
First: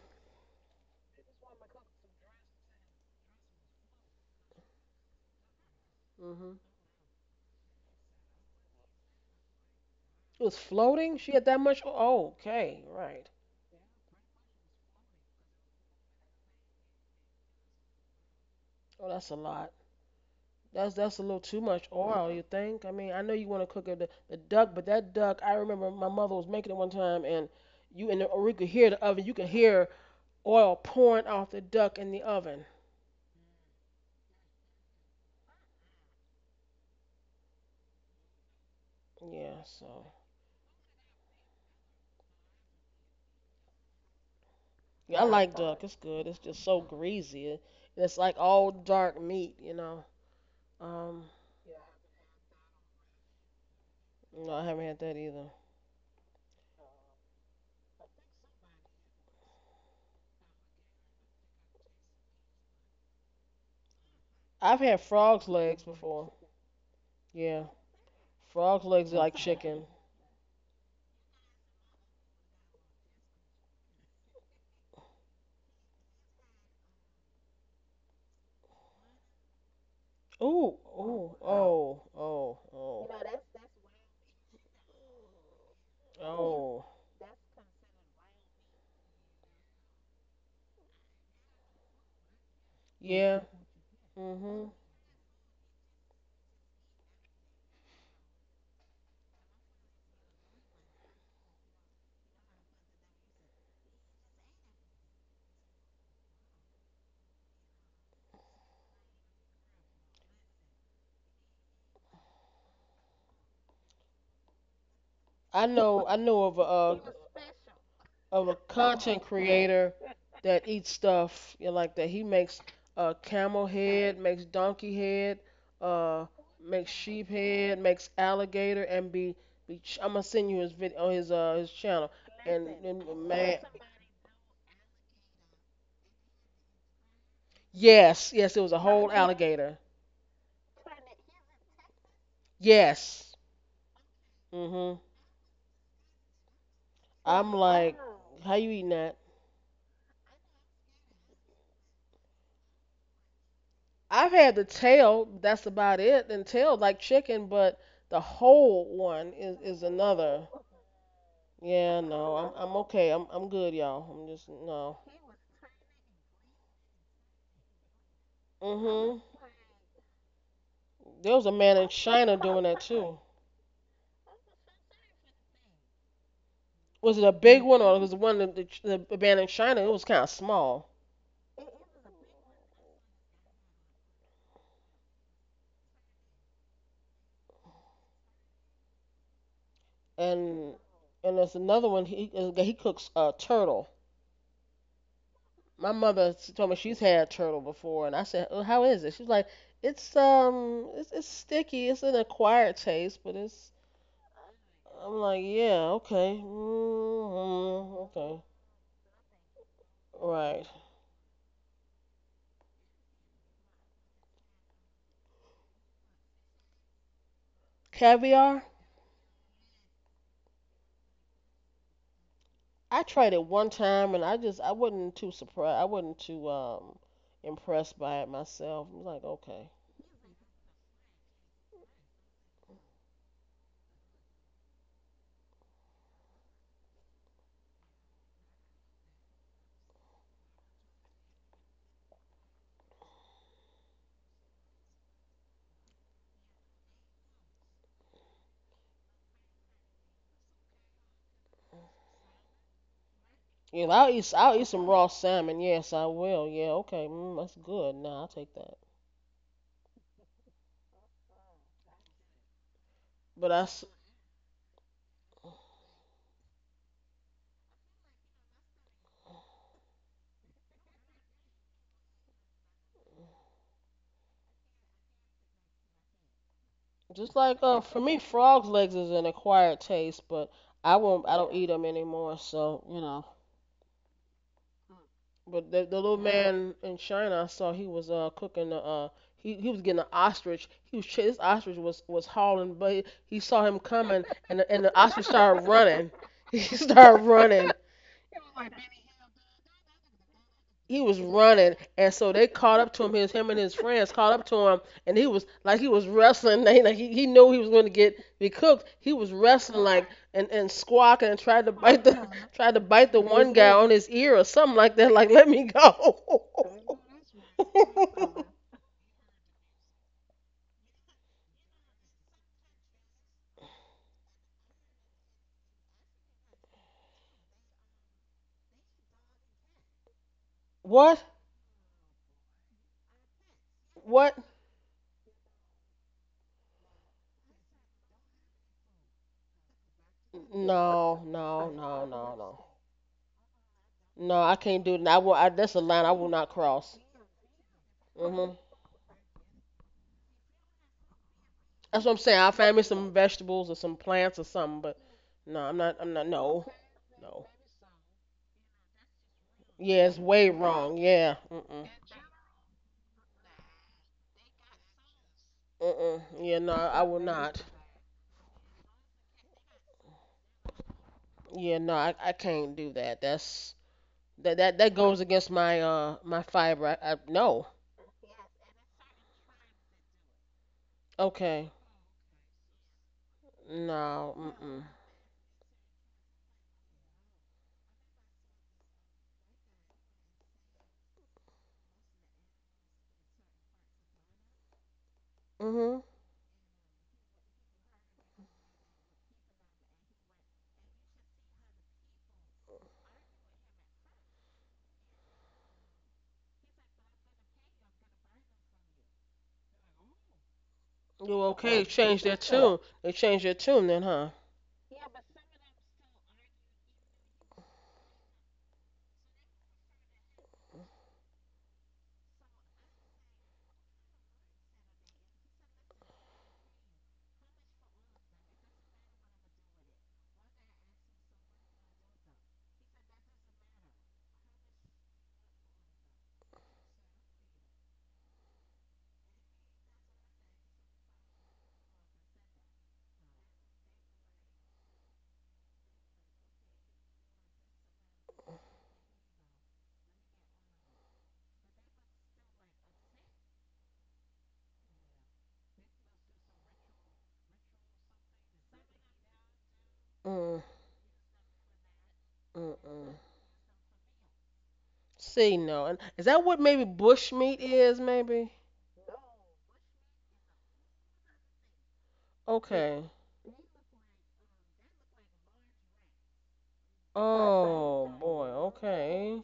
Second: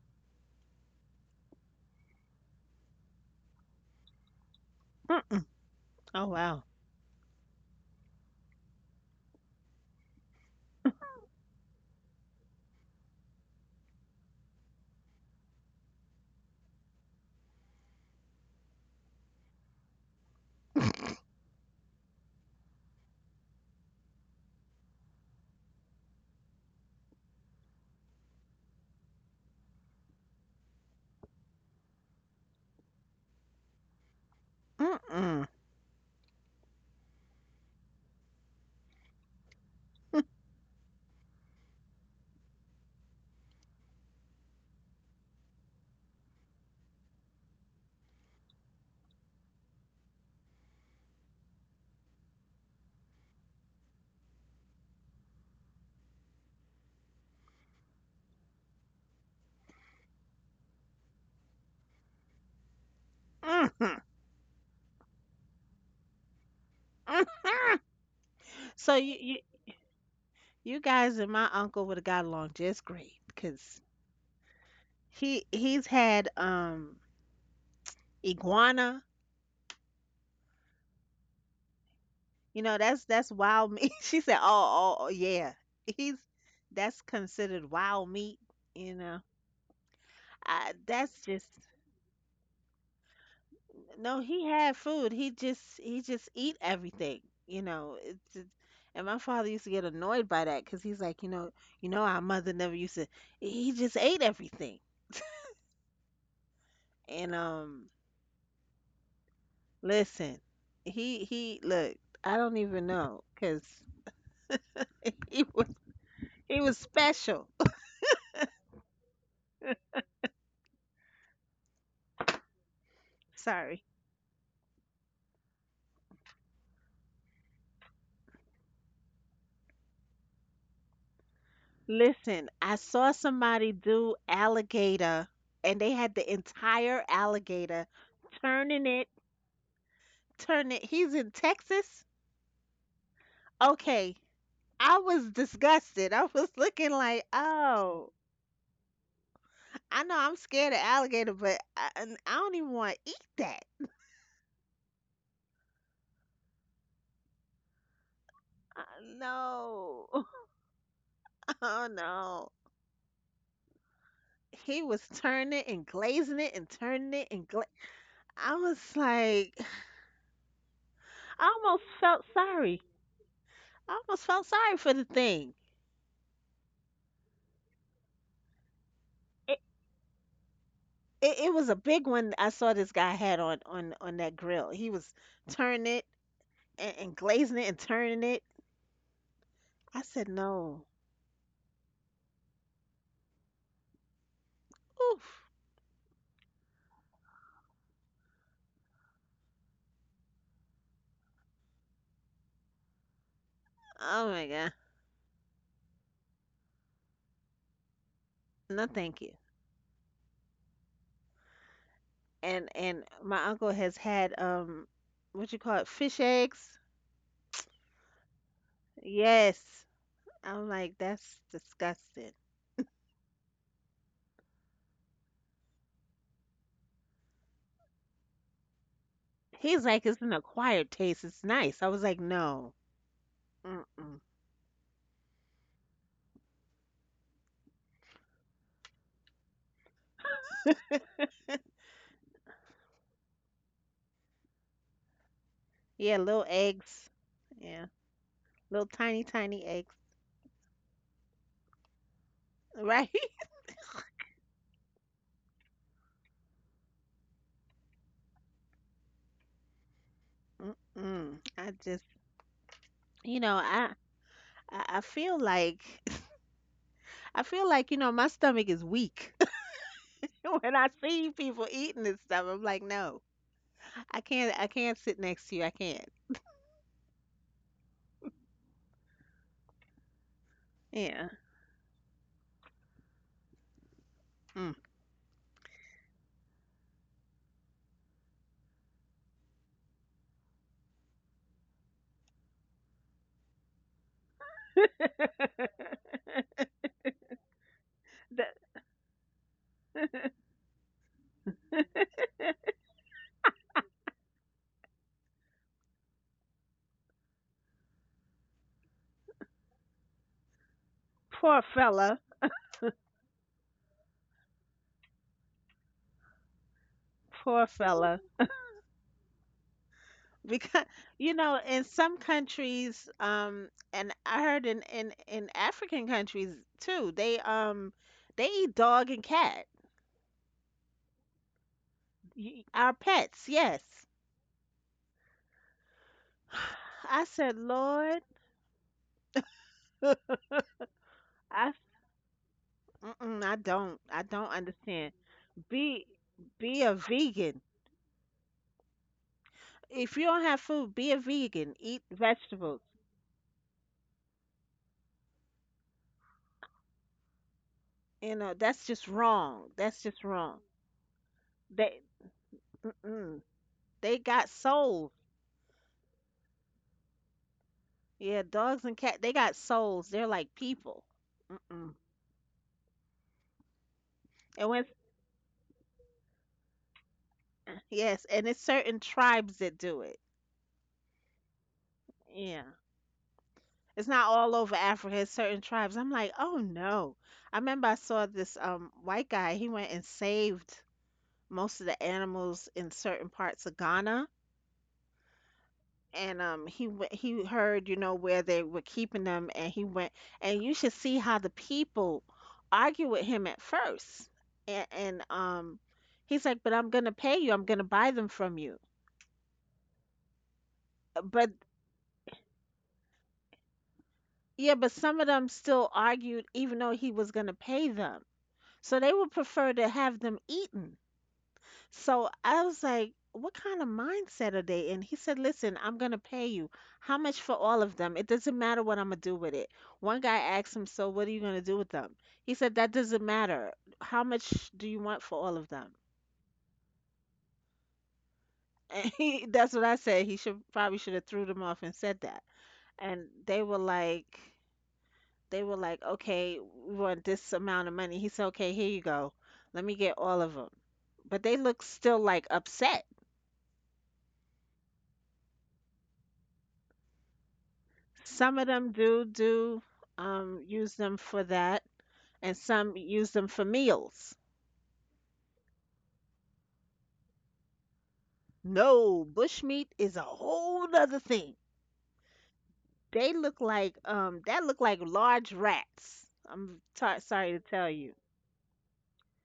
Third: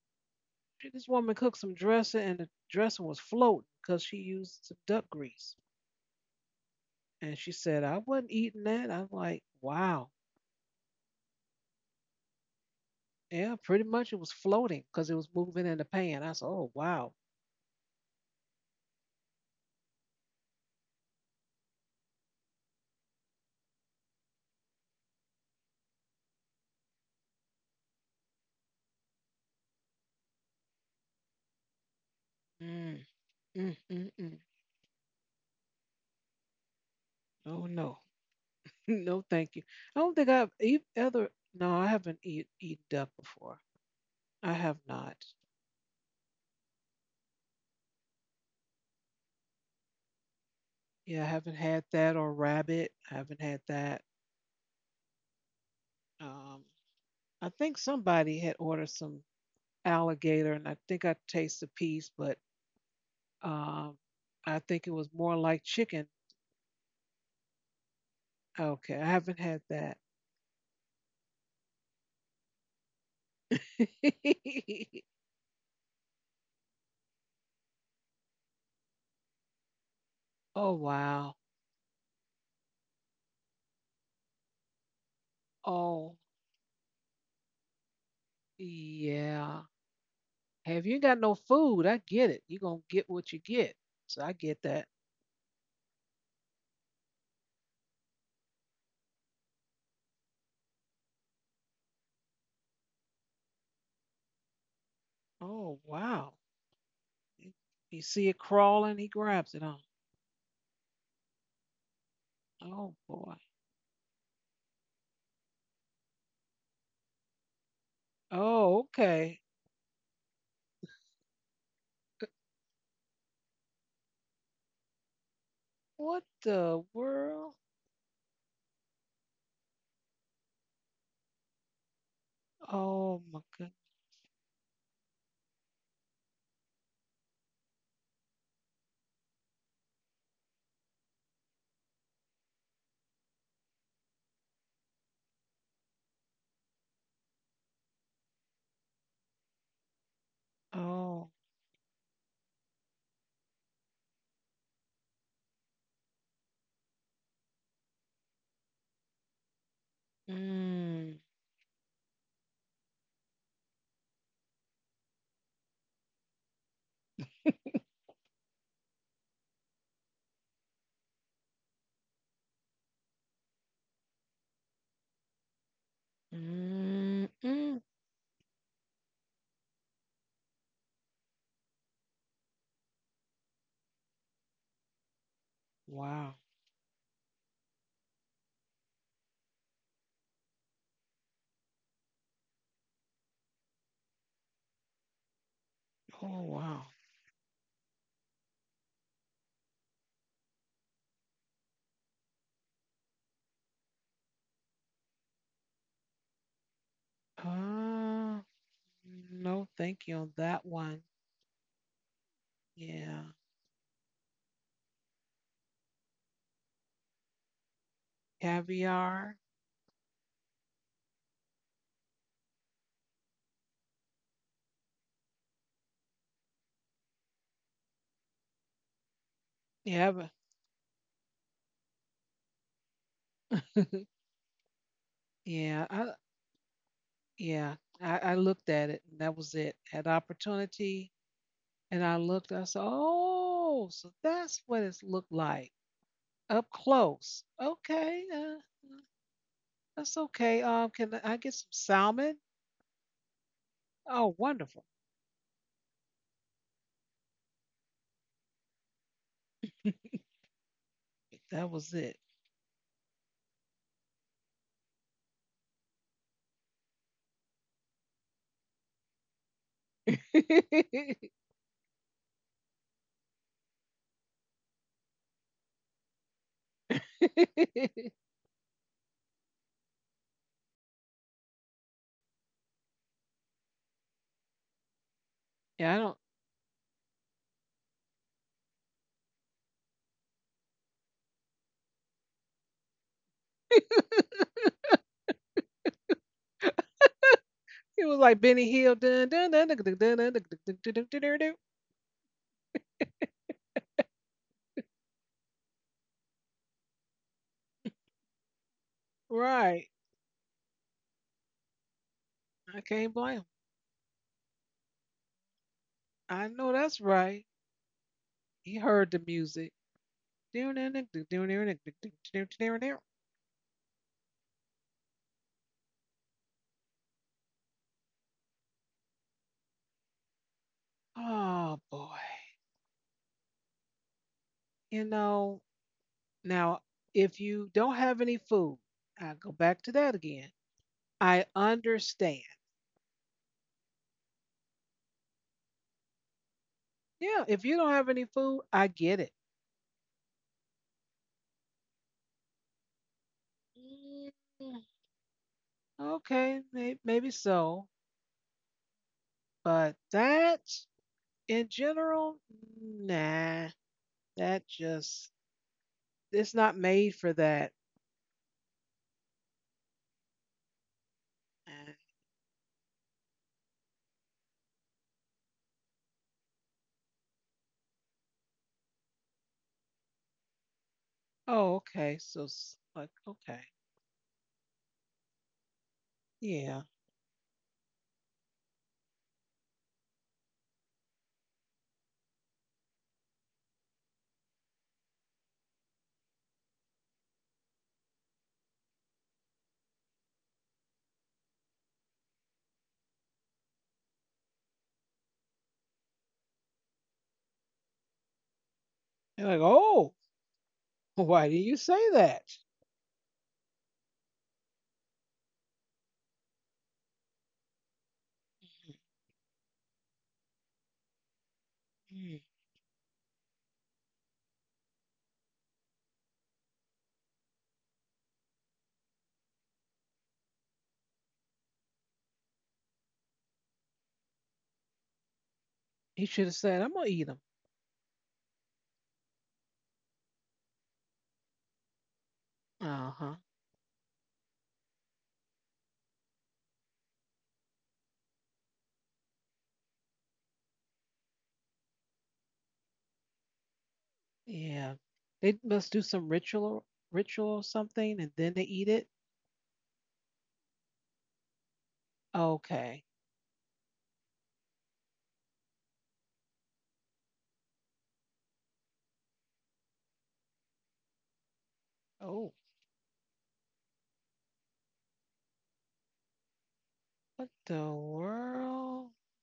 Speaker 3: this woman cooked some dressing, and the dressing was floating because she used some duck grease.
Speaker 2: Oh
Speaker 1: Hmm.
Speaker 2: wow.
Speaker 3: And she said, "I wasn't eating that." I'm like, "Wow,
Speaker 1: It was floating. She had that much oil? Oh, okay, right.
Speaker 3: yeah, pretty much it was floating because it was moving in the pan." I said, "Oh wow,
Speaker 1: Oh, that's a lot.
Speaker 2: Mm-mm.
Speaker 1: That's a little too much oil. You think? I mean, I know you want to cook a, the duck, but that duck, I remember my mother was making it one time, and you in the, or we could hear the oven. You could hear oil pouring off the duck in the oven.
Speaker 3: mm, mm, mm, mm.
Speaker 2: Mm-hmm.
Speaker 3: Oh no, no, thank you."
Speaker 1: Yeah,
Speaker 3: I don't think
Speaker 1: so
Speaker 3: I've eat, ever. No, I haven't eat, eaten duck before. I have not.
Speaker 1: yeah, I like duck. It's good. It's just so greasy, and it's like all dark meat. You know.
Speaker 3: Yeah, I
Speaker 1: Um,
Speaker 3: haven't had that or rabbit. I haven't had that.
Speaker 1: no, I haven't had that either.
Speaker 3: Um, I think somebody had ordered some alligator, and I think I tasted a piece, but um, I think it
Speaker 1: I've
Speaker 3: was
Speaker 1: had
Speaker 3: more like
Speaker 1: frog's legs
Speaker 3: chicken.
Speaker 1: before.
Speaker 2: Mm-hmm.
Speaker 1: Yeah,
Speaker 3: Okay,
Speaker 2: So
Speaker 1: frog's
Speaker 3: I
Speaker 2: you
Speaker 1: legs are
Speaker 3: haven't
Speaker 1: like
Speaker 3: had
Speaker 2: you
Speaker 3: that.
Speaker 1: chicken.
Speaker 2: you guys and my uncle would have got along just great because he's had iguana.
Speaker 3: Oh
Speaker 1: Oh,
Speaker 3: wow.
Speaker 1: oh, oh,
Speaker 2: You
Speaker 1: oh,
Speaker 2: know
Speaker 1: oh,
Speaker 2: that's wild meat. She said, oh, oh oh, yeah,
Speaker 3: Oh
Speaker 2: he's
Speaker 1: wild. Oh.
Speaker 2: that's considered wild meat. You know,
Speaker 3: yeah. Have you ain't got
Speaker 2: that's
Speaker 3: no
Speaker 2: just.
Speaker 3: food? I get it. You're gonna get what you
Speaker 1: Yeah.
Speaker 3: get. So
Speaker 2: No,
Speaker 3: I
Speaker 2: he
Speaker 3: get
Speaker 1: Mhm.
Speaker 2: had
Speaker 3: that.
Speaker 2: food. He just eat everything. You know, and my father used to get annoyed by that because he's like, you know, our mother never used to. He just ate everything.
Speaker 3: Oh wow.
Speaker 2: And
Speaker 3: You see it crawling, he grabs it on.
Speaker 2: listen, he look, I don't even
Speaker 3: Oh
Speaker 2: know
Speaker 3: boy.
Speaker 2: because he was
Speaker 1: I know. I know
Speaker 2: he was special.
Speaker 1: of a
Speaker 3: Oh,
Speaker 1: content
Speaker 3: okay.
Speaker 1: creator that eats stuff you know, like that. He makes camel
Speaker 2: Sorry.
Speaker 1: head, makes donkey head,
Speaker 3: What
Speaker 1: uh,
Speaker 3: the
Speaker 1: makes sheep
Speaker 3: world?
Speaker 1: head, makes alligator, and I'm gonna send you his video on his channel.
Speaker 2: Listen,
Speaker 1: And,
Speaker 2: I
Speaker 1: listen,
Speaker 2: saw
Speaker 3: Oh
Speaker 1: and
Speaker 3: my
Speaker 1: man,
Speaker 2: somebody
Speaker 3: god.
Speaker 2: do alligator, and they had the entire alligator,
Speaker 1: yes, yes, it was a
Speaker 2: turning it,
Speaker 1: whole alligator.
Speaker 2: turning. He's in Texas.
Speaker 1: Yes.
Speaker 2: Okay,
Speaker 1: Hmm.
Speaker 2: I was disgusted. I was looking like,
Speaker 1: I'm like,
Speaker 2: oh,
Speaker 1: how you eating that?
Speaker 2: I know I'm scared of
Speaker 3: Oh.
Speaker 2: alligator, I don't even want to eat that.
Speaker 1: I've had the tail, that's about it, and tail like chicken, but the
Speaker 2: Uh,
Speaker 1: whole one is
Speaker 2: no,
Speaker 1: another.
Speaker 3: Mm.
Speaker 2: oh
Speaker 1: Yeah, no,
Speaker 2: no.
Speaker 1: I'm okay. I'm good, y'all. I'm just
Speaker 2: He
Speaker 1: no.
Speaker 2: was turning it and glazing it and turning it and I was
Speaker 1: Mhm.
Speaker 2: like,
Speaker 1: There was a
Speaker 2: I
Speaker 1: man
Speaker 2: almost
Speaker 1: in
Speaker 2: felt
Speaker 1: China doing that
Speaker 2: sorry.
Speaker 1: too.
Speaker 2: I almost felt sorry for the thing.
Speaker 1: Was it
Speaker 3: Mm.
Speaker 1: a big
Speaker 3: Mm.
Speaker 1: one or was it one that the man in
Speaker 2: It,
Speaker 1: China? It was kind of small.
Speaker 2: it was a big one. I saw this guy had on on that grill. He was turning it
Speaker 3: Wow.
Speaker 2: and glazing it and turning it. I said,
Speaker 1: And
Speaker 2: no.
Speaker 1: and there's another one. He cooks turtle.
Speaker 2: Oof.
Speaker 1: My mother
Speaker 3: Oh
Speaker 1: she told me
Speaker 3: wow.
Speaker 1: she's had turtle before, and I said, oh, "How is it?" She was like, It's sticky. It's an acquired taste, but it's."
Speaker 2: Oh my god.
Speaker 1: I'm like, "Yeah, okay, mm-hmm,
Speaker 3: Uh,
Speaker 1: okay,
Speaker 2: No, thank you.
Speaker 3: no, thank you on that
Speaker 1: right."
Speaker 3: one.
Speaker 2: And
Speaker 3: Yeah.
Speaker 2: my uncle has had what you call it, fish eggs.
Speaker 1: Caviar.
Speaker 3: Caviar.
Speaker 2: Yes, I'm like that's disgusting.
Speaker 1: I tried it one time, and I wasn't too surprised. I wasn't too impressed by it myself. I'm like, okay.
Speaker 2: He's like
Speaker 3: Yeah.
Speaker 2: it's an
Speaker 3: But
Speaker 2: acquired taste. It's nice. I was like no. Mm-mm.
Speaker 3: yeah. I, yeah. I looked at it and that was it. Had opportunity and I looked, I said, oh, so that's what it's looked like
Speaker 2: Yeah, little
Speaker 3: up
Speaker 2: eggs.
Speaker 3: close.
Speaker 2: Yeah,
Speaker 3: Okay.
Speaker 2: little tiny tiny eggs.
Speaker 3: That's okay. Can I get some salmon?
Speaker 2: Right.
Speaker 1: Yeah,
Speaker 3: Oh,
Speaker 1: I'll eat
Speaker 3: wonderful.
Speaker 1: some raw salmon. Yes, I will. Yeah, okay. Mm, that's good. Nah, I'll take that.
Speaker 2: Mm-mm. I
Speaker 3: That was
Speaker 2: just
Speaker 3: it.
Speaker 2: you know
Speaker 1: But I.
Speaker 2: I feel like I feel like you know my stomach is weak when I see people eating this stuff. I'm like no, I can't sit next to you. I can't.
Speaker 1: Just like for me, frog's legs is an acquired taste, but I won't.
Speaker 2: Yeah.
Speaker 1: I don't eat them anymore. So you know.
Speaker 2: Mm.
Speaker 1: But
Speaker 3: Yeah,
Speaker 1: the
Speaker 3: I
Speaker 1: little
Speaker 3: don't.
Speaker 1: man in China, I saw he was cooking the he was getting an ostrich. This ostrich was hauling, but he saw him coming, and and the ostrich started running. He started running,
Speaker 3: It was like Benny
Speaker 2: That-
Speaker 3: Hill. Dun, dun, dun, dun, dun, dun, dun, dun, dun,
Speaker 1: he
Speaker 3: dun,
Speaker 1: was
Speaker 3: dun, dun, dun,
Speaker 1: running, and so they caught up to him. His Him and his friends caught up to him, and he was wrestling. They, he knew he was going to get be cooked. He was wrestling
Speaker 3: right.
Speaker 1: like and squawking and
Speaker 2: poor
Speaker 1: tried to bite
Speaker 2: fella.
Speaker 1: the tried to
Speaker 3: I
Speaker 1: bite
Speaker 3: can't
Speaker 1: the
Speaker 3: blame him.
Speaker 1: one guy on his ear or something like that. Like let me go.
Speaker 3: I know that's right.
Speaker 2: Poor fella.
Speaker 3: He heard the music. Dun,
Speaker 2: Because
Speaker 3: dun, dun, dun,
Speaker 2: you
Speaker 3: dun, dun,
Speaker 2: know,
Speaker 3: dun,
Speaker 2: in some
Speaker 3: dun, dun, dun, dun, dun.
Speaker 2: countries, and I heard in African countries too, they eat dog and cat.
Speaker 1: What?
Speaker 3: Oh, boy.
Speaker 2: Our pets, yes.
Speaker 1: What?
Speaker 3: You know, now,
Speaker 2: I
Speaker 3: if
Speaker 2: said,
Speaker 3: you don't
Speaker 2: Lord,
Speaker 3: have any food, I go back to that again.
Speaker 1: No,
Speaker 3: I
Speaker 2: I
Speaker 1: no, no, no,
Speaker 3: understand.
Speaker 1: no,
Speaker 2: mm-mm, I
Speaker 1: no.
Speaker 2: don't
Speaker 1: I can't do that.
Speaker 2: understand.
Speaker 1: I will. I, that's a line
Speaker 2: Be
Speaker 1: I will not
Speaker 2: be a
Speaker 1: cross.
Speaker 3: Yeah,
Speaker 2: vegan.
Speaker 3: if you don't have any
Speaker 1: Hmm.
Speaker 3: food, I get it.
Speaker 2: If you don't have food, be a vegan. Eat
Speaker 1: That's what I'm saying. I'll find
Speaker 2: vegetables.
Speaker 1: me some vegetables or some plants or something,
Speaker 3: Mm.
Speaker 1: but no, I'm not. No.
Speaker 3: Okay, may- maybe
Speaker 1: No.
Speaker 3: so,
Speaker 2: You know, that's just wrong.
Speaker 3: but
Speaker 2: That's
Speaker 1: Yeah, it's
Speaker 2: just
Speaker 1: way
Speaker 2: wrong.
Speaker 3: that
Speaker 1: wrong. Yeah.
Speaker 3: in
Speaker 1: Mm-mm.
Speaker 2: They
Speaker 3: general,
Speaker 2: Mm-mm.
Speaker 3: nah,
Speaker 2: They got
Speaker 3: that
Speaker 2: souls.
Speaker 3: just
Speaker 1: Mm-mm.
Speaker 3: it's
Speaker 1: Yeah, no,
Speaker 3: not
Speaker 1: I
Speaker 3: made
Speaker 1: will
Speaker 3: for
Speaker 1: not.
Speaker 3: that.
Speaker 2: Yeah, dogs and cat they got souls. They're like people.
Speaker 1: Yeah,
Speaker 2: Mm-mm.
Speaker 1: no,
Speaker 3: Eh.
Speaker 1: I can't do that. That's that
Speaker 2: And
Speaker 1: that
Speaker 2: when
Speaker 1: that goes against my my fiber. I No.
Speaker 2: Yes, and it's certain tribes that do it.
Speaker 1: Okay.
Speaker 3: Oh, okay, so
Speaker 2: Yeah.
Speaker 3: s- like okay,
Speaker 2: It's not
Speaker 1: No.
Speaker 2: all over
Speaker 1: Mm-mm.
Speaker 2: Africa. It's certain tribes. I'm like, oh
Speaker 3: yeah,
Speaker 2: no. I remember I saw this white guy. He went and saved most of the animals in certain parts of Ghana,
Speaker 1: Mhm.
Speaker 2: and he went, he heard you know where they were keeping them, and he went, and you should see how the people argue with him at first, and he's like, but I'm gonna pay you, I'm gonna buy them from you.
Speaker 3: you're like oh,
Speaker 1: You
Speaker 2: But
Speaker 3: why did you
Speaker 1: okay? They
Speaker 3: say
Speaker 1: changed their
Speaker 3: that?
Speaker 1: tune. They changed their tune then, huh?
Speaker 2: Yeah, but some of them still argued even though he was gonna pay them, so they would prefer to have them eaten. So
Speaker 3: Hmm,
Speaker 2: I was like, what kind of mindset are they in? He said, listen, I'm going to pay you. How much for all of them? It doesn't matter what I'm going to do with it. One guy asked him, so what are you going to do with them? He said, that doesn't matter. How much do you want for all of them?
Speaker 3: he should have said I'm gonna eat them.
Speaker 2: And he, that's what I said. He should probably should have threw them off and said that.
Speaker 3: Uh
Speaker 2: And
Speaker 3: huh.
Speaker 2: they were like, okay, we want this amount of money. He said, okay, here you go. Let me get all of them. But they look still like upset.
Speaker 3: Yeah, they must do some ritual, ritual or something, and then
Speaker 2: Some
Speaker 3: they
Speaker 2: of
Speaker 3: eat
Speaker 2: them
Speaker 3: it.
Speaker 2: do do
Speaker 1: Mm.
Speaker 2: Use them for that, and some
Speaker 3: Okay.
Speaker 1: Mm-mm.
Speaker 2: use them for meals.
Speaker 1: See, no. And is that what maybe bush meat is? Maybe.
Speaker 2: No, bushmeat is a whole other thing.
Speaker 3: Oh,
Speaker 1: Okay.
Speaker 2: They look like that look like large rats.
Speaker 3: what
Speaker 2: Sorry to tell
Speaker 3: the
Speaker 1: Oh
Speaker 2: you,
Speaker 1: boy.
Speaker 3: world?
Speaker 1: Okay.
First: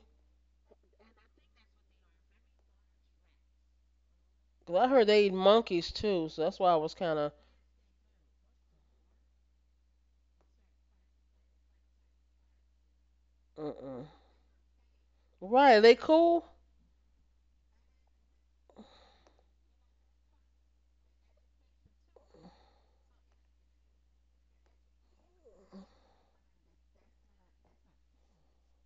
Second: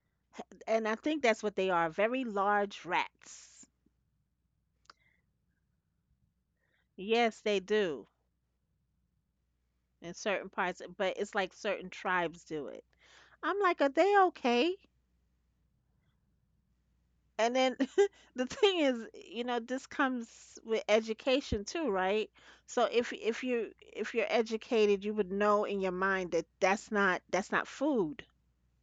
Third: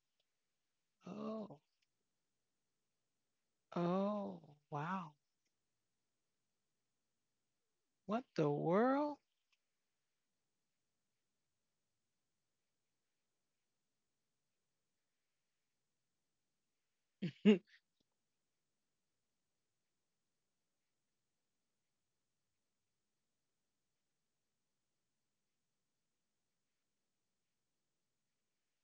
Speaker 2: and I think that's what
Speaker 3: Oh,
Speaker 2: they are, very large rats.
Speaker 3: oh,
Speaker 1: 'Cause I heard
Speaker 3: wow.
Speaker 1: they eat monkeys too, so that's why I was kind of.
Speaker 2: Yes, they do
Speaker 3: What the world?
Speaker 2: in certain parts, but it's like certain tribes do it. I'm like, are
Speaker 1: Mm-mm.
Speaker 2: they okay?
Speaker 1: Right, they cool?
Speaker 3: uh
Speaker 2: And then the thing is, you know, this comes with education too, right? So if you if you're educated, you would know in your mind that that's not food,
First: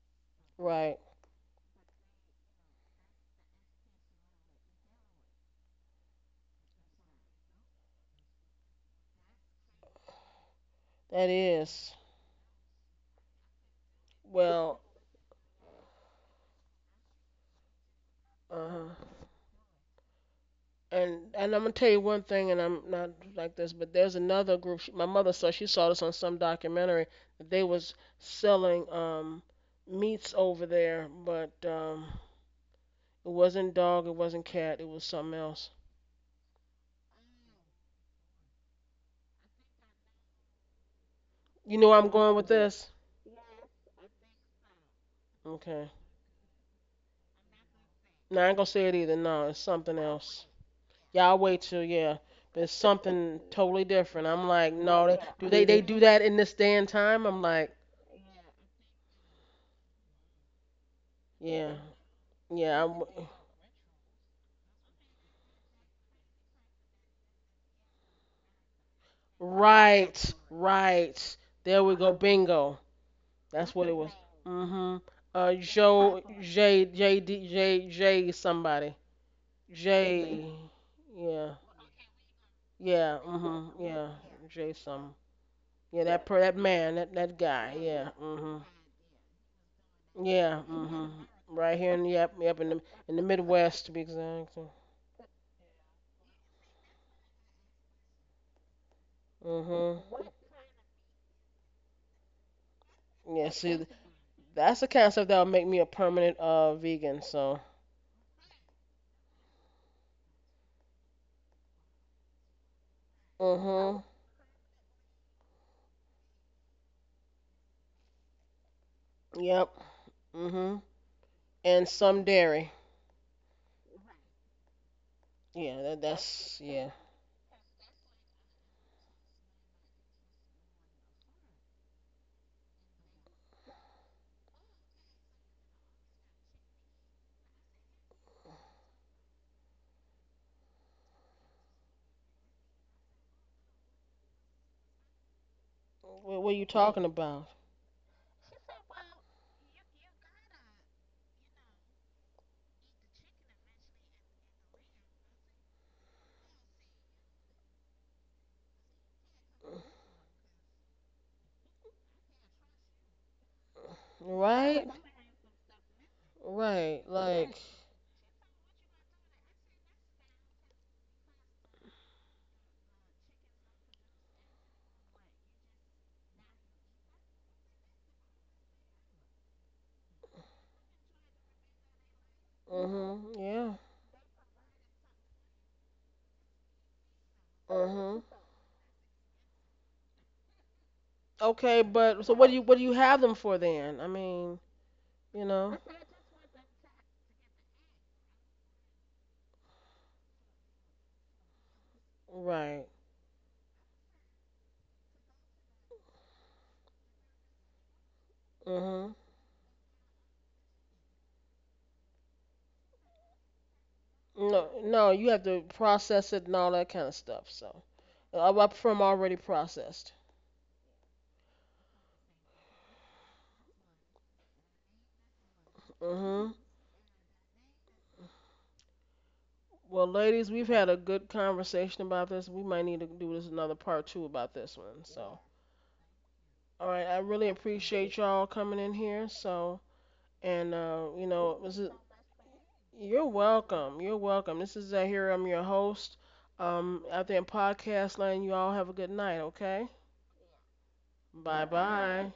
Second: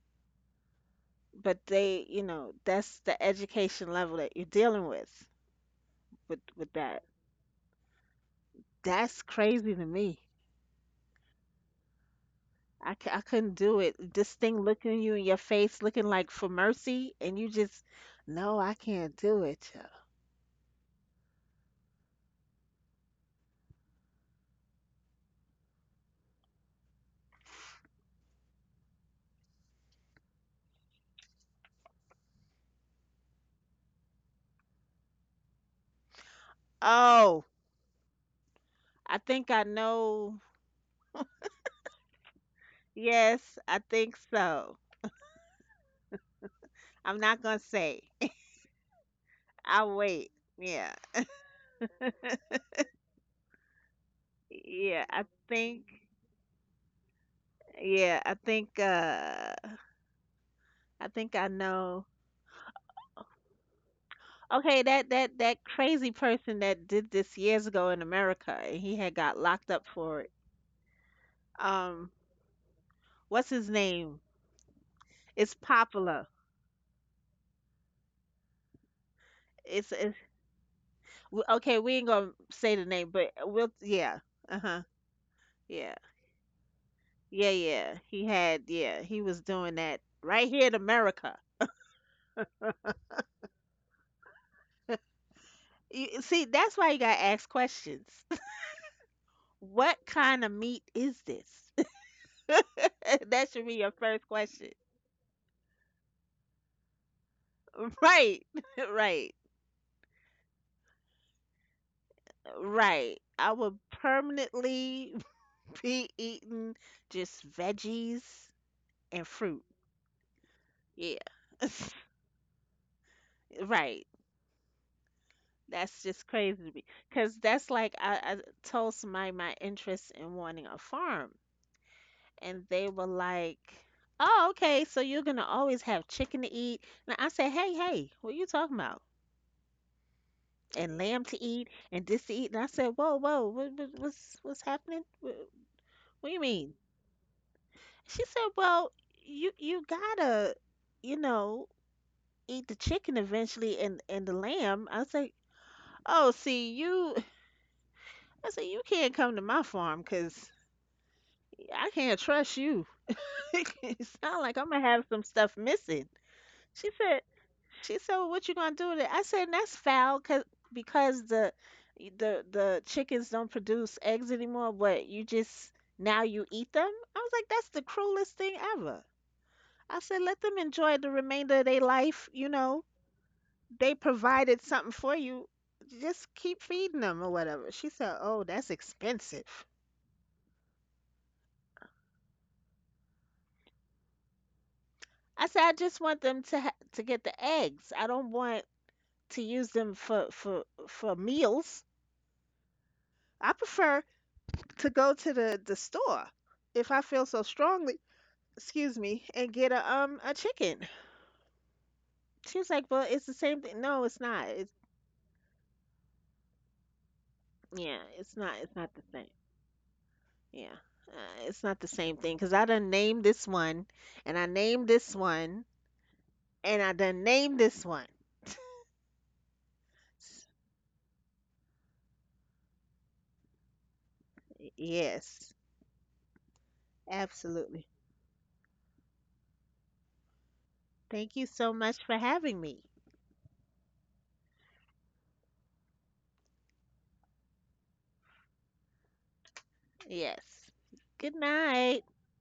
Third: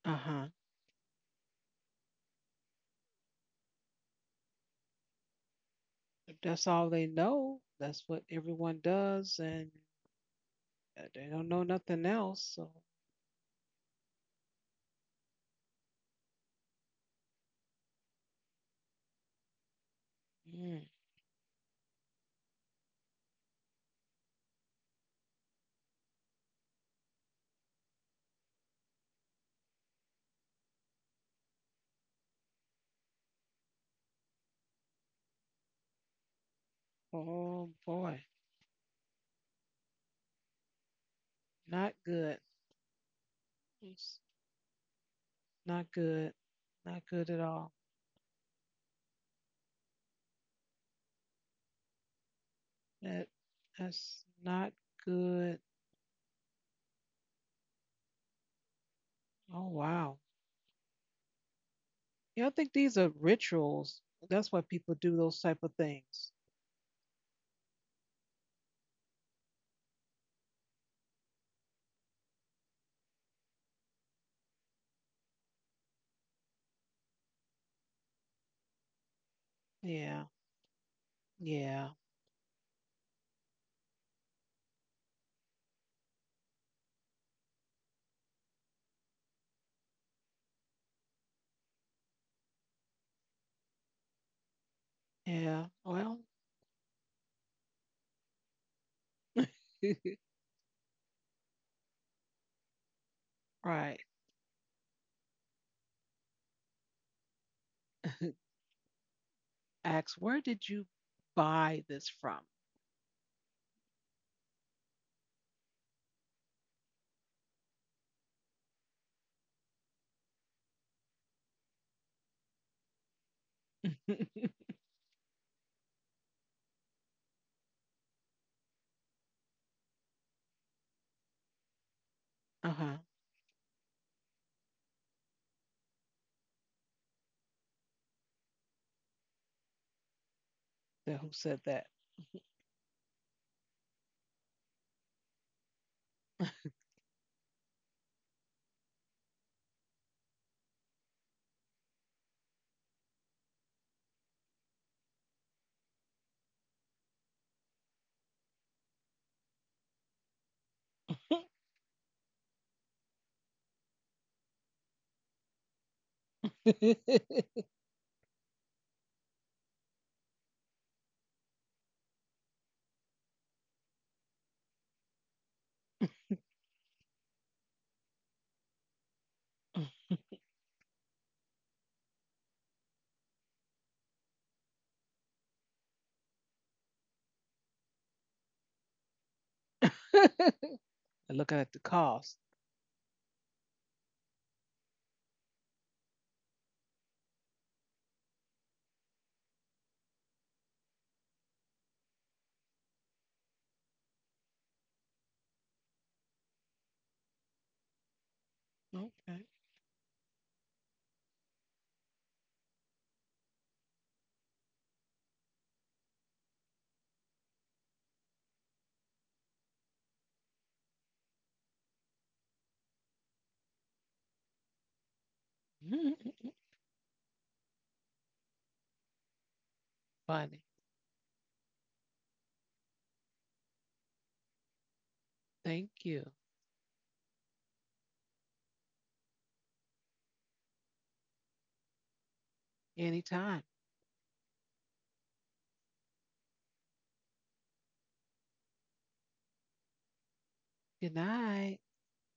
Speaker 3: huh.
Speaker 1: Right.
Speaker 2: but they, you know, that's the education level that you're dealing with
Speaker 3: If
Speaker 2: with
Speaker 3: that's
Speaker 2: with
Speaker 3: all
Speaker 2: that.
Speaker 3: they know, that's what everyone
Speaker 2: That's
Speaker 3: does, and
Speaker 2: crazy to me.
Speaker 3: they
Speaker 1: That
Speaker 3: don't know
Speaker 1: is.
Speaker 3: nothing else. So,
Speaker 2: I couldn't do it. This thing
Speaker 1: Well,
Speaker 2: looking you in your face, looking like for mercy, and you just, no, I
Speaker 1: huh.
Speaker 2: can't do it. Child."
Speaker 3: mm,
Speaker 1: And I'm gonna tell you one thing, and I'm not like this, but there's another group. My mother saw she saw this on some documentary that they was selling meats over there, but it wasn't dog, it wasn't cat, it was something else.
Speaker 2: Oh,
Speaker 3: oh boy,
Speaker 2: I think I know.
Speaker 1: You know
Speaker 3: not
Speaker 1: where I'm going
Speaker 3: good.
Speaker 1: with this?
Speaker 2: Yes, I think
Speaker 3: It's
Speaker 2: so.
Speaker 3: not
Speaker 1: Okay.
Speaker 3: good. Not
Speaker 2: I'm
Speaker 3: good at
Speaker 2: not gonna
Speaker 3: all.
Speaker 2: say.
Speaker 1: Now I ain't gonna say it either. No, it's
Speaker 2: I'll
Speaker 1: something
Speaker 2: wait.
Speaker 1: else.
Speaker 2: Yeah.
Speaker 1: Y'all wait till yeah. But it's
Speaker 3: That
Speaker 1: something totally
Speaker 3: that's
Speaker 1: different. I'm
Speaker 3: not
Speaker 1: like,
Speaker 2: Yeah,
Speaker 1: no,
Speaker 2: I
Speaker 1: do
Speaker 3: good.
Speaker 2: think
Speaker 1: they do that in this day and time? I'm like,
Speaker 2: yeah, I think
Speaker 3: Oh wow.
Speaker 2: I think I
Speaker 1: yeah,
Speaker 2: know.
Speaker 3: Yeah, I think
Speaker 1: yeah,
Speaker 3: these
Speaker 1: I'm,
Speaker 3: are rituals. That's why
Speaker 2: Okay,
Speaker 3: people do those
Speaker 2: that
Speaker 3: type of
Speaker 2: crazy
Speaker 3: things.
Speaker 2: person that did this years ago in America and he had got locked up for it.
Speaker 1: right, right. There we
Speaker 2: Um
Speaker 1: go, bingo.
Speaker 2: what's his
Speaker 1: That's what it was.
Speaker 2: name?
Speaker 1: Mhm.
Speaker 2: It's
Speaker 1: Joe
Speaker 2: popular.
Speaker 1: JJDJJ somebody
Speaker 2: It's
Speaker 3: Yeah.
Speaker 1: J. Yeah,
Speaker 2: okay,
Speaker 3: Yeah.
Speaker 2: we ain't gonna say the name,
Speaker 1: yeah,
Speaker 2: but we'll
Speaker 1: mhm, yeah,
Speaker 2: yeah.
Speaker 1: J
Speaker 2: Uh-huh.
Speaker 1: some.
Speaker 2: Yeah.
Speaker 1: Yeah, that man, that
Speaker 2: Yeah,
Speaker 1: guy.
Speaker 2: yeah.
Speaker 1: Yeah,
Speaker 2: He had
Speaker 1: mhm.
Speaker 2: yeah, he was doing that right here
Speaker 1: Yeah.
Speaker 2: in
Speaker 1: Mhm.
Speaker 2: America.
Speaker 1: Right here in yep, yep in the Midwest to be exact.
Speaker 3: Yeah. Well,
Speaker 2: You see, that's why you gotta ask questions. What
Speaker 1: Mhm.
Speaker 2: kind of meat is this? That
Speaker 1: Yeah.
Speaker 2: should be your
Speaker 3: right.
Speaker 2: first question.
Speaker 1: That's the concept that would make me a permanent vegan. So.
Speaker 2: Right, right,
Speaker 3: Ask where did you buy this from?
Speaker 2: right. I would
Speaker 1: Mhm.
Speaker 2: permanently be eating just veggies and fruit.
Speaker 1: Yep. Mhm.
Speaker 2: Yeah.
Speaker 1: And some dairy.
Speaker 2: Right.
Speaker 1: Yeah.
Speaker 2: That's just crazy
Speaker 1: That's
Speaker 2: to me.
Speaker 1: yeah.
Speaker 2: Because that's like I told somebody my interest in wanting a farm, and
Speaker 3: Uh
Speaker 2: they
Speaker 3: huh.
Speaker 2: were like, "Oh, okay, so you're gonna always have chicken to eat." And I said, "Hey, hey, what are you talking about? And
Speaker 3: Then
Speaker 2: lamb
Speaker 3: who
Speaker 2: to
Speaker 3: said
Speaker 2: eat
Speaker 3: that?
Speaker 2: and this to eat." And I said, whoa, whoa, what's happening? What do you
Speaker 1: What are you
Speaker 2: mean?
Speaker 1: talking about?
Speaker 2: She said, well, you gotta, you know, eat the chicken eventually and the lamb. I was like, oh, see you. I said, you can't come to my farm because I can't trust you. It sound like I'm gonna
Speaker 1: Right.
Speaker 2: have some stuff missing. She
Speaker 1: Right.
Speaker 2: said.
Speaker 1: Like.
Speaker 2: She said, "Well, what you gonna do with it?" I said, "That's foul, 'cause because the chickens don't produce eggs anymore, but you just now you eat them." I was like, "That's the cruelest thing ever." I said, "Let them enjoy the remainder of their life. You know,
Speaker 1: Mhm. Yeah.
Speaker 2: they provided something for you. Just keep feeding them or whatever." She said,
Speaker 1: Mhm.
Speaker 2: "Oh, that's expensive."
Speaker 3: Looking at the
Speaker 1: Okay, but so
Speaker 3: cost.
Speaker 1: what do you have them for then? I mean,
Speaker 2: I
Speaker 1: you
Speaker 2: said, "I
Speaker 1: know.
Speaker 2: just want them to to get the eggs. I don't want to use them for for meals.
Speaker 1: Right.
Speaker 2: I prefer to go to the store if I feel so strongly, excuse
Speaker 1: Mm-hmm.
Speaker 2: me,
Speaker 3: Okay.
Speaker 2: and get a chicken. She was like, "Well, it's the same thing." No, it's not. It's
Speaker 1: No, no, you have to process it and all that kind of stuff. So
Speaker 2: yeah, it's
Speaker 1: I,
Speaker 2: not.
Speaker 1: I
Speaker 2: It's not
Speaker 1: prefer
Speaker 2: the
Speaker 1: 'em
Speaker 2: same.
Speaker 1: already processed.
Speaker 2: Yeah, it's not the same thing because I done named this one, and I named this one,
Speaker 1: Hmm.
Speaker 2: and I done named this one.
Speaker 1: Well,
Speaker 2: S-
Speaker 1: ladies,
Speaker 3: Funny.
Speaker 1: we've had a good conversation about this. We might need to do this another part two about this one. So,
Speaker 2: Yes,
Speaker 3: Thank you.
Speaker 1: all right, I really
Speaker 2: absolutely.
Speaker 1: appreciate y'all coming in here. So, and you
Speaker 2: Thank you
Speaker 1: know,
Speaker 2: so
Speaker 1: this is
Speaker 2: much for having me.
Speaker 1: you're
Speaker 3: Anytime.
Speaker 1: welcome. You're welcome. This is Zahir. I'm your host. Out there in podcast land, you all have a good night, okay?
Speaker 2: Yes.
Speaker 3: Good
Speaker 2: Good
Speaker 1: Bye
Speaker 3: night.
Speaker 2: night.
Speaker 1: bye.